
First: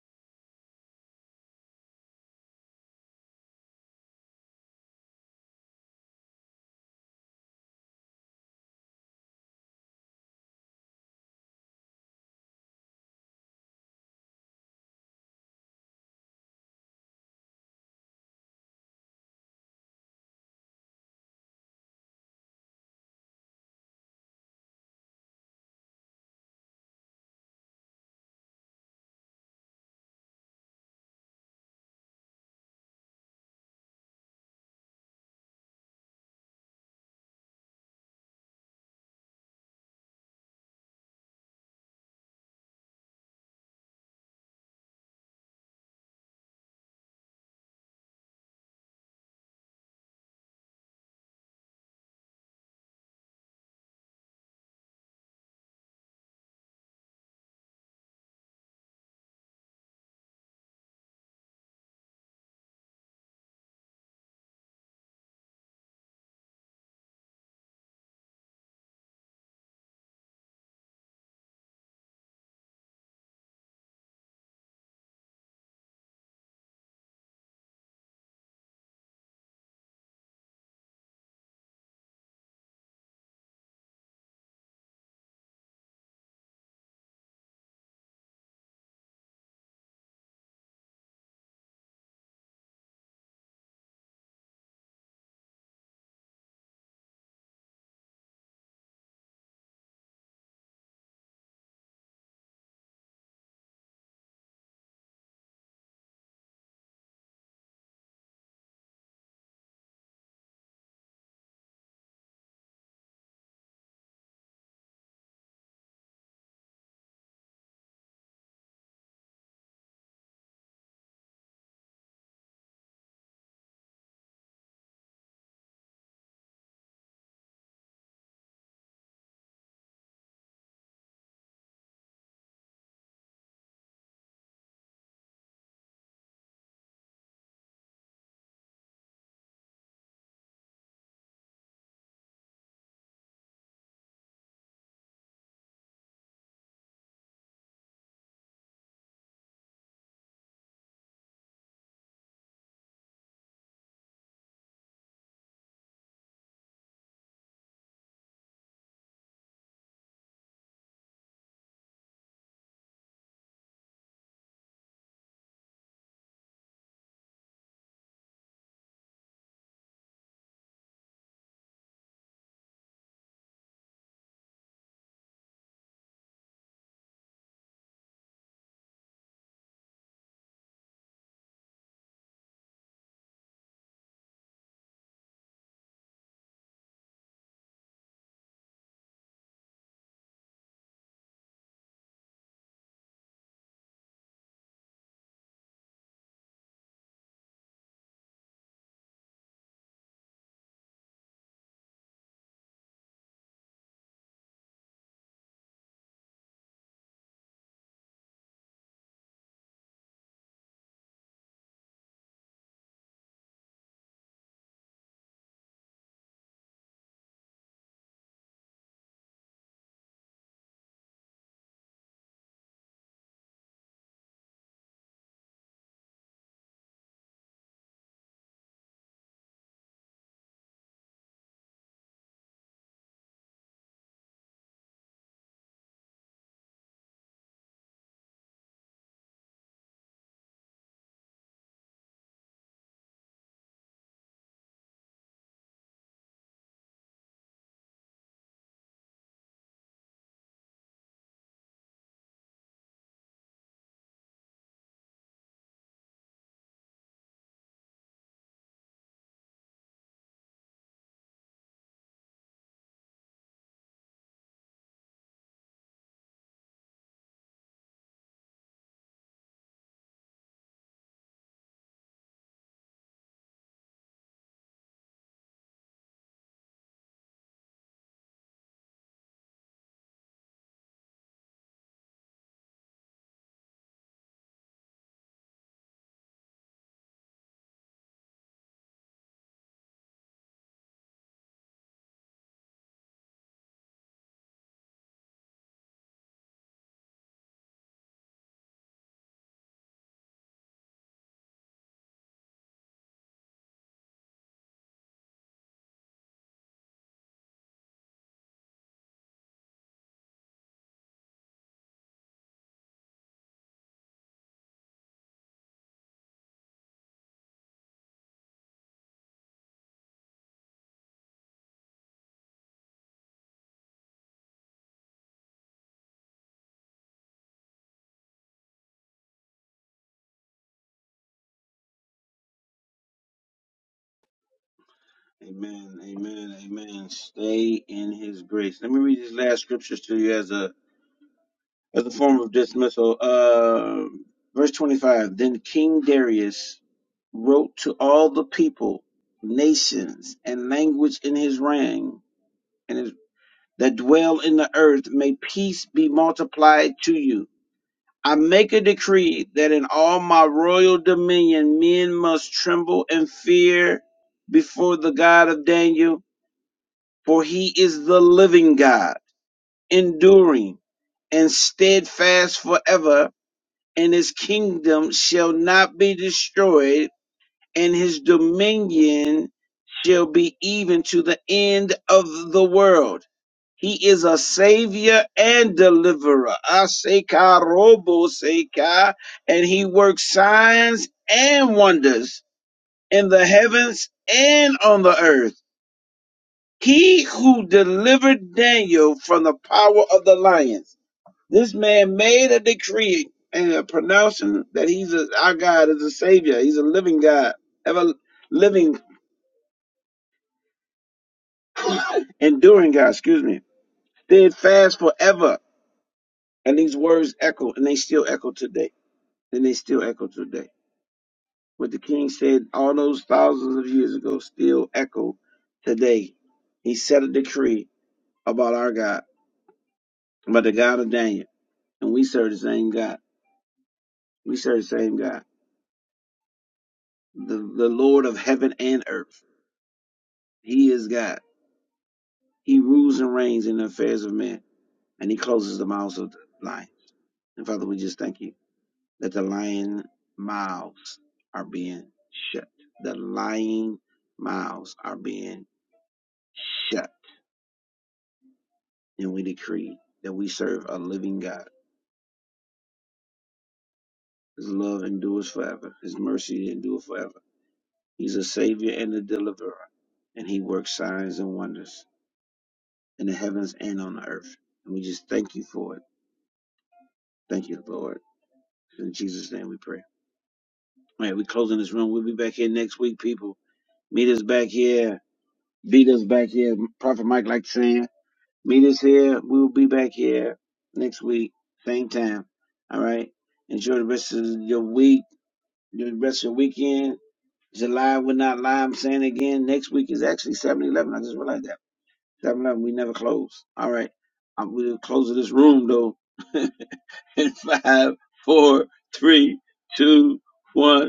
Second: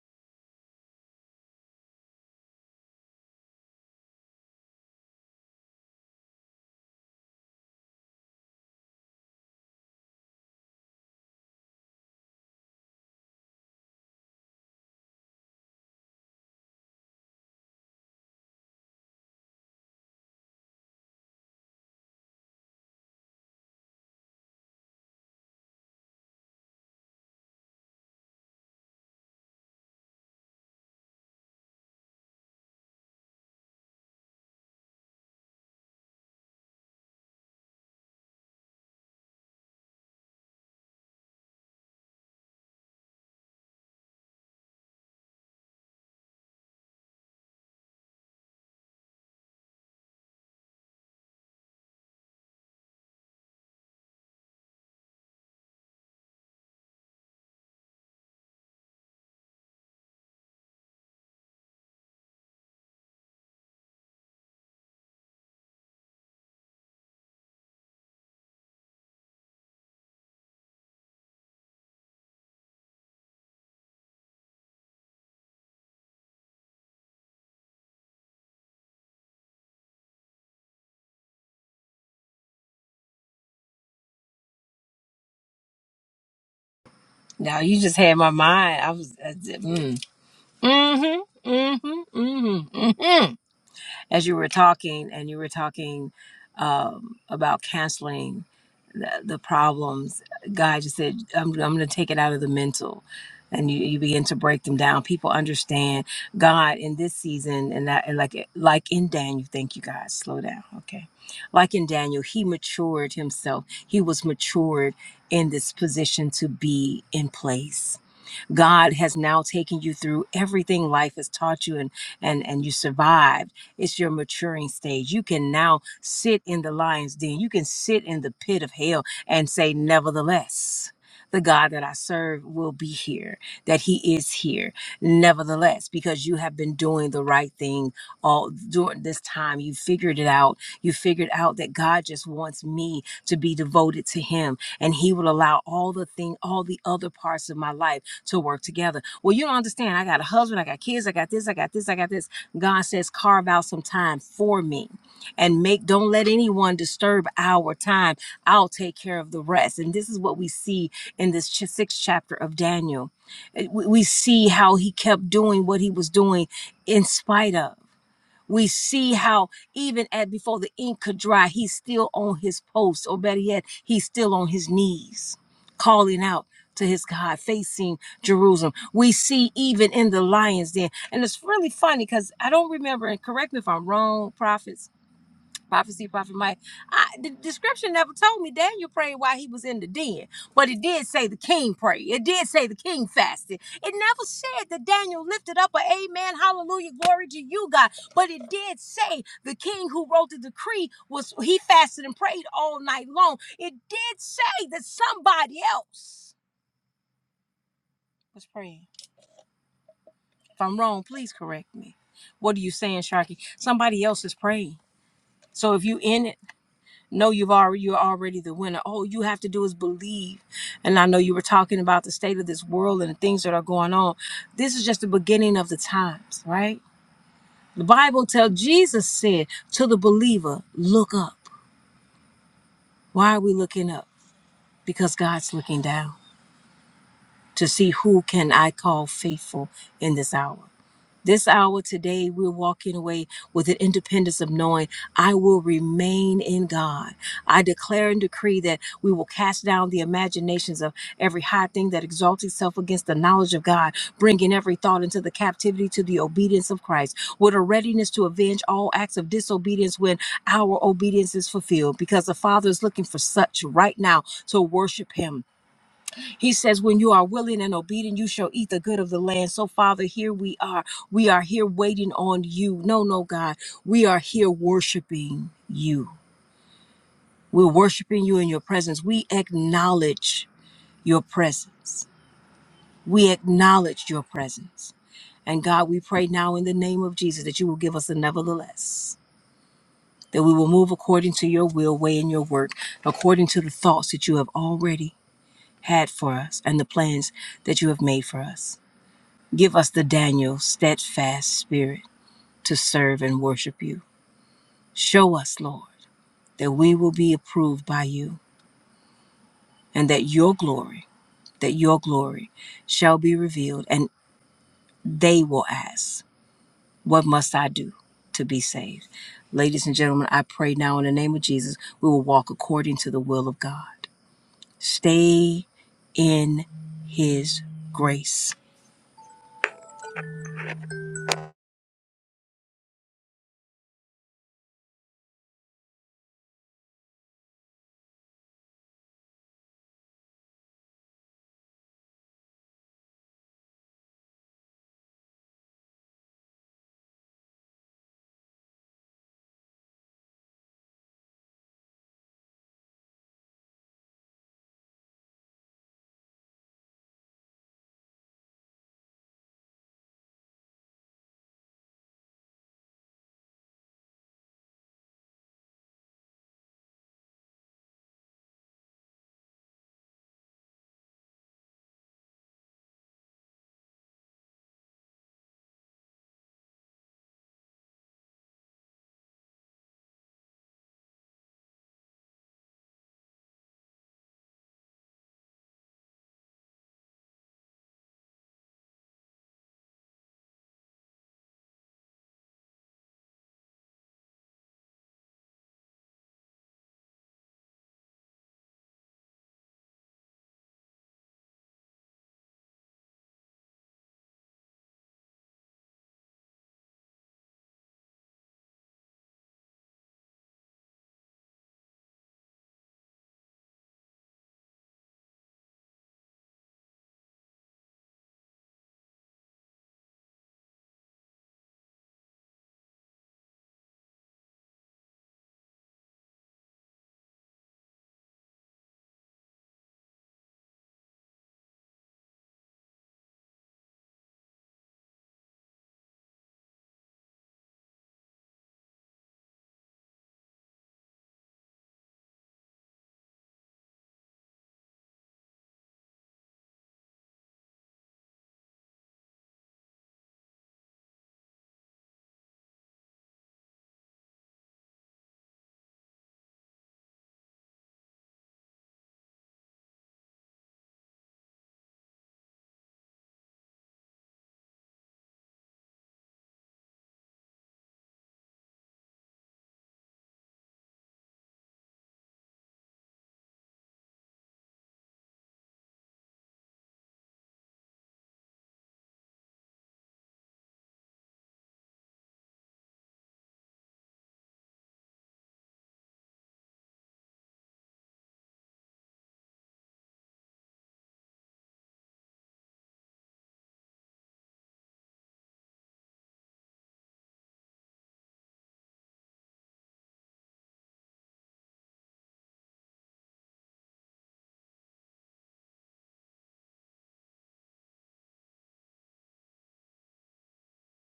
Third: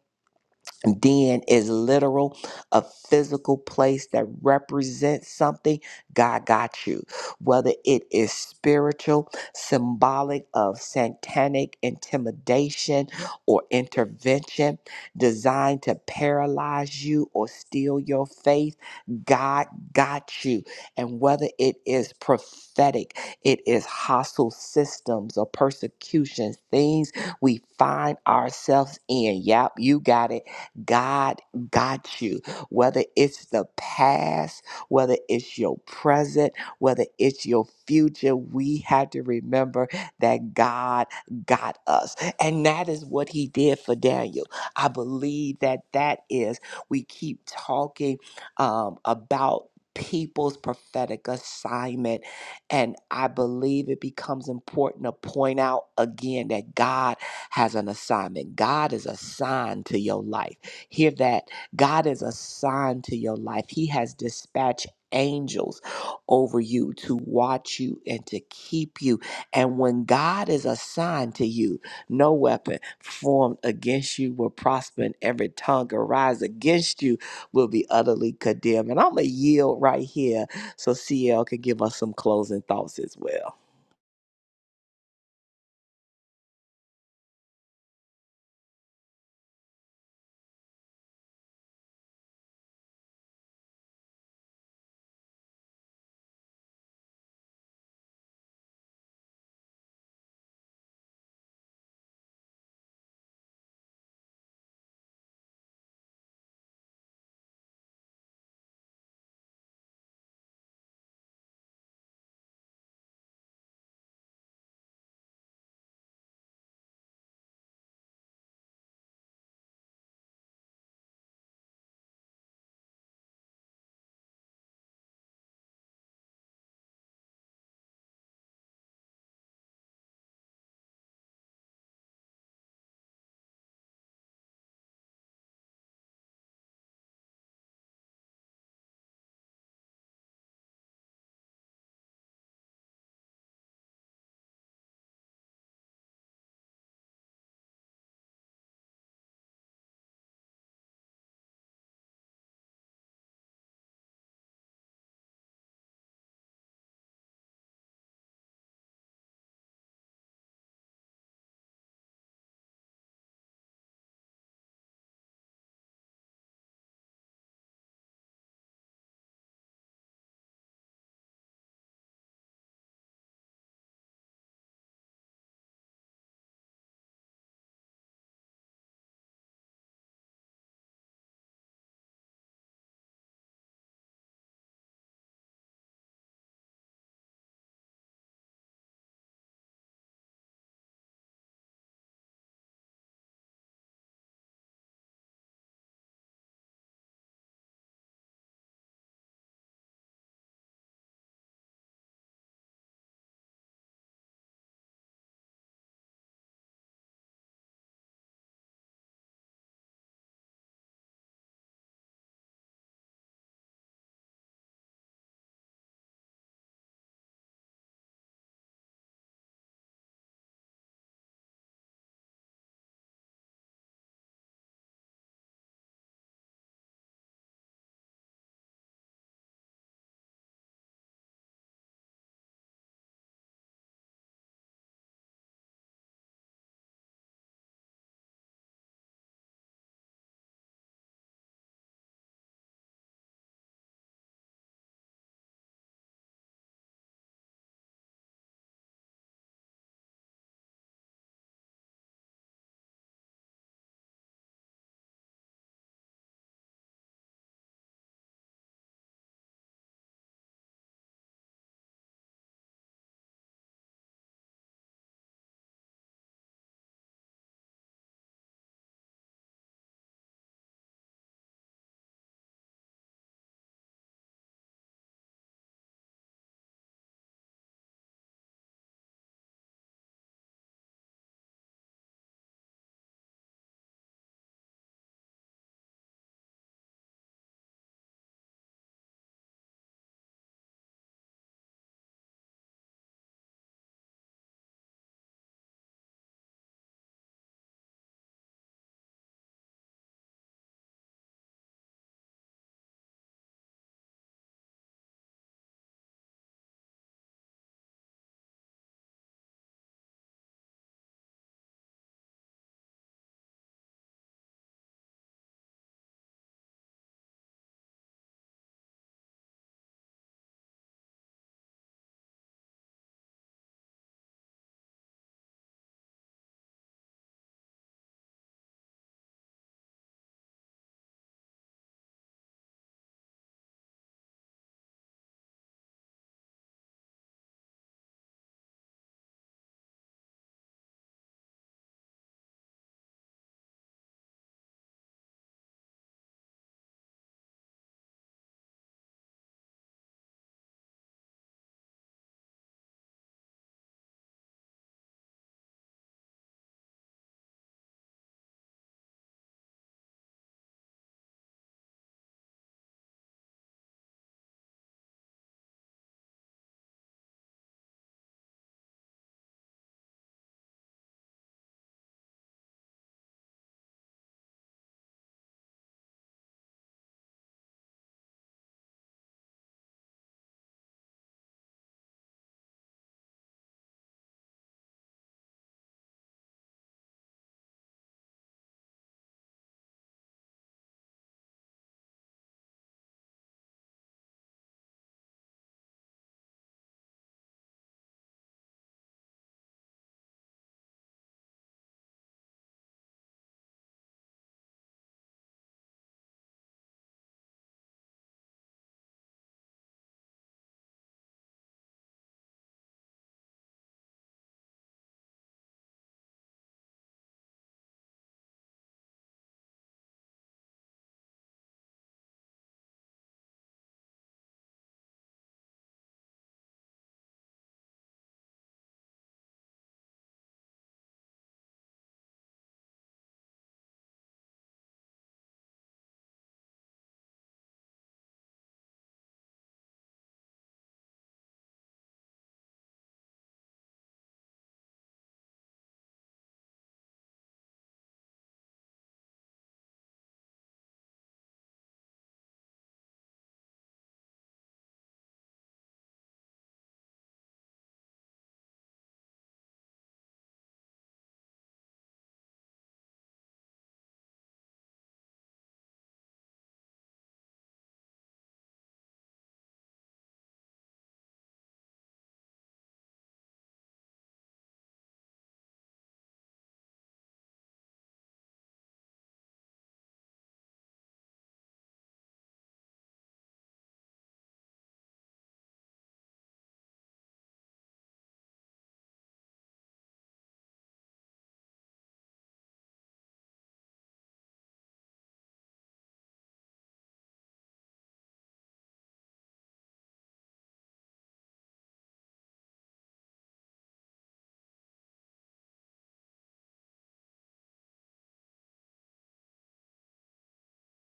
S2: Den is literal, a physical place that represents something. God got you. Whether it is spiritual, symbolic of satanic intimidation or intervention designed to paralyze you or steal your faith, God got you. And whether it is prophetic, it is hostile systems or persecutions, things we find ourselves in. Yep, you got it God got you. Whether it's the past, whether it's your present, whether it's your future, we have to remember that God got us. And that is what he did for Daniel. I believe that that is, we keep talking um, about. People's prophetic assignment. And I believe it becomes important to point out again that God has an assignment. God is assigned to your life. Hear that. God is assigned to your life, He has dispatched angels over you to watch you and to keep you. And when God is assigned to you, no weapon formed against you will prosper, and every tongue arise against you will be utterly condemned. And I'm going to yield right here so CL can give us some closing thoughts as well.
S3: Now you just had my mind. I was, uh, mm, mm-hmm, mm-hmm, mm-hmm, mm-hmm. As you were talking and you were talking um, about canceling the, the problems god just said i'm, I'm going to take it out of the mental and you, you begin to break them down people understand god in this season and that and like like in daniel thank you guys slow down okay like in daniel he matured himself he was matured in this position to be in place God has now taken you through everything life has taught you and and and you survived. It's your maturing stage. You can now sit in the lion's den. You can sit in the pit of hell and say, nevertheless. The God that I serve will be here, that He is here, nevertheless, because you have been doing the right thing all during this time. You figured it out. You figured out that God just wants me to be devoted to Him, and He will allow all the thing, all the other parts of my life to work together. Well, you don't understand. I got a husband, I got kids, I got this, I got this, I got this. God says, carve out some time for me and make, don't let anyone disturb our time. I'll take care of the rest. And this is what we see in this ch- sixth chapter of Daniel. Uh, We we see how he kept doing what he was doing in spite of. We see how even at before the ink could dry, he's still on his post, or better yet, he's still on his knees, calling out to his God, facing Jerusalem. We see even in the lion's den, and it's really funny because I don't remember. And correct me if I'm wrong, prophets prophecy, prophet Mike. I, the description never told me Daniel prayed while he was in the den, but it did say the king prayed. It did say the king fasted. It never said that Daniel lifted up a amen, hallelujah, glory to you, God. But it did say the king who wrote the decree was he fasted and prayed all night long. It did say that somebody else was praying. If I'm wrong, please correct me. What are you saying, Sharky? Somebody else is praying. So if you in it. No, you've already you're already the winner. All you have to do is believe. And I know you were talking about the state of this world and the things that are going on. This is just the beginning of the times, right? The Bible tells Jesus said to the believer, look up. Why are we looking up? Because God's looking down to see who can I call faithful in this hour. This hour today, we're walking away with an independence of knowing I will remain in God. I declare and decree that we will cast down the imaginations of every high thing that exalts itself against the knowledge of God, bringing every thought into the captivity to the obedience of Christ, with a readiness to avenge all acts of disobedience when our obedience is fulfilled, because the Father is looking for such right now to worship Him he says, When you are willing and obedient, you shall eat the good of the land. So, Father, here we are. We are here waiting on you. No, no, God. We are here worshiping you. We're worshiping you in your presence. We acknowledge your presence. We acknowledge your presence. And God, we pray now in the name of Jesus that you will give us the nevertheless, that we will move according to your will, way in your work, according to the thoughts that you have already had for us and the plans that you have made for us. Give us the Daniel steadfast spirit to serve and worship you. Show us, Lord, that we will be approved by you and that your glory, that your glory shall be revealed and they will ask, What must I do to be saved? Ladies and gentlemen, I pray now in the name of Jesus, we will walk according to the will of God. Stay in his grace
S1: Amen, amen, amen. Stay in his grace. Let me read these last scriptures to you as a as a form of dismissal. Uh, verse 25. Then King Darius wrote to all the people, nations, and language in his reign and that dwell in the earth, may peace be multiplied to you. I make a decree that in all my royal dominion men must tremble and fear before the God of Daniel, for he is the living God, enduring and steadfast forever, and his kingdom shall not be destroyed, and his dominion shall be even to the end of the world He is a savior and deliverer. Aseka robo seka. And he works signs and wonders in the heavens and on the earth. He who delivered Daniel from the power of the lions. This man made a decree and a pronouncing that he's a, our God is a savior. He's a living God, ever living, enduring God, excuse me. Steadfast forever. And these words echo and they still echo today. and they still echo today. What the king said all those thousands of years ago still echo today. He set a decree about our God, about the God of Daniel, and we serve the same God. We serve the same God, the, the Lord of heaven and earth. He is God. He rules and reigns in the affairs of men, and he closes the mouths of the lion. And Father, we just thank you that the lion mouths are being shut. The lying mouths are being shut and we decree that we serve a living God. His love endures forever. His mercy endures forever. He's a savior and a deliverer, and he works signs and wonders in the heavens and on the earth. And we just thank you for it. Thank you, Lord. In Jesus' name we pray. All right, we closing this room. We'll be back here next week, people. Meet us back here. Beat us back here. Prophet Mike like saying, meet us here. We will be back here next week, same time. All right. Enjoy the rest of your week The rest of your weekend. July will not lie. I'm saying again, next week is actually 7 Eleven. I just realized that. 7 Eleven, we never close. All right. I'm going to close this room, though. In five, four, three, two, one.